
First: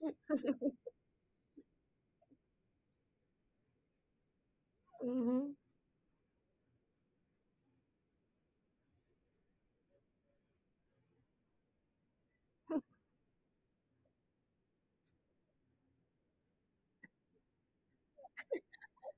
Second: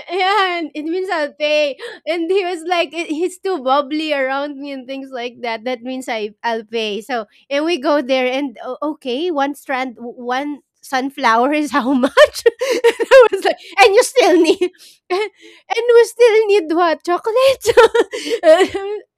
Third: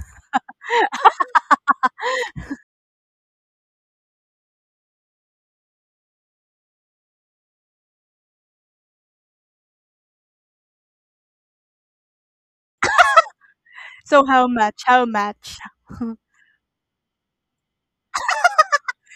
Speaker 1: and it means I'll pay. And he was like, "Eh, he's too bubbly around me and things like that. That means I'll pay. So and we go there and okay, one strand, one sunflower is how much? And I was like, and you
Speaker 3: So
Speaker 1: still
Speaker 3: how
Speaker 1: need,
Speaker 3: much? How much?
Speaker 1: and we still need what chocolate?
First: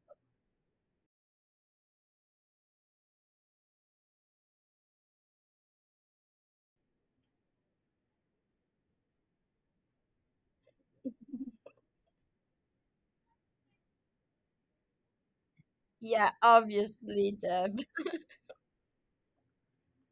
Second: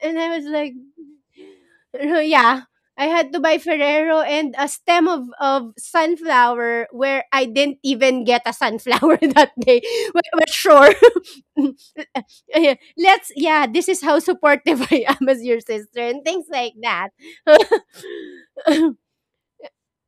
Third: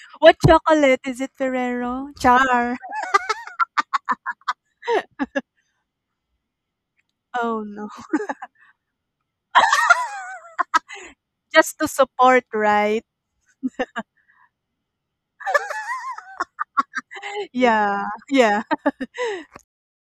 Speaker 1: And
Speaker 3: What
Speaker 1: I was like,
Speaker 3: chocolate? Is it Ferrero?
Speaker 1: yeah.
Speaker 3: Char.
Speaker 1: I had to buy Ferrero and a stem of sunflower where I
Speaker 3: Oh
Speaker 1: didn't
Speaker 3: no.
Speaker 1: even get a sunflower that day. But sure.
Speaker 3: Just to support,
Speaker 1: Yeah,
Speaker 3: right?
Speaker 1: let's, yeah, this is how supportive I am as your sister and
Speaker 2: Yeah,
Speaker 1: things like that.
Speaker 2: obviously, Deb.
Speaker 3: Yeah. Yeah.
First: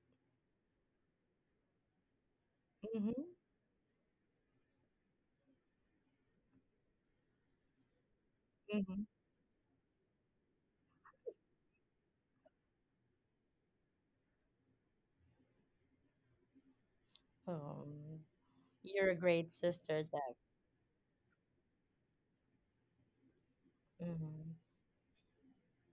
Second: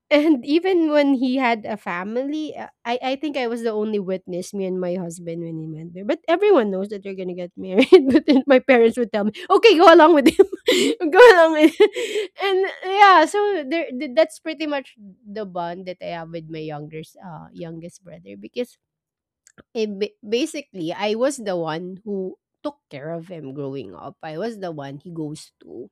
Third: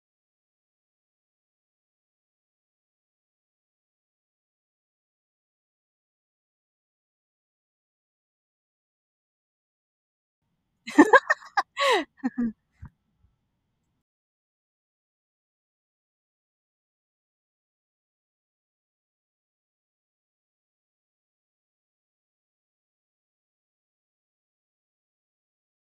Speaker 1: And even when he had a family, I
Speaker 2: Mhm,
Speaker 1: think I was the only witness, me and my husband, when he went there. But everyone knows that they're gonna get married. But then my parents
Speaker 2: mhm.
Speaker 1: would tell me, "Okay, go along with him, go along with." Him. And yeah, so there, that's pretty much the bond that I have with my youngest
Speaker 2: Um,
Speaker 1: brother because
Speaker 2: you're a great sister, Deb.
Speaker 1: basically I was the one who took care of him growing up. I
Speaker 2: Mhm.
Speaker 1: was the one he goes to.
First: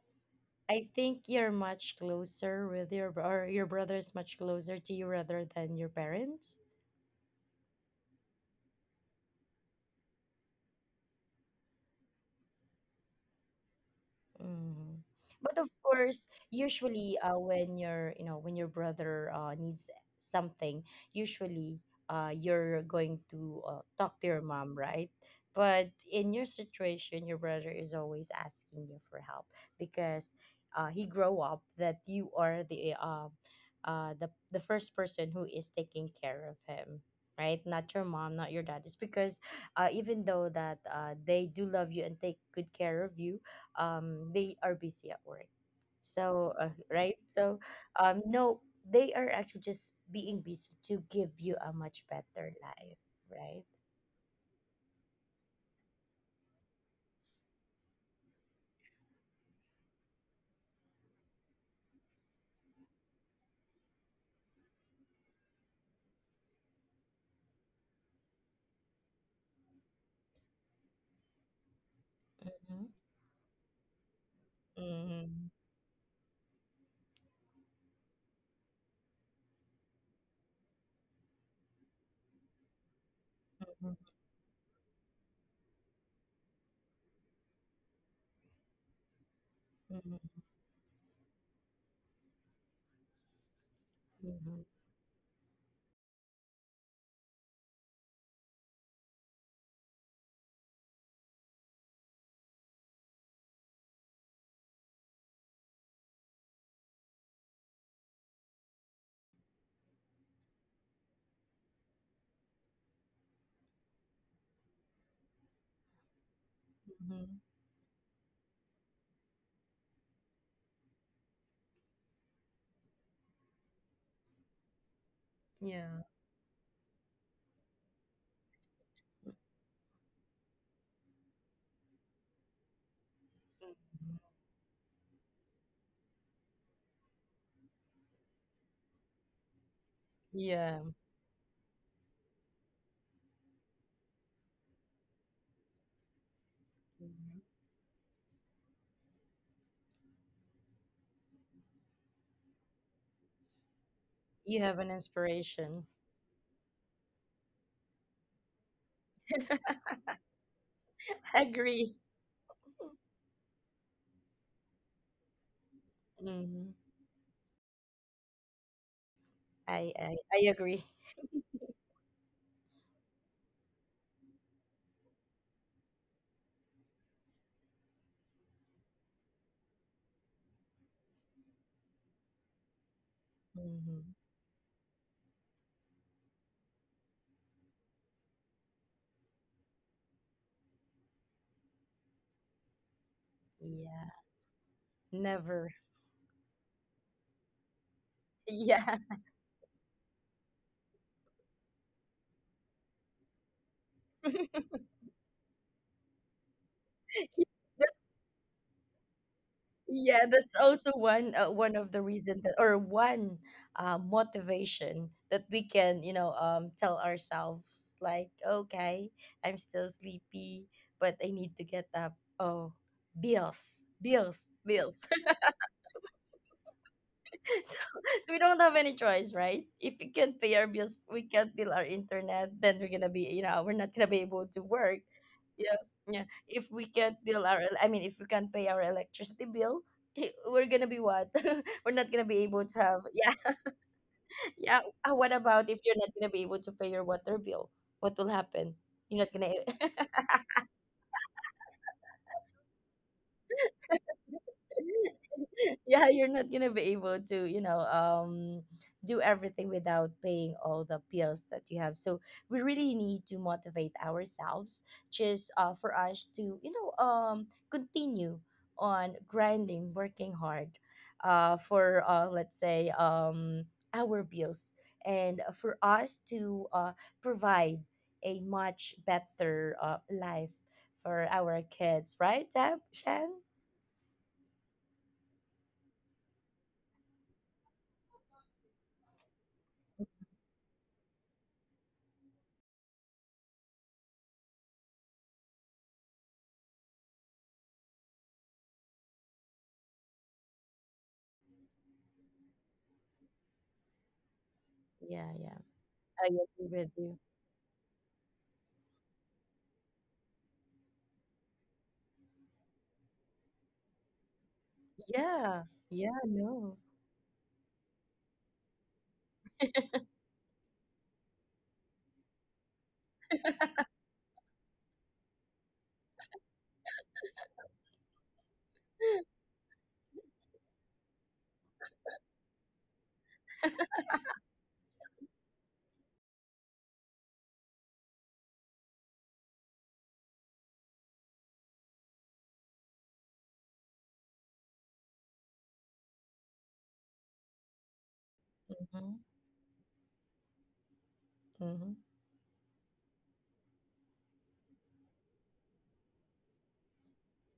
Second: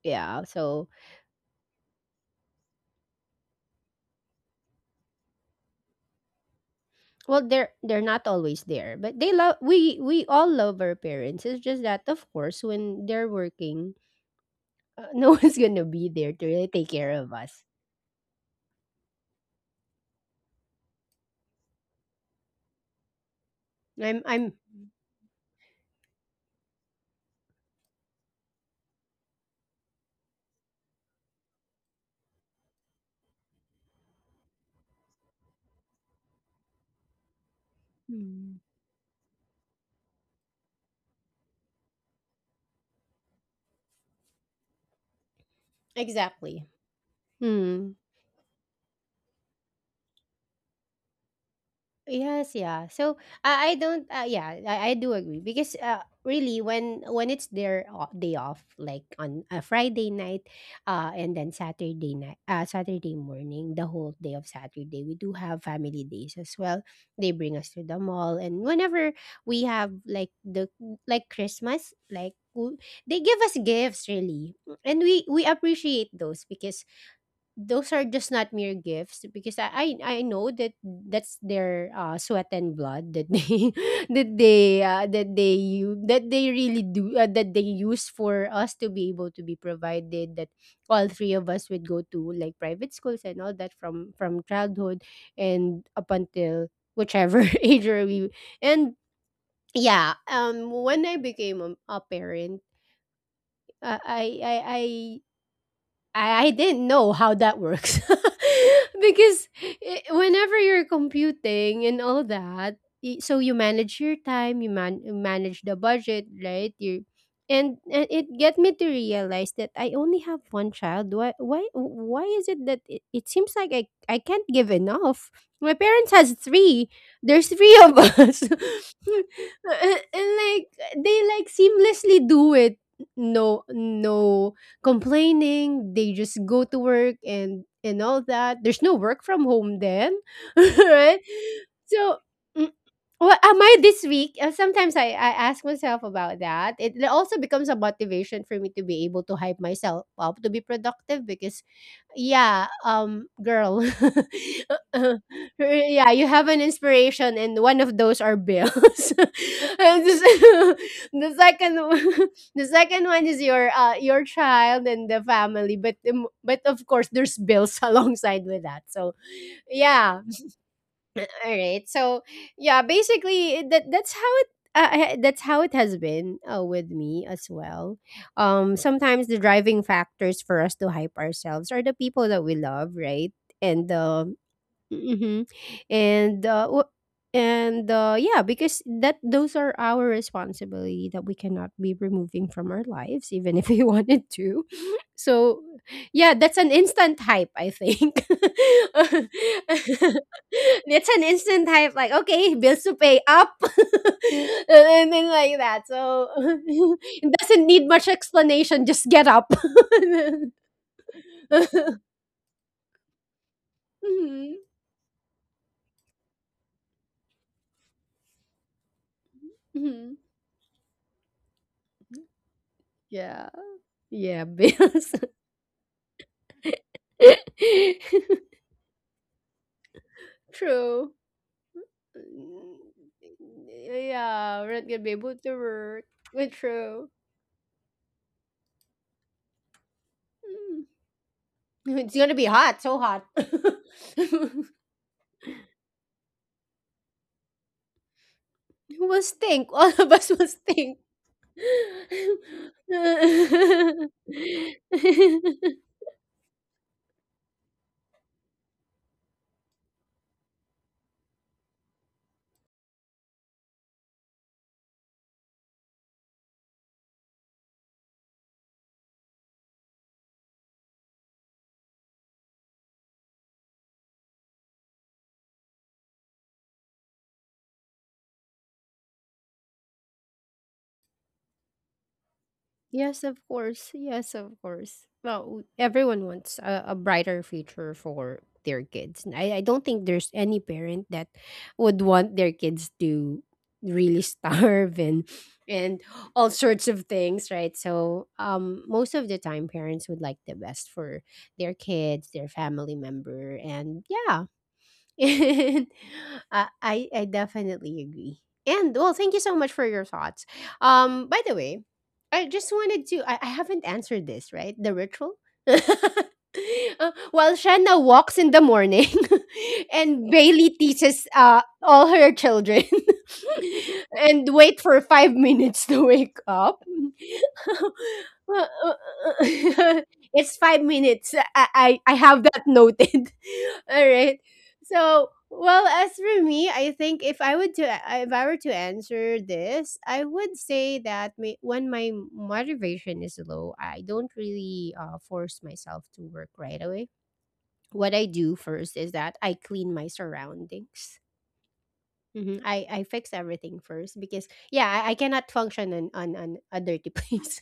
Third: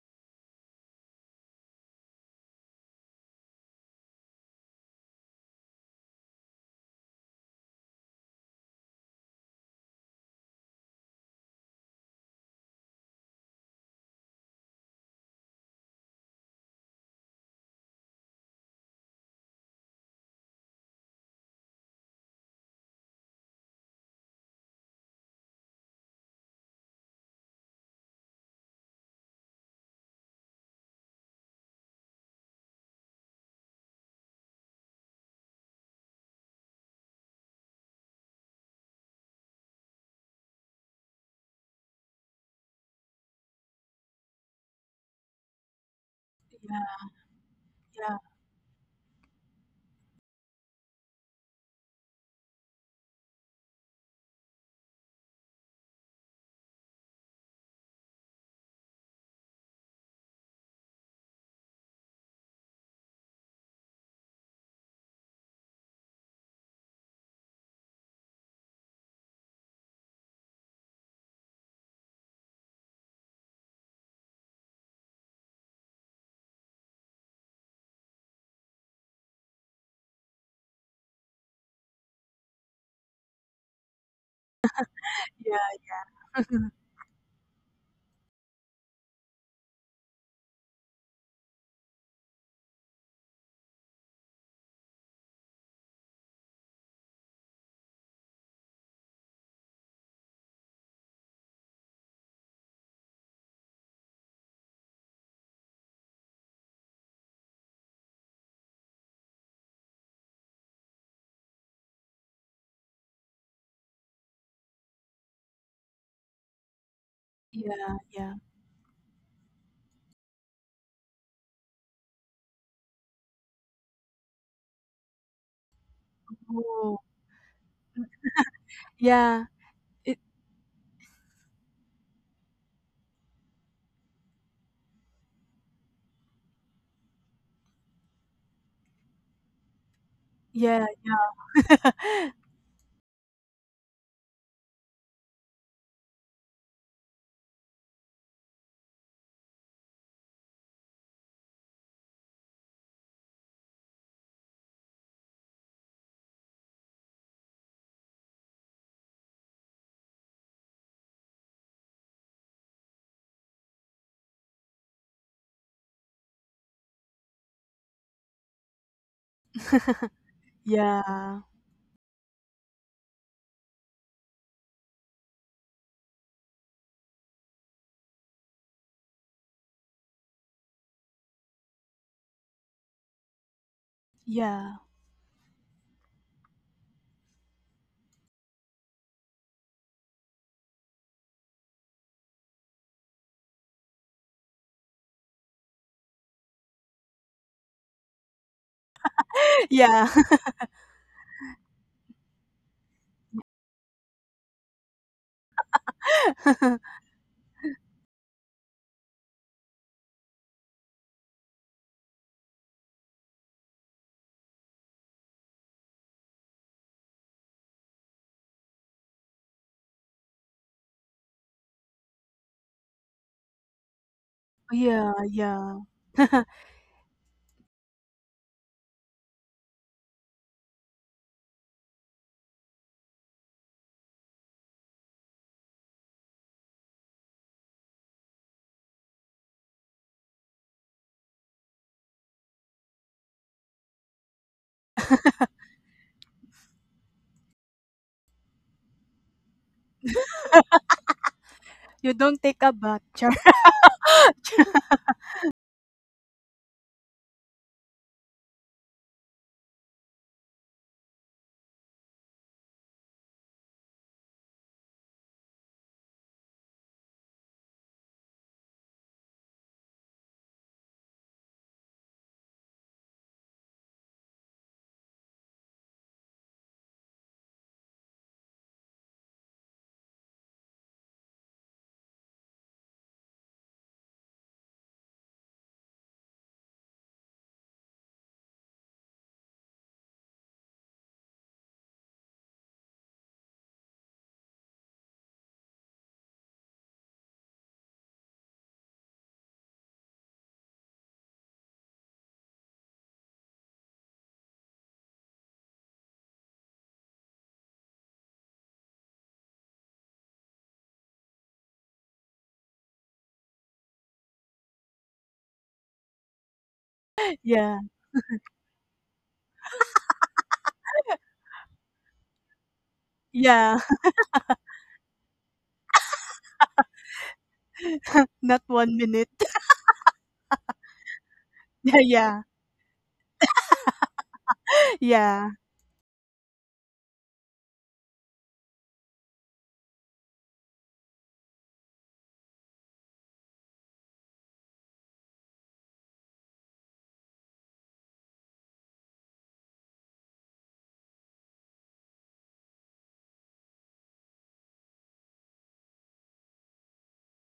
Speaker 1: Yeah, so,
Speaker 2: I think you're much closer with your bro- or your brother is much closer to you rather than your parents.
Speaker 1: well, they're not always there, but they love, we all love our parents. It's just that of course when they're working,
Speaker 2: Mhm.
Speaker 1: no
Speaker 2: But
Speaker 1: one's
Speaker 2: of
Speaker 1: going to be
Speaker 2: course,
Speaker 1: there to really take care
Speaker 2: usually
Speaker 1: of us.
Speaker 2: when your, you know, when your brother needs something, usually you're going to talk to your
Speaker 1: I'm
Speaker 2: mom, right? But in your situation, your brother is always asking you for help because he grow up that you are the first person who is taking care of him, right? Not your mom, not
Speaker 1: Mm.
Speaker 2: your dad. It's because even though that they do love you and take good care of you, they are busy at work. So,
Speaker 1: Exactly.
Speaker 2: right? So,
Speaker 3: Yeah.
Speaker 2: no, they are actually just being busy to give you a much better
Speaker 1: Yes, yeah.
Speaker 2: life,
Speaker 1: So
Speaker 2: right?
Speaker 1: I don't, yeah, I do agree because really when it's their day off, like on a Friday night, and then Saturday night, Saturday morning, the whole day of Saturday, we do have family days as well. They bring us to the mall, and whenever we have like Christmas,
Speaker 2: Mhm.
Speaker 1: they give us gifts really. And we
Speaker 2: Mhm.
Speaker 1: appreciate those because those are just not mere gifts because I know that that's their sweat and blood that they
Speaker 2: Mhm.
Speaker 3: Yeah.
Speaker 1: that they really do, that they use for us to be able to be
Speaker 2: Mhm.
Speaker 1: provided that all three of us would go to like private schools and all that, from
Speaker 2: Mhm.
Speaker 1: childhood and up until whichever age are we. And yeah, when I became a parent, uh, I I I I didn't know how that works because I whenever you're computing and all that, so you manage your time, you manage the budget, right? You
Speaker 2: Mhm.
Speaker 1: and,
Speaker 3: Yeah.
Speaker 1: and it
Speaker 3: Yeah.
Speaker 1: get me to realize that I only have one child. Why is it that it seems like I can't give enough? My
Speaker 2: Yeah.
Speaker 1: parents has three.
Speaker 3: Oh.
Speaker 1: There's three of us,
Speaker 3: Yeah. It,
Speaker 1: and like they like seamlessly do it. No,
Speaker 2: Mhm.
Speaker 1: no complaining. They just go to work and all that. There's no work from home then,
Speaker 2: Yeah.
Speaker 3: yeah.
Speaker 1: right? So. mm, What am I this week? Sometimes I ask myself about that. It also
Speaker 2: Mhm.
Speaker 1: becomes a motivation for me to be able to hype myself up to be productive because yeah, girl,
Speaker 2: You have an inspiration.
Speaker 1: yeah, you have an inspiration, and one of those are bills. And this- the second
Speaker 2: Agree.
Speaker 1: one the second one is your your child and the family, but but
Speaker 2: Mhm.
Speaker 1: of course there's bills alongside with that. So, yeah.
Speaker 2: I agree.
Speaker 1: All
Speaker 3: Yeah.
Speaker 1: right. So, yeah, basically that's how it has been with me as well. Sometimes the driving factors for us to hype ourselves are the people that we love, right? And
Speaker 2: Mhm.
Speaker 1: the
Speaker 3: Yeah. Yeah.
Speaker 1: Mhm. And w- and yeah, because that those are our responsibility that we cannot be removing from our lives even if we
Speaker 2: Yeah.
Speaker 1: wanted to. So
Speaker 2: Never.
Speaker 1: yeah, that's an instant hype, I think.
Speaker 2: Yeah.
Speaker 3: Yeah.
Speaker 1: It's an instant hype, like okay, bills to pay up. And then like that. So it doesn't need
Speaker 2: That—
Speaker 1: much explanation, just get up.
Speaker 2: yeah, that's also one one of the reason that or one
Speaker 1: Mhm,
Speaker 2: motivation that we can, you know, tell ourselves like, okay, I'm still
Speaker 1: mhm.
Speaker 2: sleepy, but I need to get up. Oh,
Speaker 1: Yeah.
Speaker 2: bills,
Speaker 1: Yeah,
Speaker 2: bills, bills.
Speaker 1: bills.
Speaker 3: Yeah. Yeah.
Speaker 2: So, so we don't have any choice, right? If we can't pay our bills,
Speaker 1: True.
Speaker 2: we can't bill our internet, then
Speaker 1: Mm,
Speaker 2: we're gonna be, you know, we're not gonna be able
Speaker 1: yeah,
Speaker 2: to
Speaker 1: we're not gonna
Speaker 2: work.
Speaker 1: be able to
Speaker 2: Yeah,
Speaker 1: work.
Speaker 2: yeah.
Speaker 1: But
Speaker 2: If we
Speaker 1: true.
Speaker 2: can't bill our, el- I mean, if we can't pay our electricity bill, eh, we're
Speaker 1: Mm.
Speaker 2: gonna be what? We're
Speaker 1: It's
Speaker 2: not gonna
Speaker 1: gonna be
Speaker 2: be able
Speaker 1: hot,
Speaker 2: to
Speaker 1: so
Speaker 2: have.
Speaker 1: hot.
Speaker 2: Yeah,
Speaker 1: Who
Speaker 2: yeah. What about if you're not gonna be able to pay your water bill? What will happen?
Speaker 1: will
Speaker 2: You're not gonna.
Speaker 1: stink? All of us will stink.
Speaker 3: You don't take a bath. Char.
Speaker 2: Yeah, you're not gonna be able to, you know, do everything without paying all the bills that you have. So we really need to motivate ourselves, just for us to, you know, continue on grinding, working hard, for let's say, our bills, and for us to provide a much better life for our kids, right, Deb,
Speaker 1: Yes,
Speaker 2: Shan?
Speaker 1: of course. Yes, of course. Well, everyone wants a brighter future for their kids. And I don't think there's any parent that would want their kids to really starve, and all sorts of things, right? So, most of the time, parents would like the best for their kids, their family member, and yeah.
Speaker 2: Yeah, yeah.
Speaker 1: And
Speaker 2: I
Speaker 1: uh,
Speaker 2: agree with
Speaker 1: I
Speaker 2: you.
Speaker 1: I definitely agree. And well, thank you so much for your thoughts. By the way, I just wanted to. I haven't answered this right. The ritual.
Speaker 2: Yeah, yeah, no.
Speaker 1: While
Speaker 3: Yeah.
Speaker 1: Shanna walks in the morning, and Bailey teaches all her children,
Speaker 3: Yeah.
Speaker 1: and wait for 5 minutes to wake up.
Speaker 3: Not 1 minute.
Speaker 1: It's 5 minutes. I, I
Speaker 3: Yeah.
Speaker 1: I have
Speaker 3: Yeah.
Speaker 1: that noted. All right. So,
Speaker 3: Yeah.
Speaker 1: well, as for me, I think if I were to answer this, I would say that when my motivation is low, I don't really force myself to work right away. What I do first is
Speaker 2: Mm-hmm.
Speaker 1: that I clean my surroundings.
Speaker 2: Mm-hmm.
Speaker 1: Mhm. I fix everything first because yeah, I cannot function on a dirty place,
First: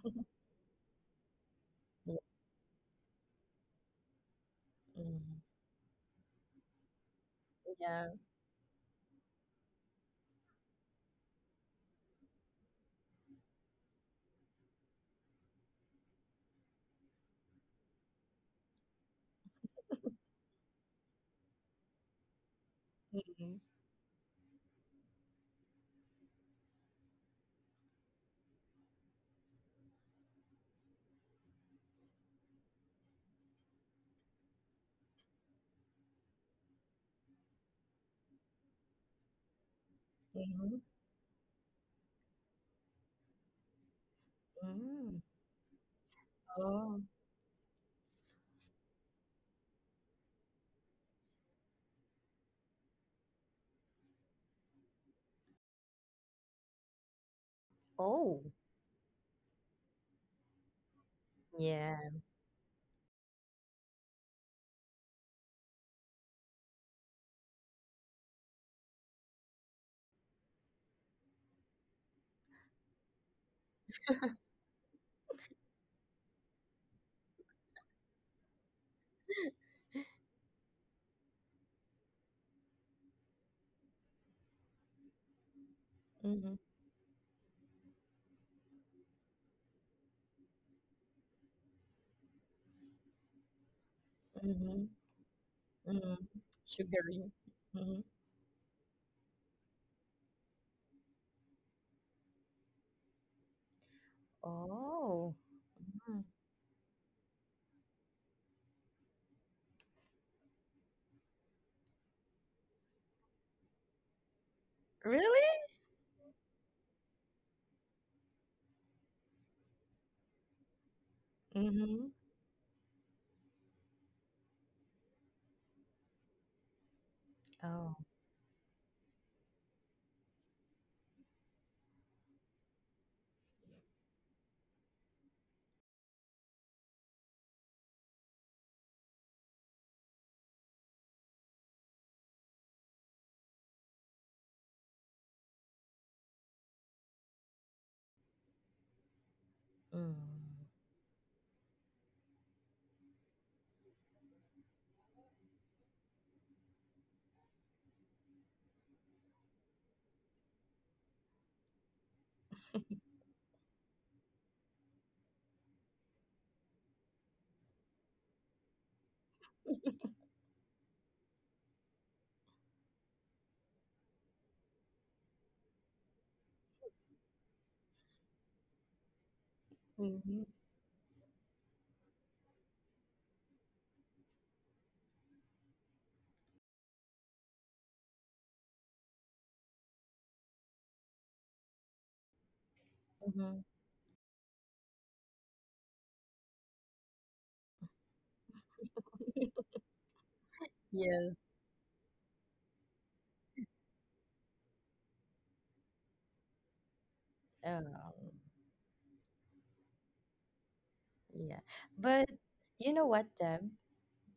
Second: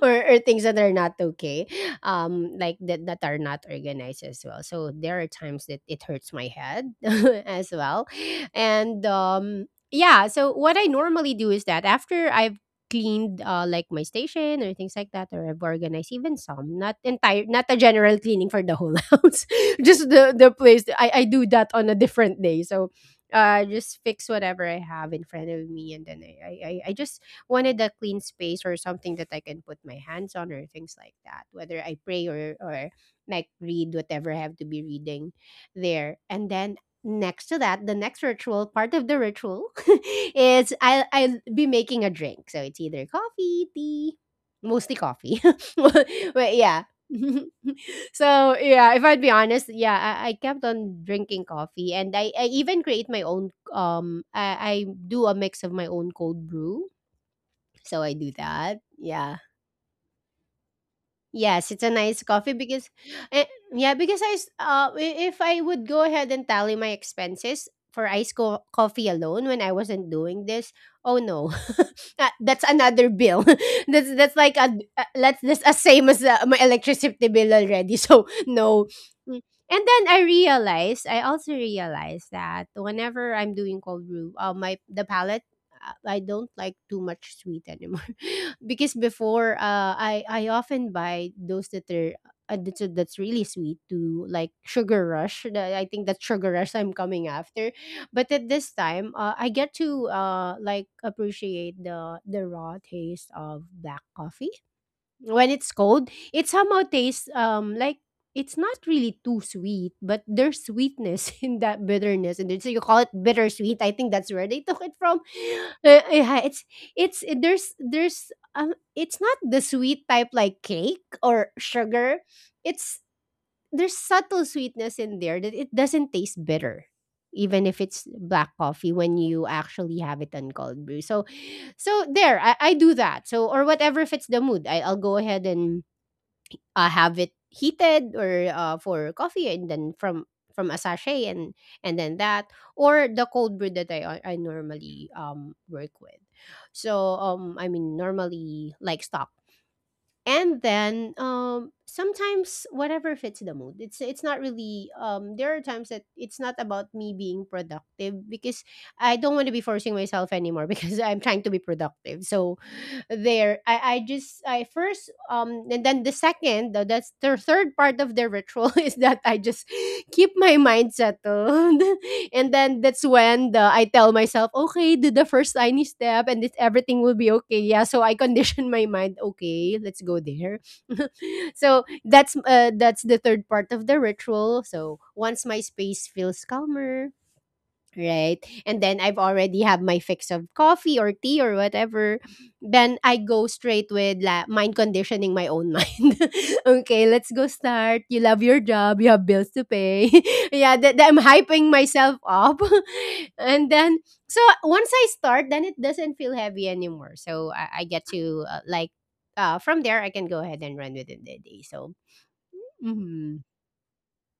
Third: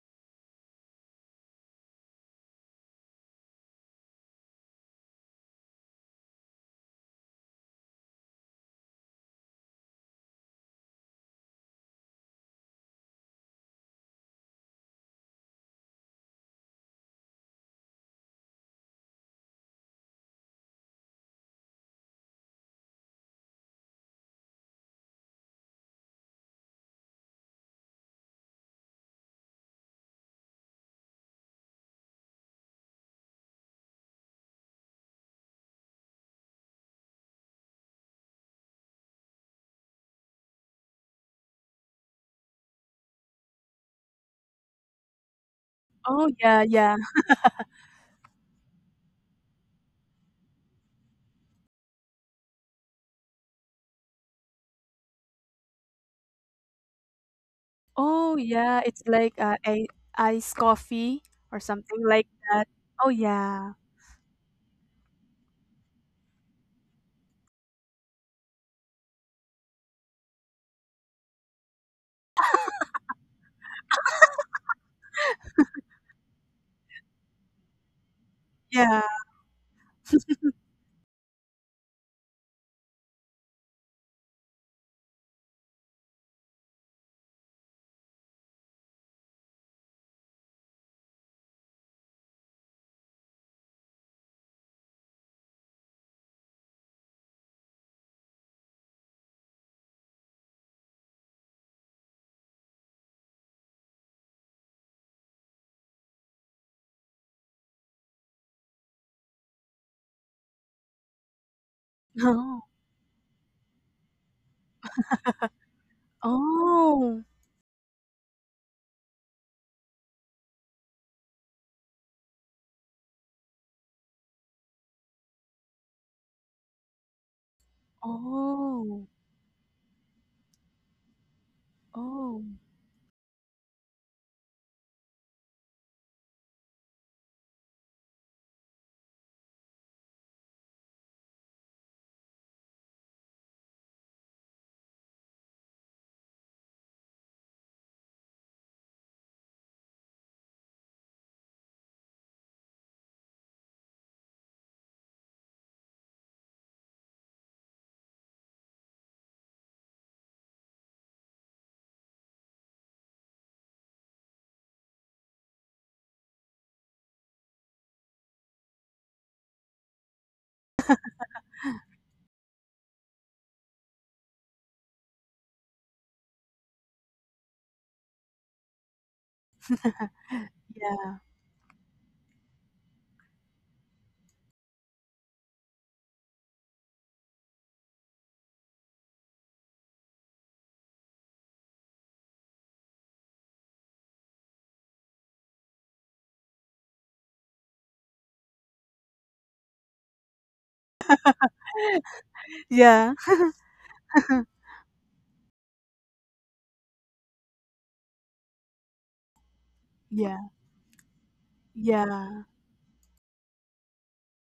Speaker 1: or things that are not okay,
Speaker 2: Mm-hmm. Yeah.
Speaker 1: like that that are not organized as well. So there are
Speaker 2: Mm-hmm.
Speaker 1: times that it hurts my head as well, and yeah. So what I normally do is that after I've cleaned like my station or things like that, or I've organized even some, not a general cleaning for the whole house, just the place. I do that on a different day, so just fix whatever I have in front of me, and then I just wanted a clean space or something that I can put my hands on or things like that. Whether I pray or like read whatever I have to be reading there. And then next to that, the next ritual, part of the ritual, is
Speaker 2: Mm-hmm.
Speaker 1: I'll be making a drink. So it's either coffee, tea, mostly
Speaker 2: Mm-hmm.
Speaker 1: coffee.
Speaker 3: Oh,
Speaker 1: But
Speaker 3: yeah,
Speaker 1: yeah.
Speaker 3: yeah.
Speaker 2: Oh.
Speaker 1: So yeah, if I'd be honest, yeah, I kept on drinking coffee, and I even create my own. I do a mix of my own cold brew, so I
Speaker 3: Oh,
Speaker 1: do
Speaker 2: Oh.
Speaker 3: yeah,
Speaker 1: that.
Speaker 3: it's like
Speaker 1: Yeah,
Speaker 3: a iced coffee or
Speaker 1: yes, it's a
Speaker 3: something
Speaker 2: Yeah.
Speaker 1: nice
Speaker 3: like
Speaker 1: coffee
Speaker 3: that.
Speaker 1: because,
Speaker 3: Oh,
Speaker 1: eh,
Speaker 3: yeah.
Speaker 1: yeah, because if I would go ahead and tally my expenses for iced coffee alone when I wasn't doing this, oh no, ah, that's another bill. That's like a that's as same as my electricity bill already. So no.
Speaker 3: Yeah.
Speaker 1: Mm. And then I realized, I also realized that whenever I'm doing cold brew, my the palate, I don't
Speaker 2: Mm-hmm.
Speaker 1: like too much sweet anymore because before I often buy those that are that's really sweet, to like
Speaker 2: Mm-hmm.
Speaker 1: sugar rush. I think
Speaker 2: Mm-hmm.
Speaker 1: that sugar rush I'm
Speaker 2: Sugary.
Speaker 1: coming after,
Speaker 2: Mm-hmm.
Speaker 1: but at this time I get to like appreciate the raw taste of black coffee.
Speaker 2: Oh.
Speaker 1: When it's cold,
Speaker 2: Mhm.
Speaker 1: it somehow tastes like it's not really too sweet, but there's sweetness in that bitterness, and
Speaker 3: Oh.
Speaker 1: so you call it bittersweet. I think that's where they took it from.
Speaker 2: Really?
Speaker 1: Yeah,
Speaker 3: Oh.
Speaker 1: it's not the sweet type like cake or
Speaker 2: Mhm.
Speaker 1: sugar. It's there's subtle sweetness in there that it doesn't taste bitter even if
Speaker 2: Oh.
Speaker 1: it's black coffee
Speaker 3: Oh.
Speaker 1: when you actually have it on cold brew. So
Speaker 3: Oh.
Speaker 1: I do that, so or whatever fits the mood I'll go ahead and have it heated, or for coffee, and then from a sachet, and then that, or the cold brew that I normally work with. So I mean, normally like stock,
Speaker 2: Mm.
Speaker 1: and then sometimes whatever fits the mood. It's not really there are times that it's not about me being productive, because I don't want to be forcing myself anymore because I'm trying to be productive. So there I just I first and then the second, that's the third part of the ritual is that I just keep my mind settled. And then that's when the I tell myself, okay, do the first tiny step, and it, everything will be okay. Yeah, so I condition my mind, okay, let's go
Speaker 2: Mhm.
Speaker 1: there.
Speaker 3: Yeah.
Speaker 1: So that's the third part of the ritual. So once my space feels calmer, right? And then I've already have my fix of coffee or tea or whatever. Then I go
Speaker 2: Mhm.
Speaker 1: straight with mind conditioning my own mind. Okay, let's go start. You love your job. You have bills to pay. Yeah, that I'm
Speaker 2: Yes.
Speaker 1: hyping myself up.
Speaker 3: Yeah.
Speaker 1: And then, so once I start, then it doesn't feel heavy anymore. So I
Speaker 2: Um,
Speaker 1: get to like, from there, I can
Speaker 3: Yeah.
Speaker 1: go ahead and run within the
Speaker 2: yeah.
Speaker 1: day. So,
Speaker 2: But
Speaker 3: Yeah.
Speaker 2: you know what,
Speaker 1: mm-hmm.
Speaker 2: Deb?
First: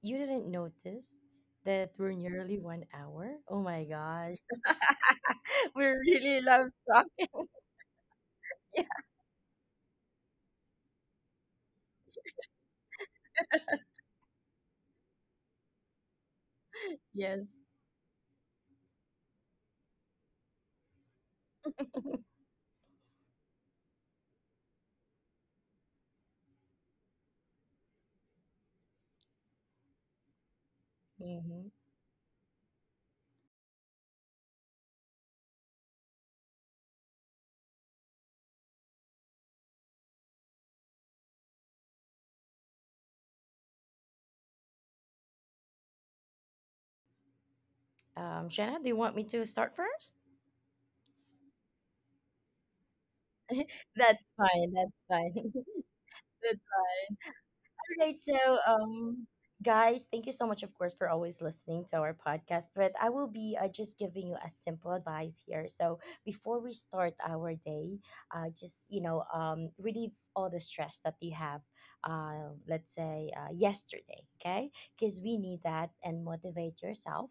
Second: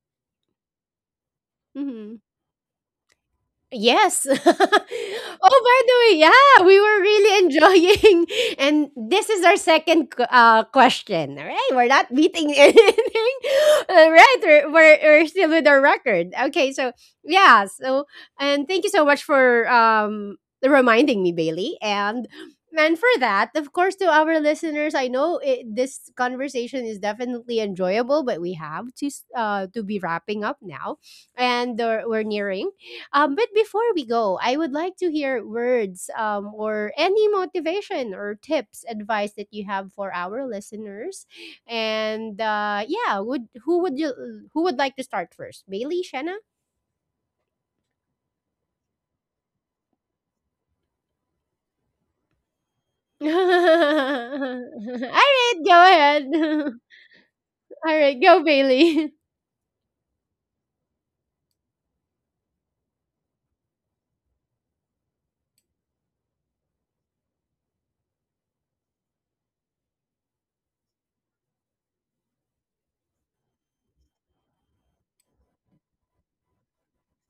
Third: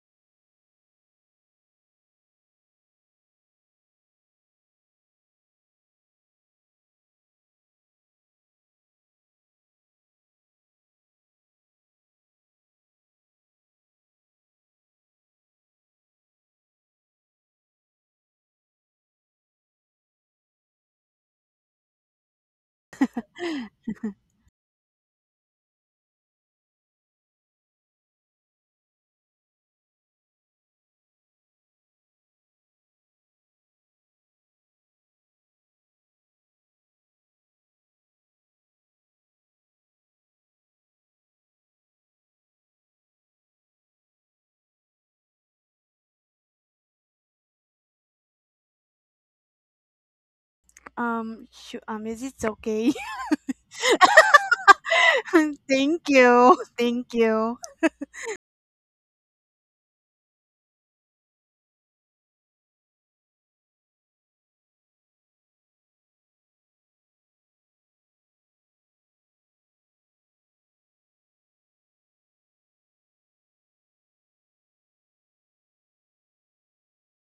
Speaker 2: You didn't notice that we're
Speaker 1: Mm-hmm.
Speaker 2: nearly 1 hour? Oh my
Speaker 1: Yes.
Speaker 2: gosh.
Speaker 1: Oh, by
Speaker 2: We
Speaker 1: the way,
Speaker 2: really love
Speaker 1: yeah, we were
Speaker 2: talking.
Speaker 1: really enjoying.
Speaker 2: Yeah.
Speaker 1: And this is our second question. All right, we're not beating anything. All right, we're still with our record. Okay, so
Speaker 2: Yes.
Speaker 1: yeah, so and thank you so much for reminding me, Bailey. And for that, of course, to our listeners, I know it, this conversation is definitely enjoyable, but we have to to be wrapping up now,
Speaker 2: Mm-hmm.
Speaker 1: and we're nearing. But before we go, I would like to hear words, or any motivation or tips, advice that you have for our listeners. And yeah, would who would you who would like to start first? Bailey, Shanna?
Speaker 2: Shanna, do you want me to start first?
Speaker 3: Sh Is it okay?
Speaker 1: All
Speaker 2: That's
Speaker 1: right,
Speaker 2: fine. That's fine.
Speaker 1: go
Speaker 3: Thank
Speaker 1: ahead.
Speaker 3: you.
Speaker 2: That's—
Speaker 1: All
Speaker 3: Thank you.
Speaker 2: all right,
Speaker 1: right, go
Speaker 2: so
Speaker 1: Bailey.
Speaker 2: um, guys, thank you so much, of course, for always listening to our podcast. But I will be just giving you a simple advice here. So before we start our day, just, you know, relieve all the stress that you have. Let's say yesterday, okay? Because we need that, and motivate yourself,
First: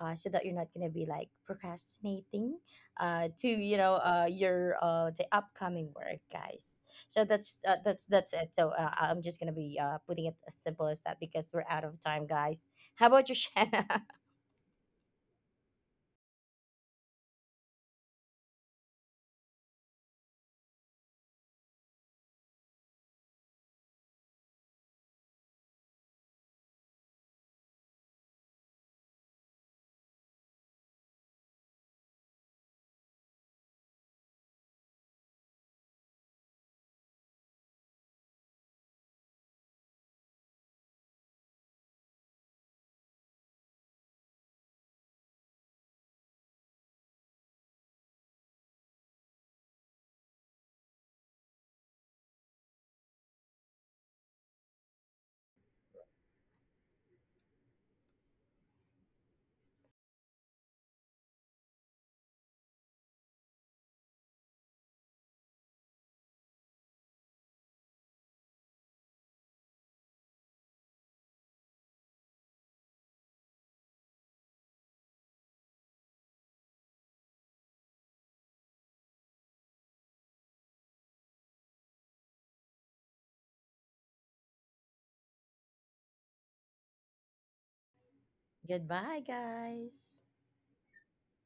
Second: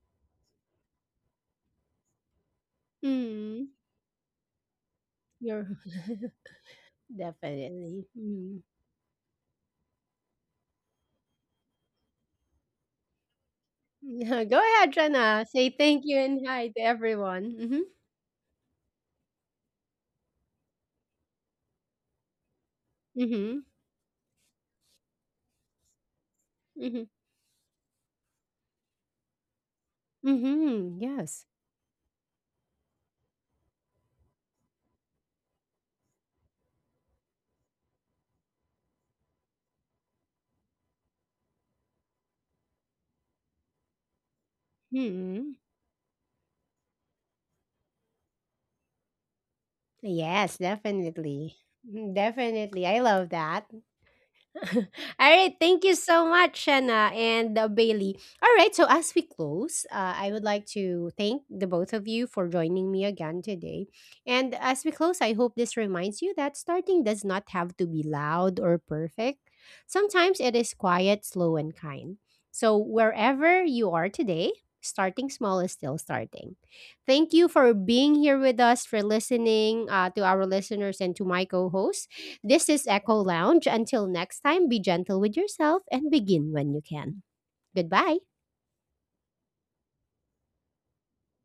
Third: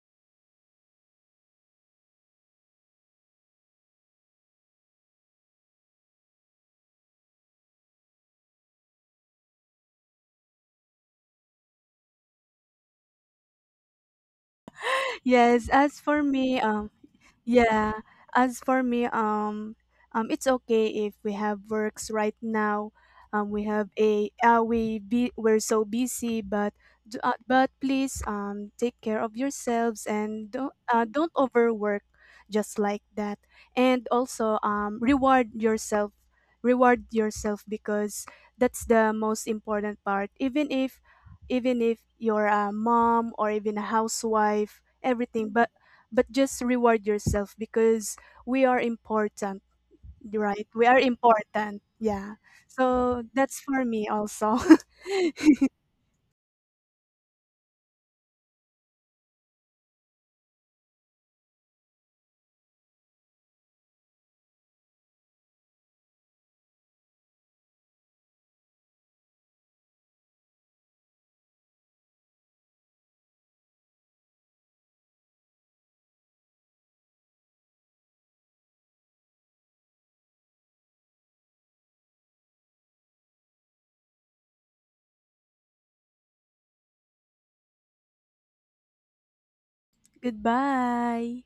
Speaker 2: so that you're not gonna be like procrastinating, to,
Speaker 1: Mm,
Speaker 2: you know, your the
Speaker 1: you're
Speaker 2: upcoming work, guys. So that's
Speaker 1: definitely.
Speaker 2: that's it.
Speaker 1: Mm.
Speaker 2: So I'm just gonna be putting it as simple as that because we're out of time, guys. How about you, Shanna?
Speaker 1: Go ahead, Shanna. Say
Speaker 3: Yes,
Speaker 1: thank
Speaker 3: as
Speaker 1: you
Speaker 3: for
Speaker 1: and
Speaker 3: me,
Speaker 1: hi to everyone. Mm-hmm.
Speaker 3: yeah, as for me, it's okay if we have works right now.
Speaker 1: Mm-hmm.
Speaker 3: We have a we're so busy, but
Speaker 1: Mm-hmm.
Speaker 3: but please take care of yourselves and don't,
Speaker 1: Mm-hmm.
Speaker 3: don't
Speaker 1: Yes.
Speaker 3: overwork, just like that. And also reward yourself, reward yourself, because that's the most important part. Even if, even if you're a mom or even a housewife, everything,
Speaker 1: Hmm.
Speaker 3: but just reward yourself, because we are important,
Speaker 1: Yes,
Speaker 3: right? We are
Speaker 1: definitely.
Speaker 3: important.
Speaker 1: Mm,
Speaker 3: Yeah.
Speaker 1: definitely. I
Speaker 3: So
Speaker 1: love
Speaker 3: that's
Speaker 1: that.
Speaker 3: for me also.
Speaker 1: All right, thank you so much, Shanna and Bailey. All right, so as we close, I would like to thank the both of you for joining me again today. And as we close, I hope this reminds you that starting does not have to be loud or perfect. Sometimes it is quiet, slow, and kind. So wherever you are today, starting small is still starting. Thank you for being here with us, for listening to our listeners and to my co host. This is Echo Lounge. Until next time, be gentle with yourself and begin when you can. Goodbye.
Speaker 2: Goodbye, guys.
Speaker 3: Goodbye.